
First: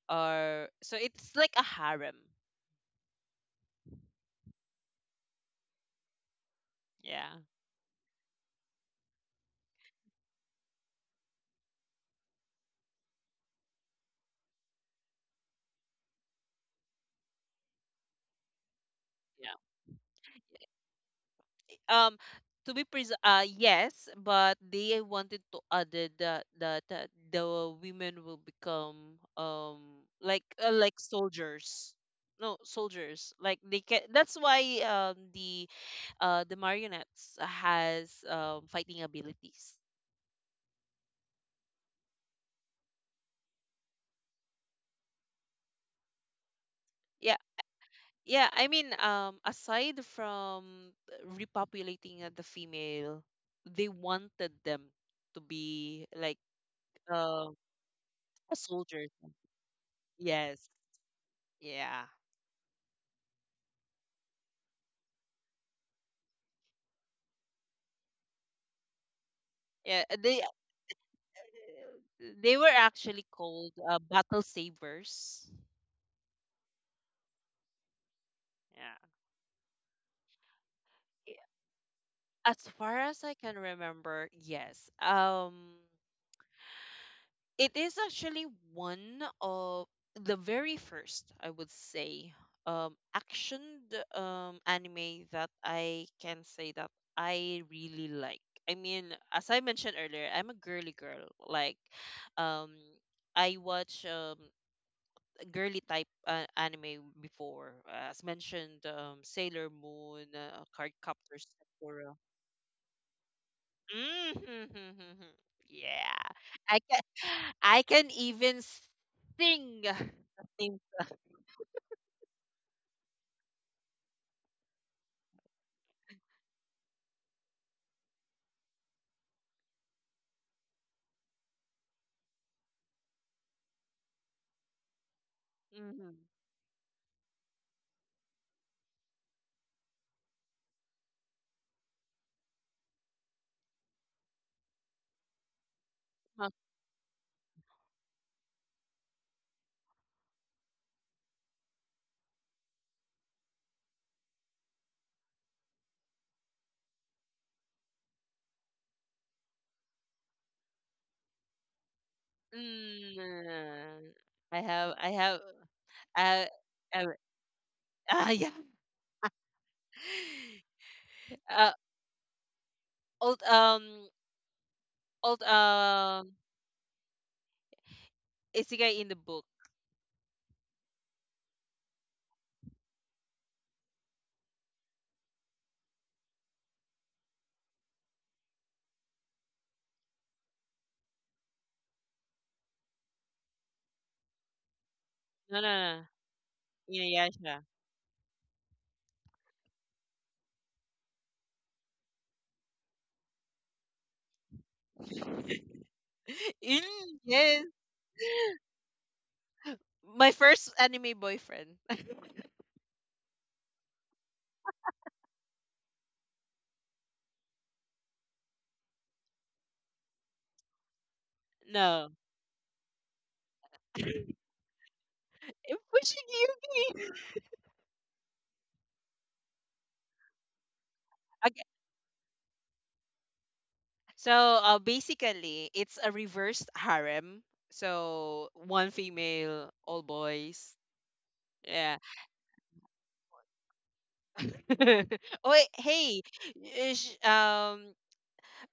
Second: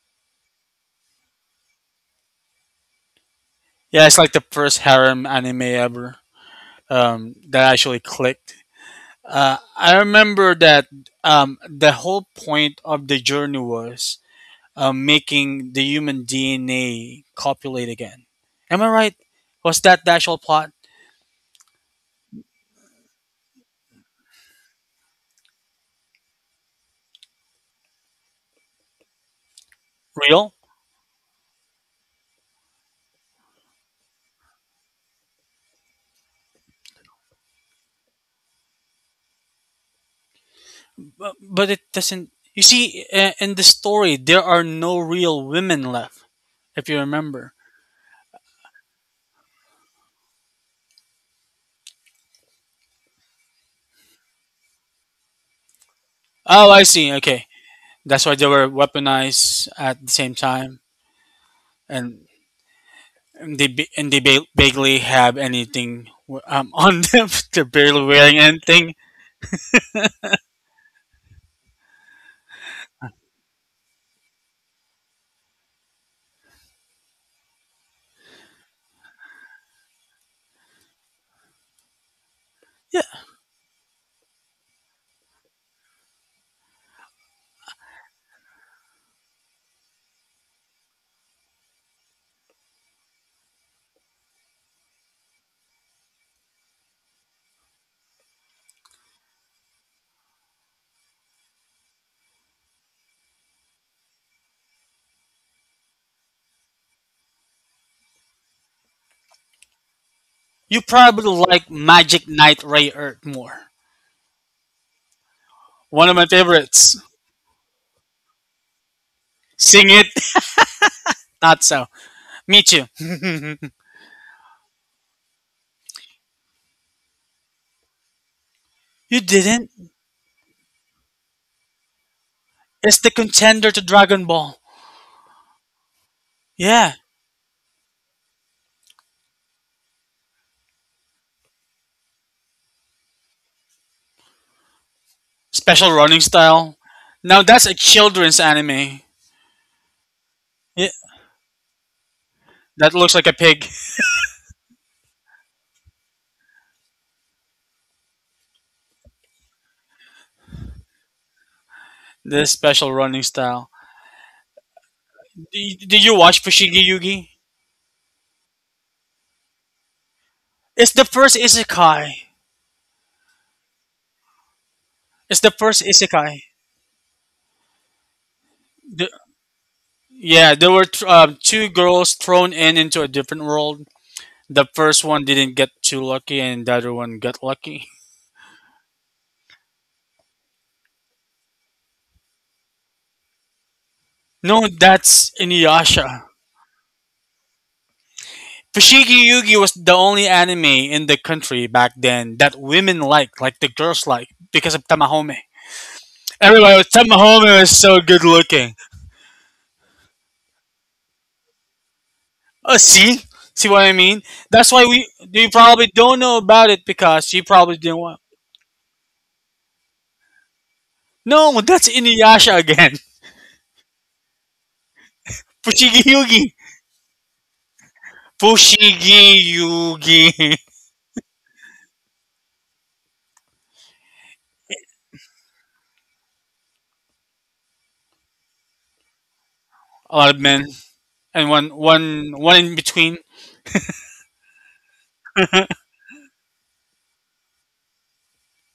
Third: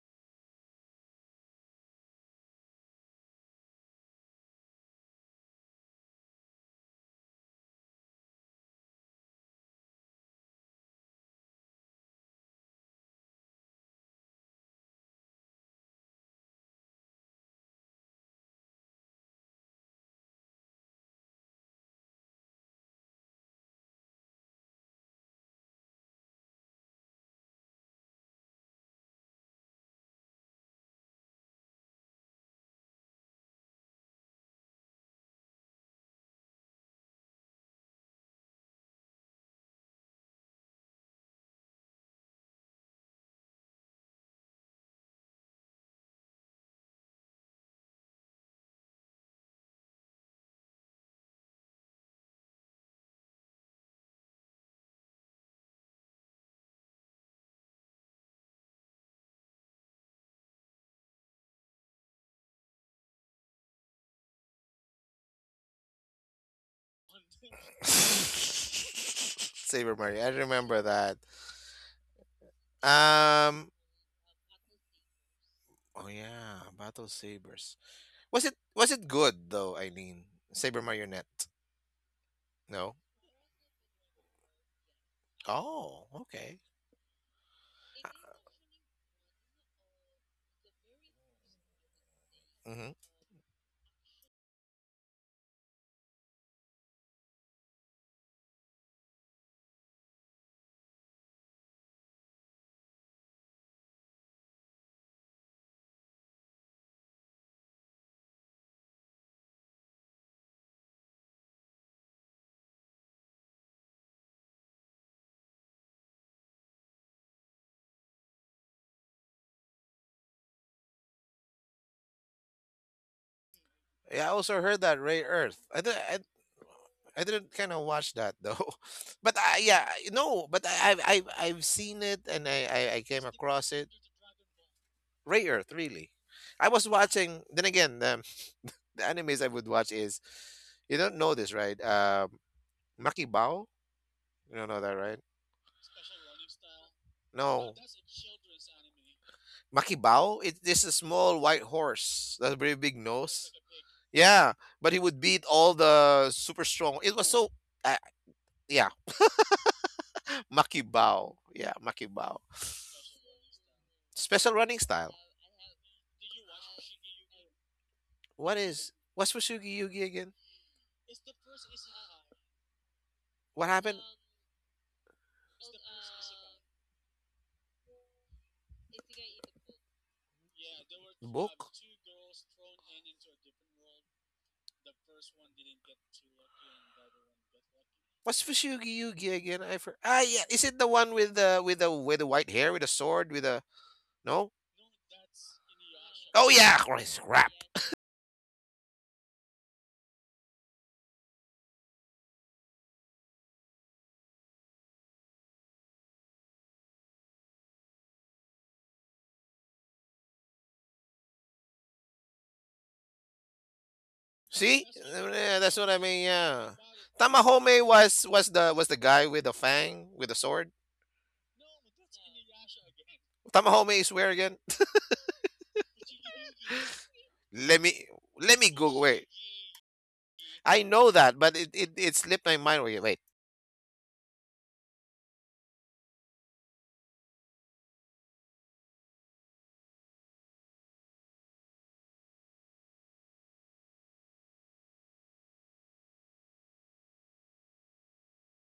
Speaker 1: are, so it's like a harem.
Speaker 3: yeah, it's like the first harem anime ever
Speaker 1: Yeah,
Speaker 3: that actually clicked. I remember that the whole point of the journey was making the human DNA copulate again. Am I right?
Speaker 1: yeah.
Speaker 3: Was that the actual plot
Speaker 1: um to be pres yes, but they wanted to add it that the women will become
Speaker 3: real?
Speaker 1: like soldiers. No, soldiers, like they can, that's why um the the marionettes has fighting abilities.
Speaker 3: But it doesn't. You see, in the story, there are no real women left, if you
Speaker 1: Yeah,
Speaker 3: remember.
Speaker 1: yeah, I mean, aside from repopulating the female, they wanted them to be like
Speaker 3: Oh, I see. Okay,
Speaker 1: uh,
Speaker 3: that's why they
Speaker 1: a
Speaker 3: were
Speaker 1: soldier.
Speaker 3: weaponized at the same
Speaker 1: Yes.
Speaker 3: time,
Speaker 1: Yeah.
Speaker 3: and, barely have anything <laughs> on them. They're
Speaker 2: <laughs>
Speaker 3: barely wearing anything.
Speaker 2: Saber
Speaker 1: Yeah,
Speaker 2: Mario. I remember that.
Speaker 1: they were actually
Speaker 2: Um,
Speaker 1: called battle sabers.
Speaker 2: oh yeah, Battle Sabers. Was it, was
Speaker 1: Yeah.
Speaker 2: it good though, Eileen? Saber Marionette.
Speaker 1: I, as
Speaker 2: No.
Speaker 1: far
Speaker 3: Yeah,
Speaker 1: as I can remember, yes.
Speaker 2: Oh, okay.
Speaker 1: It is actually one of the very first, I would say,
Speaker 2: Hmm.
Speaker 1: action anime that I can say that I really like. I mean, as I mentioned earlier, I'm a girly girl. Like, um, I watch girly type anime before, as mentioned, Sailor Moon,
Speaker 3: you probably
Speaker 1: Cardcaptor
Speaker 3: like
Speaker 1: Sakura.
Speaker 3: Magic Knight Ray Earth more.
Speaker 1: Mm-hmm.
Speaker 3: One of my
Speaker 1: Yeah. I
Speaker 3: favorites.
Speaker 1: can <gasps> I can even sing
Speaker 3: Sing
Speaker 1: the
Speaker 3: it.
Speaker 1: theme.
Speaker 3: Not so. Me too. <laughs>
Speaker 2: Yeah, I also heard that Ray Earth. I did, I didn't kind of watch that though,
Speaker 3: You
Speaker 2: <laughs> but I,
Speaker 3: didn't?
Speaker 2: yeah, I- no, but I, I've seen it, and
Speaker 3: It's
Speaker 2: I
Speaker 3: the
Speaker 2: came
Speaker 3: contender
Speaker 2: across
Speaker 3: to
Speaker 2: it.
Speaker 3: Dragon Ball.
Speaker 2: Ray Earth, really.
Speaker 1: Mhm.
Speaker 2: I was
Speaker 3: Yeah.
Speaker 2: watching. Then again, the animes I would watch is, you don't know this, right? Maki Bao. You don't know that, right?
Speaker 3: Special running
Speaker 1: Huh.
Speaker 3: style. Now that's
Speaker 2: No.
Speaker 3: a children's anime.
Speaker 2: Makibao? It this
Speaker 3: Yeah.
Speaker 2: a small white horse. That's a very
Speaker 3: That
Speaker 2: big
Speaker 3: looks like a
Speaker 2: nose.
Speaker 3: pig. <laughs>
Speaker 2: Yeah, but he would beat all the super strong. It was so, uh, yeah, <laughs> Makibao. Yeah, Makibao.
Speaker 3: The special running style.
Speaker 1: Mm.
Speaker 2: Special
Speaker 1: I
Speaker 2: running
Speaker 1: have
Speaker 2: style.
Speaker 1: I have
Speaker 3: Did you watch
Speaker 1: uh,
Speaker 3: Fushigi
Speaker 1: uh,
Speaker 3: Yugi?
Speaker 1: yeah.
Speaker 2: What is, what's Fusugi Yugi again?
Speaker 3: It's the first
Speaker 1: <laughs> Uh,
Speaker 3: isekai.
Speaker 1: old
Speaker 2: What happened?
Speaker 3: It's
Speaker 1: old
Speaker 3: the first isekai.
Speaker 1: isekai
Speaker 3: The,
Speaker 1: in the book.
Speaker 3: yeah, there were
Speaker 2: Book?
Speaker 3: two girls thrown in into a different world. The first one didn't get too lucky, and the other one got lucky.
Speaker 2: What's Fusugi Yugi again? I for ah yeah, is it the one with the, with the white hair, with the sword, with the, no?
Speaker 3: No, that's
Speaker 1: No, no, no.
Speaker 3: Inuyasha.
Speaker 2: Oh yeah, Christ, crap.
Speaker 1: Inuyasha.
Speaker 3: Fushigi Yugi was the only anime in the country back then that women liked, like the girls liked, because of Tamahome.
Speaker 1: <laughs>
Speaker 3: Everybody was
Speaker 1: In,
Speaker 3: Tamahome was
Speaker 1: yes.
Speaker 3: so good looking.
Speaker 1: My first anime boyfriend.
Speaker 3: See, see what I mean? That's
Speaker 2: See,
Speaker 3: why we you
Speaker 2: yeah, that's
Speaker 3: probably
Speaker 2: what I
Speaker 3: don't
Speaker 2: mean.
Speaker 3: know about
Speaker 2: Yeah,
Speaker 3: it because you probably
Speaker 2: Tamahome
Speaker 3: didn't want.
Speaker 2: was, was the guy with the fang with the sword.
Speaker 3: No, well,
Speaker 1: <laughs>
Speaker 3: that's
Speaker 1: No.
Speaker 3: Inuyasha again.
Speaker 2: Tamahome is
Speaker 1: <laughs>
Speaker 2: where again?
Speaker 3: <laughs>
Speaker 1: I'm
Speaker 3: Fushigi
Speaker 1: pushing
Speaker 3: Yugi.
Speaker 1: you.
Speaker 2: <laughs> Let me, let me Google.
Speaker 3: Fushigi
Speaker 2: Wait,
Speaker 3: Yugi.
Speaker 2: I know that, but
Speaker 1: <laughs>
Speaker 2: it slipped my mind. Wait, wait.
Speaker 1: So, basically, it's a reversed harem. So one female, all
Speaker 3: <laughs> A lot of men
Speaker 1: boys.
Speaker 3: and one
Speaker 1: Yeah.
Speaker 3: one one in between.
Speaker 1: <laughs> Oh, wait, hey, uh, sh- um,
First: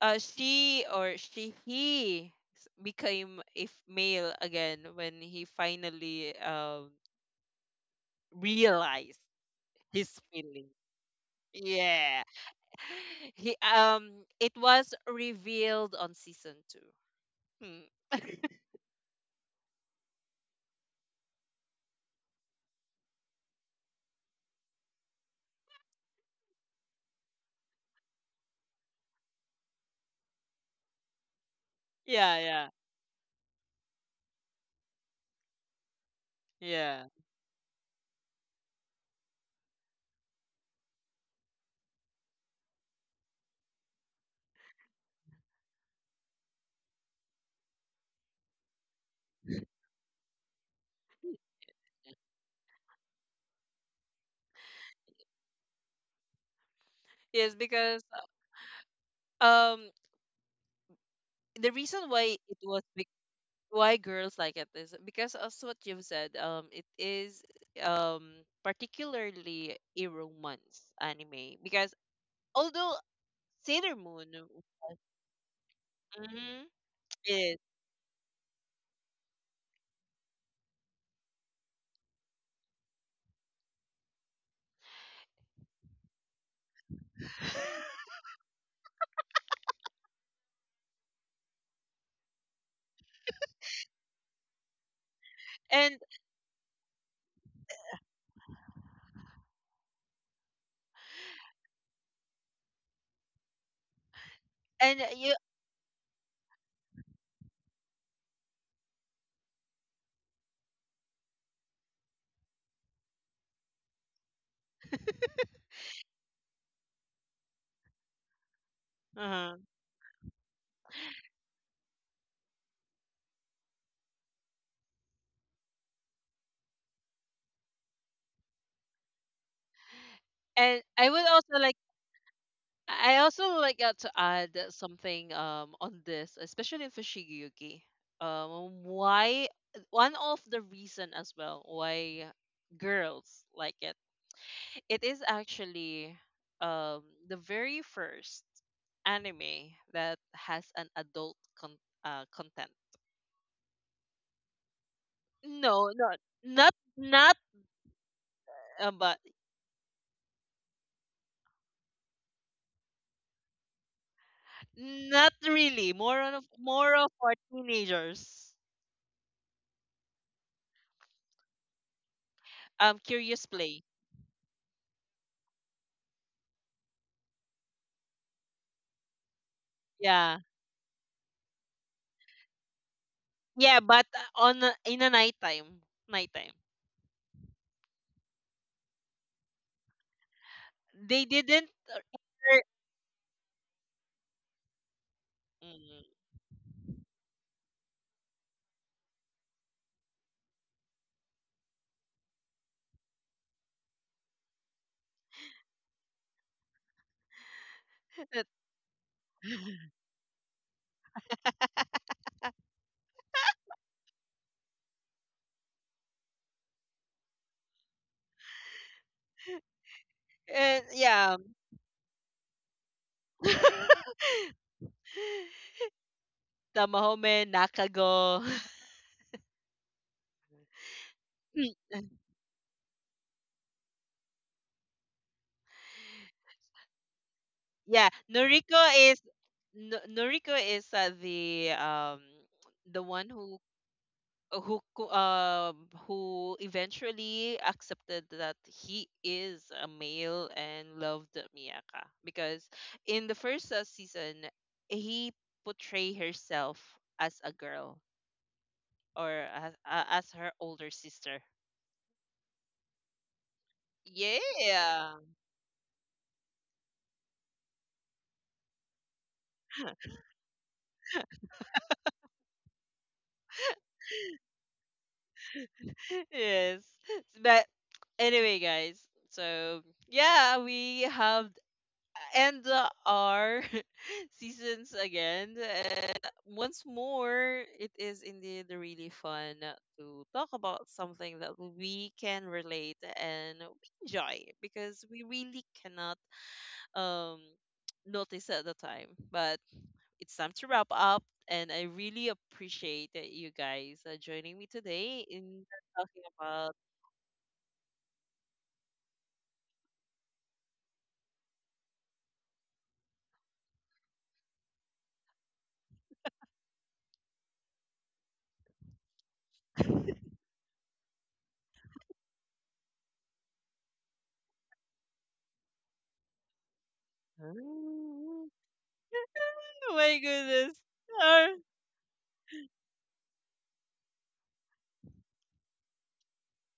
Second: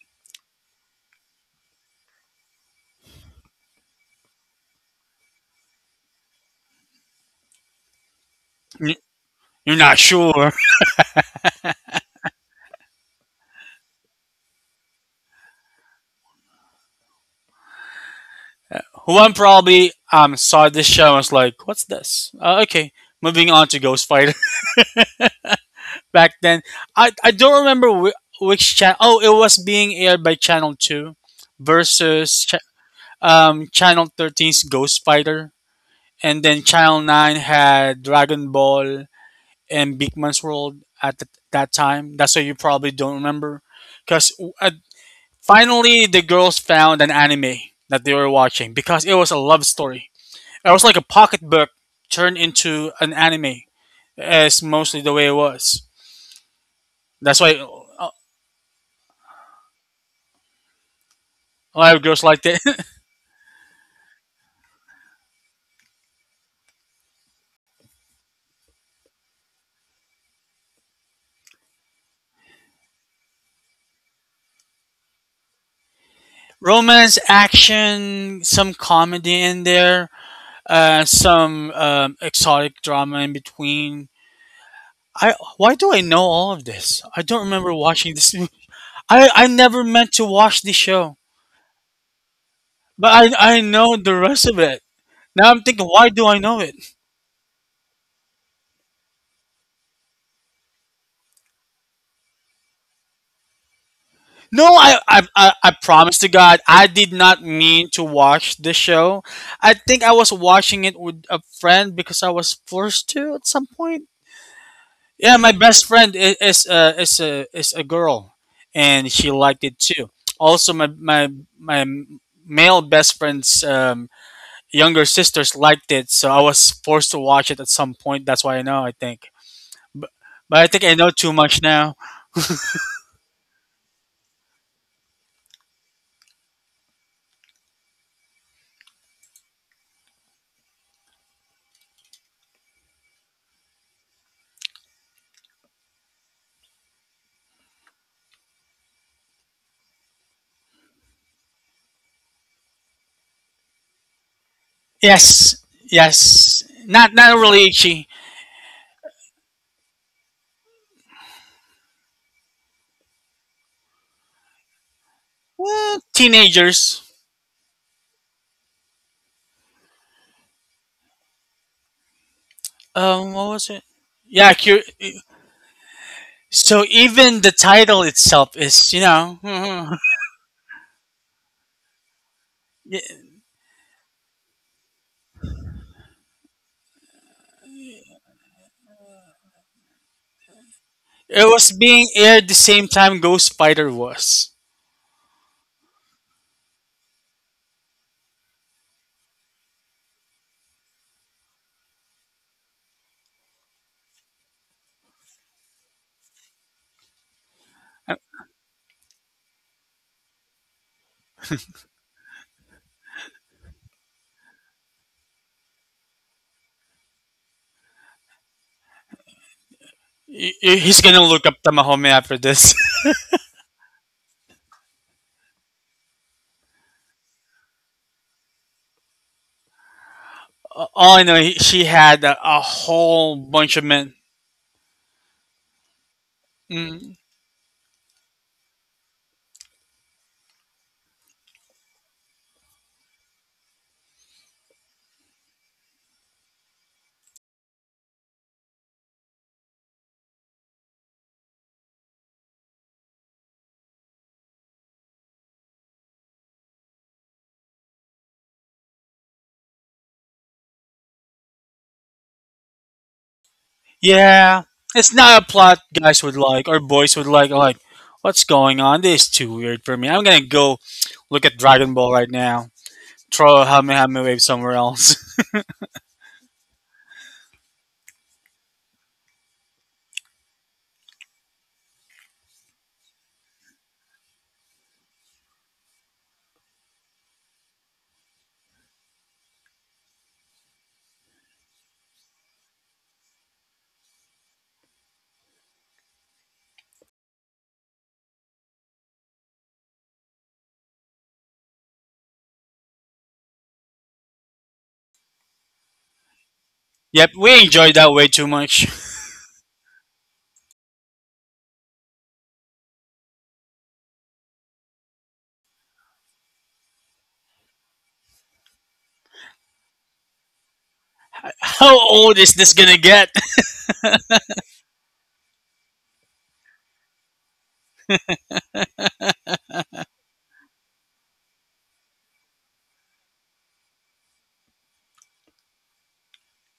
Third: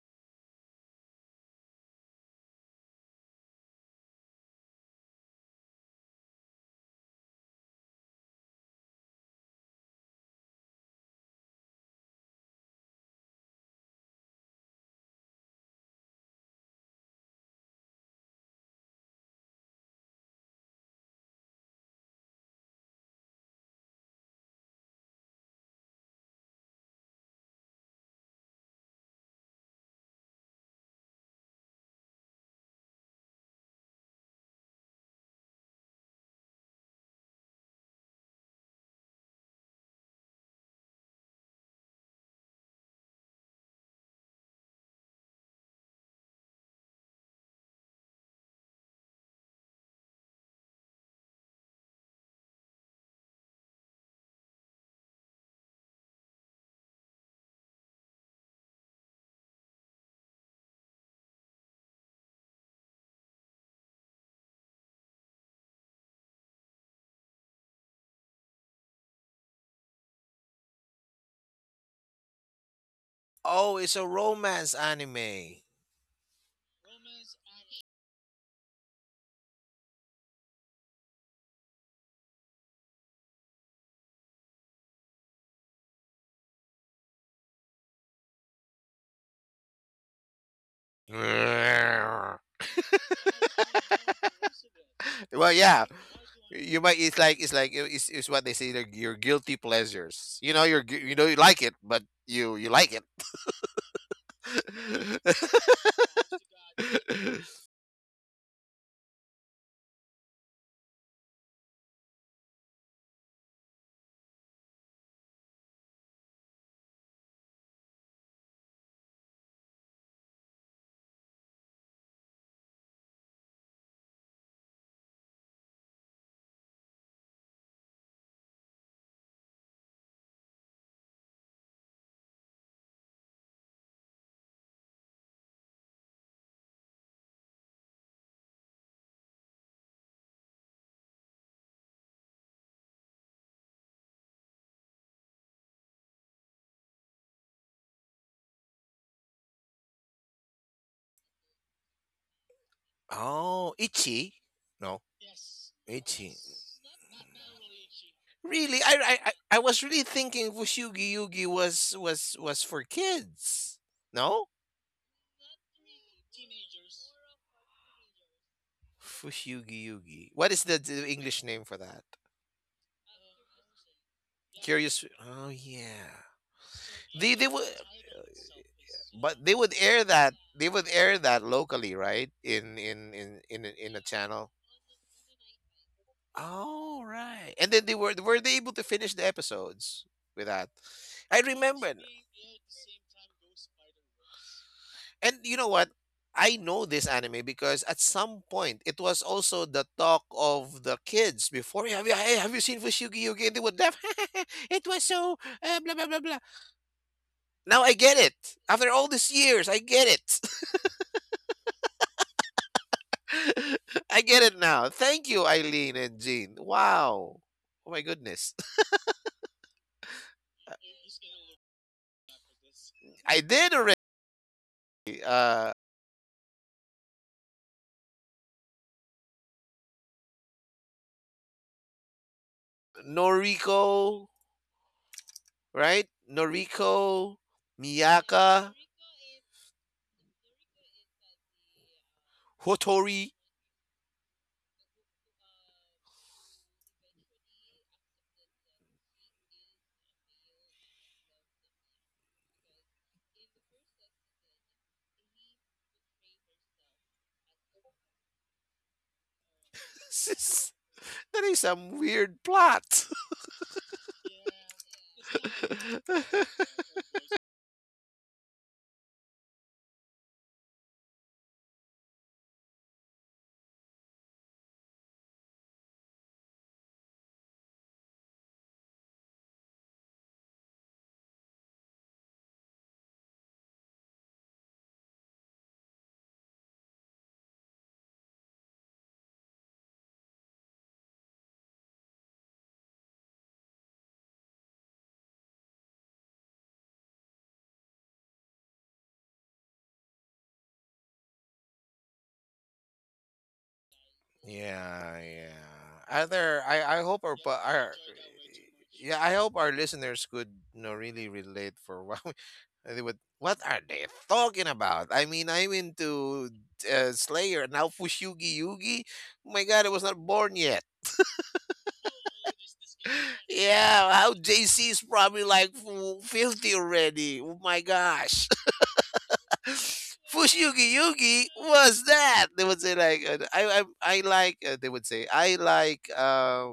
Speaker 1: she or she he became a male again when he finally realized
Speaker 3: You're not
Speaker 1: his
Speaker 3: sure.
Speaker 1: feelings. Yeah. <laughs> He it was revealed on season two. Hmm.
Speaker 3: Juan probably saw this show and was like, "What's this?" Okay, moving on to Ghost Fighter. <laughs> Back then, I don't remember which channel. Oh, it was being aired by Channel Two versus cha-
Speaker 1: Yeah,
Speaker 3: Channel 13's Ghost Fighter, and then Channel
Speaker 1: yeah,
Speaker 3: Nine had Dragon Ball and Big Man's World at that time. That's why you probably don't remember, because uh, finally the girls found an anime that they were watching because it was a
Speaker 1: yeah.
Speaker 3: love story. It was like a pocketbook
Speaker 1: <laughs>
Speaker 3: turned into an anime. Is mostly the way it was. That's
Speaker 1: Yes,
Speaker 3: why
Speaker 1: because
Speaker 3: a
Speaker 1: um the
Speaker 3: lot of
Speaker 1: reason
Speaker 3: girls
Speaker 1: why
Speaker 3: liked
Speaker 1: it
Speaker 3: it.
Speaker 1: was be- why girls like it is because, as what you've said, it is particularly a romance anime because, although
Speaker 2: Oh,
Speaker 1: Sailor
Speaker 2: it's a
Speaker 1: Moon,
Speaker 2: romance anime.
Speaker 3: <laughs>
Speaker 1: mm-hmm,
Speaker 3: Romance,
Speaker 1: is
Speaker 3: action, some comedy in there, some exotic drama in between. I why do I know all of this? I don't remember
Speaker 1: <laughs>
Speaker 3: watching this. I never meant to watch this show,
Speaker 2: Yeah.
Speaker 3: but I know the rest of it. Now I'm
Speaker 2: Well,
Speaker 3: thinking,
Speaker 2: yeah,
Speaker 1: and
Speaker 3: why do I know it?
Speaker 2: you might. It's like, it's what they say. Like your guilty pleasures. You know, you know you like it, but you like it.
Speaker 3: No, I,
Speaker 1: and
Speaker 3: I
Speaker 1: you,
Speaker 3: I I promise to God, I did not
Speaker 2: <laughs>
Speaker 3: mean to watch the show. I think I was watching it with a friend because I was forced to at some point. Yeah, my best friend is a girl, and she
Speaker 1: uh-huh,
Speaker 3: liked it too. Also, my male best friend's younger sisters liked it, so I was forced to watch it at some point. That's why I know. I think, but I
Speaker 1: and
Speaker 3: think I know
Speaker 1: I would
Speaker 3: too
Speaker 1: also
Speaker 3: much
Speaker 1: like,
Speaker 3: now.
Speaker 1: I also like to add something on this, especially in Fushigiyuki. Why one of the reason as well why girls like it. It is actually um the very first anime that has an adult content.
Speaker 2: Oh, Ichi? No,
Speaker 3: Yes,
Speaker 1: No, not
Speaker 2: Ichi.
Speaker 3: yes.
Speaker 1: not,
Speaker 3: Not not
Speaker 1: not
Speaker 3: really. She
Speaker 2: Really,
Speaker 1: but
Speaker 2: I was really thinking Fushigi Yugi was, was for kids. No,
Speaker 1: not really.
Speaker 3: Well,
Speaker 1: More on of
Speaker 3: teenagers.
Speaker 1: more of for teenagers.
Speaker 2: Fushigi Yugi. What is the English name for that?
Speaker 1: Curious
Speaker 3: What was it?
Speaker 1: Play.
Speaker 3: Yeah,
Speaker 2: Curious. Oh yeah.
Speaker 3: so even the
Speaker 2: They would,
Speaker 3: title itself is, you know,
Speaker 2: but they would
Speaker 3: <laughs>
Speaker 2: air
Speaker 1: Yeah.
Speaker 2: that, they would air that locally, right? In
Speaker 3: it
Speaker 2: in in in
Speaker 1: Yeah,
Speaker 2: a- in
Speaker 1: but
Speaker 2: a channel.
Speaker 1: on a in a nighttime, nighttime.
Speaker 2: All right. And then they were they able to finish the episodes with that?
Speaker 1: They
Speaker 2: I
Speaker 1: didn't
Speaker 3: was
Speaker 2: remember.
Speaker 1: enter.
Speaker 3: being aired the same time Ghost Spider was.
Speaker 2: And you know what?
Speaker 1: Mm.
Speaker 2: I know this anime because at some point it was also the talk of the kids before. "Hey, have you, hey, have you seen Fushigi Yugi?" And they would laugh. <laughs> It was so, blah blah blah blah. Now I
Speaker 3: Uh,
Speaker 2: get it. After all these years, I
Speaker 1: <laughs>
Speaker 2: get it. <laughs> I get it now. Thank you, Eileen and Jean. Wow. Oh my goodness.
Speaker 1: And
Speaker 3: He's
Speaker 2: <laughs>
Speaker 3: gonna
Speaker 1: yeah.
Speaker 3: look up Tamahome after this. <laughs>
Speaker 2: I did already.
Speaker 1: <laughs>
Speaker 2: Uh,
Speaker 1: Tamahome, Nakago.
Speaker 3: All I know, she had
Speaker 1: <laughs>
Speaker 3: a whole bunch of
Speaker 2: Noriko,
Speaker 3: men.
Speaker 2: right?
Speaker 3: Mm,
Speaker 2: Noriko,
Speaker 1: Yeah, Noriko
Speaker 2: Miyaka,
Speaker 1: is, Noriko is the one
Speaker 2: Hotori. <laughs>
Speaker 1: who uh, who co- um who eventually accepted that he is a male and loved Miyaka because in the first season he portray herself as a girl or as
Speaker 2: This
Speaker 1: her
Speaker 2: is,
Speaker 1: older sister.
Speaker 2: that is some weird plot.
Speaker 3: yeah,
Speaker 1: Yeah.
Speaker 3: it's not a plot guys would
Speaker 2: <laughs>
Speaker 3: like or boys would like. Like, what's going on? This is too weird for me. I'm gonna go look at Dragon Ball right now. Throw a
Speaker 1: <laughs>
Speaker 3: Hamehame wave somewhere else.
Speaker 1: Yes. But anyway, guys. So yeah, we have, and our <laughs> seasons again. And once more, it is indeed really fun to talk about something that we can relate and we enjoy because we really cannot um notice at the time. But it's time to wrap up, and I really appreciate that you guys are joining me
Speaker 2: Yeah,
Speaker 1: today
Speaker 2: yeah.
Speaker 1: in talking
Speaker 2: Either
Speaker 1: about.
Speaker 2: I hope
Speaker 3: Yep,
Speaker 2: our
Speaker 3: we enjoyed
Speaker 2: our,
Speaker 3: that way too much.
Speaker 2: yeah, I hope our listeners could, you know, really relate for what we- <laughs> they would. What are they talking about? I mean, I'm into Slayer now. Fushugi Yugi. Oh my God, I was not born yet.
Speaker 3: <laughs> How old is this gonna get? <laughs>
Speaker 2: Yeah, how JC is probably like 50 already. Oh my
Speaker 1: <laughs>
Speaker 2: gosh. <laughs>
Speaker 1: Oh my goodness.
Speaker 2: Fushigi Yugi, what's that? They would say like, I like, they would say, I like,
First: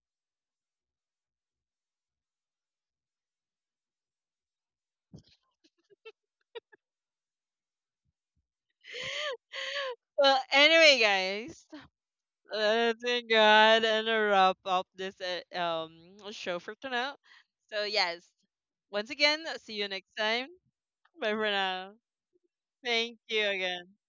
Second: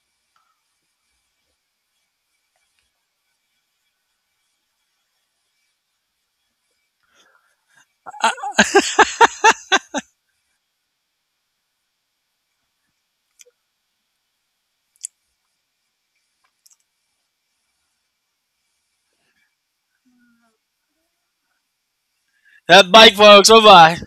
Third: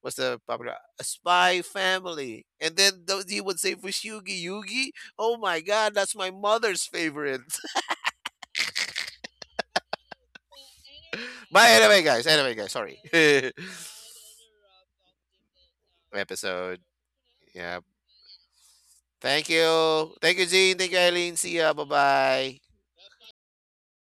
Speaker 2: what's the popular, A Spy Family. And then he would say, Fushigi Yugi, oh my God, that's my mother's favorite.
Speaker 1: <laughs> Well, anyway,
Speaker 2: <laughs>
Speaker 1: guys.
Speaker 2: But anyway, guys, sorry.
Speaker 1: Thank
Speaker 2: <laughs>
Speaker 1: God, and a wrap up this show for
Speaker 2: Episode.
Speaker 1: tonight.
Speaker 2: Yeah,
Speaker 1: So yes, once again,
Speaker 2: thank
Speaker 1: see you next
Speaker 2: you. Thank you,
Speaker 1: time.
Speaker 2: Jean. Thank you,
Speaker 1: Bye
Speaker 2: Eileen.
Speaker 1: for
Speaker 2: See ya.
Speaker 1: now.
Speaker 2: Bye-bye.
Speaker 3: That bike,
Speaker 1: Thank you
Speaker 3: folks. Bye
Speaker 1: again.
Speaker 3: bye.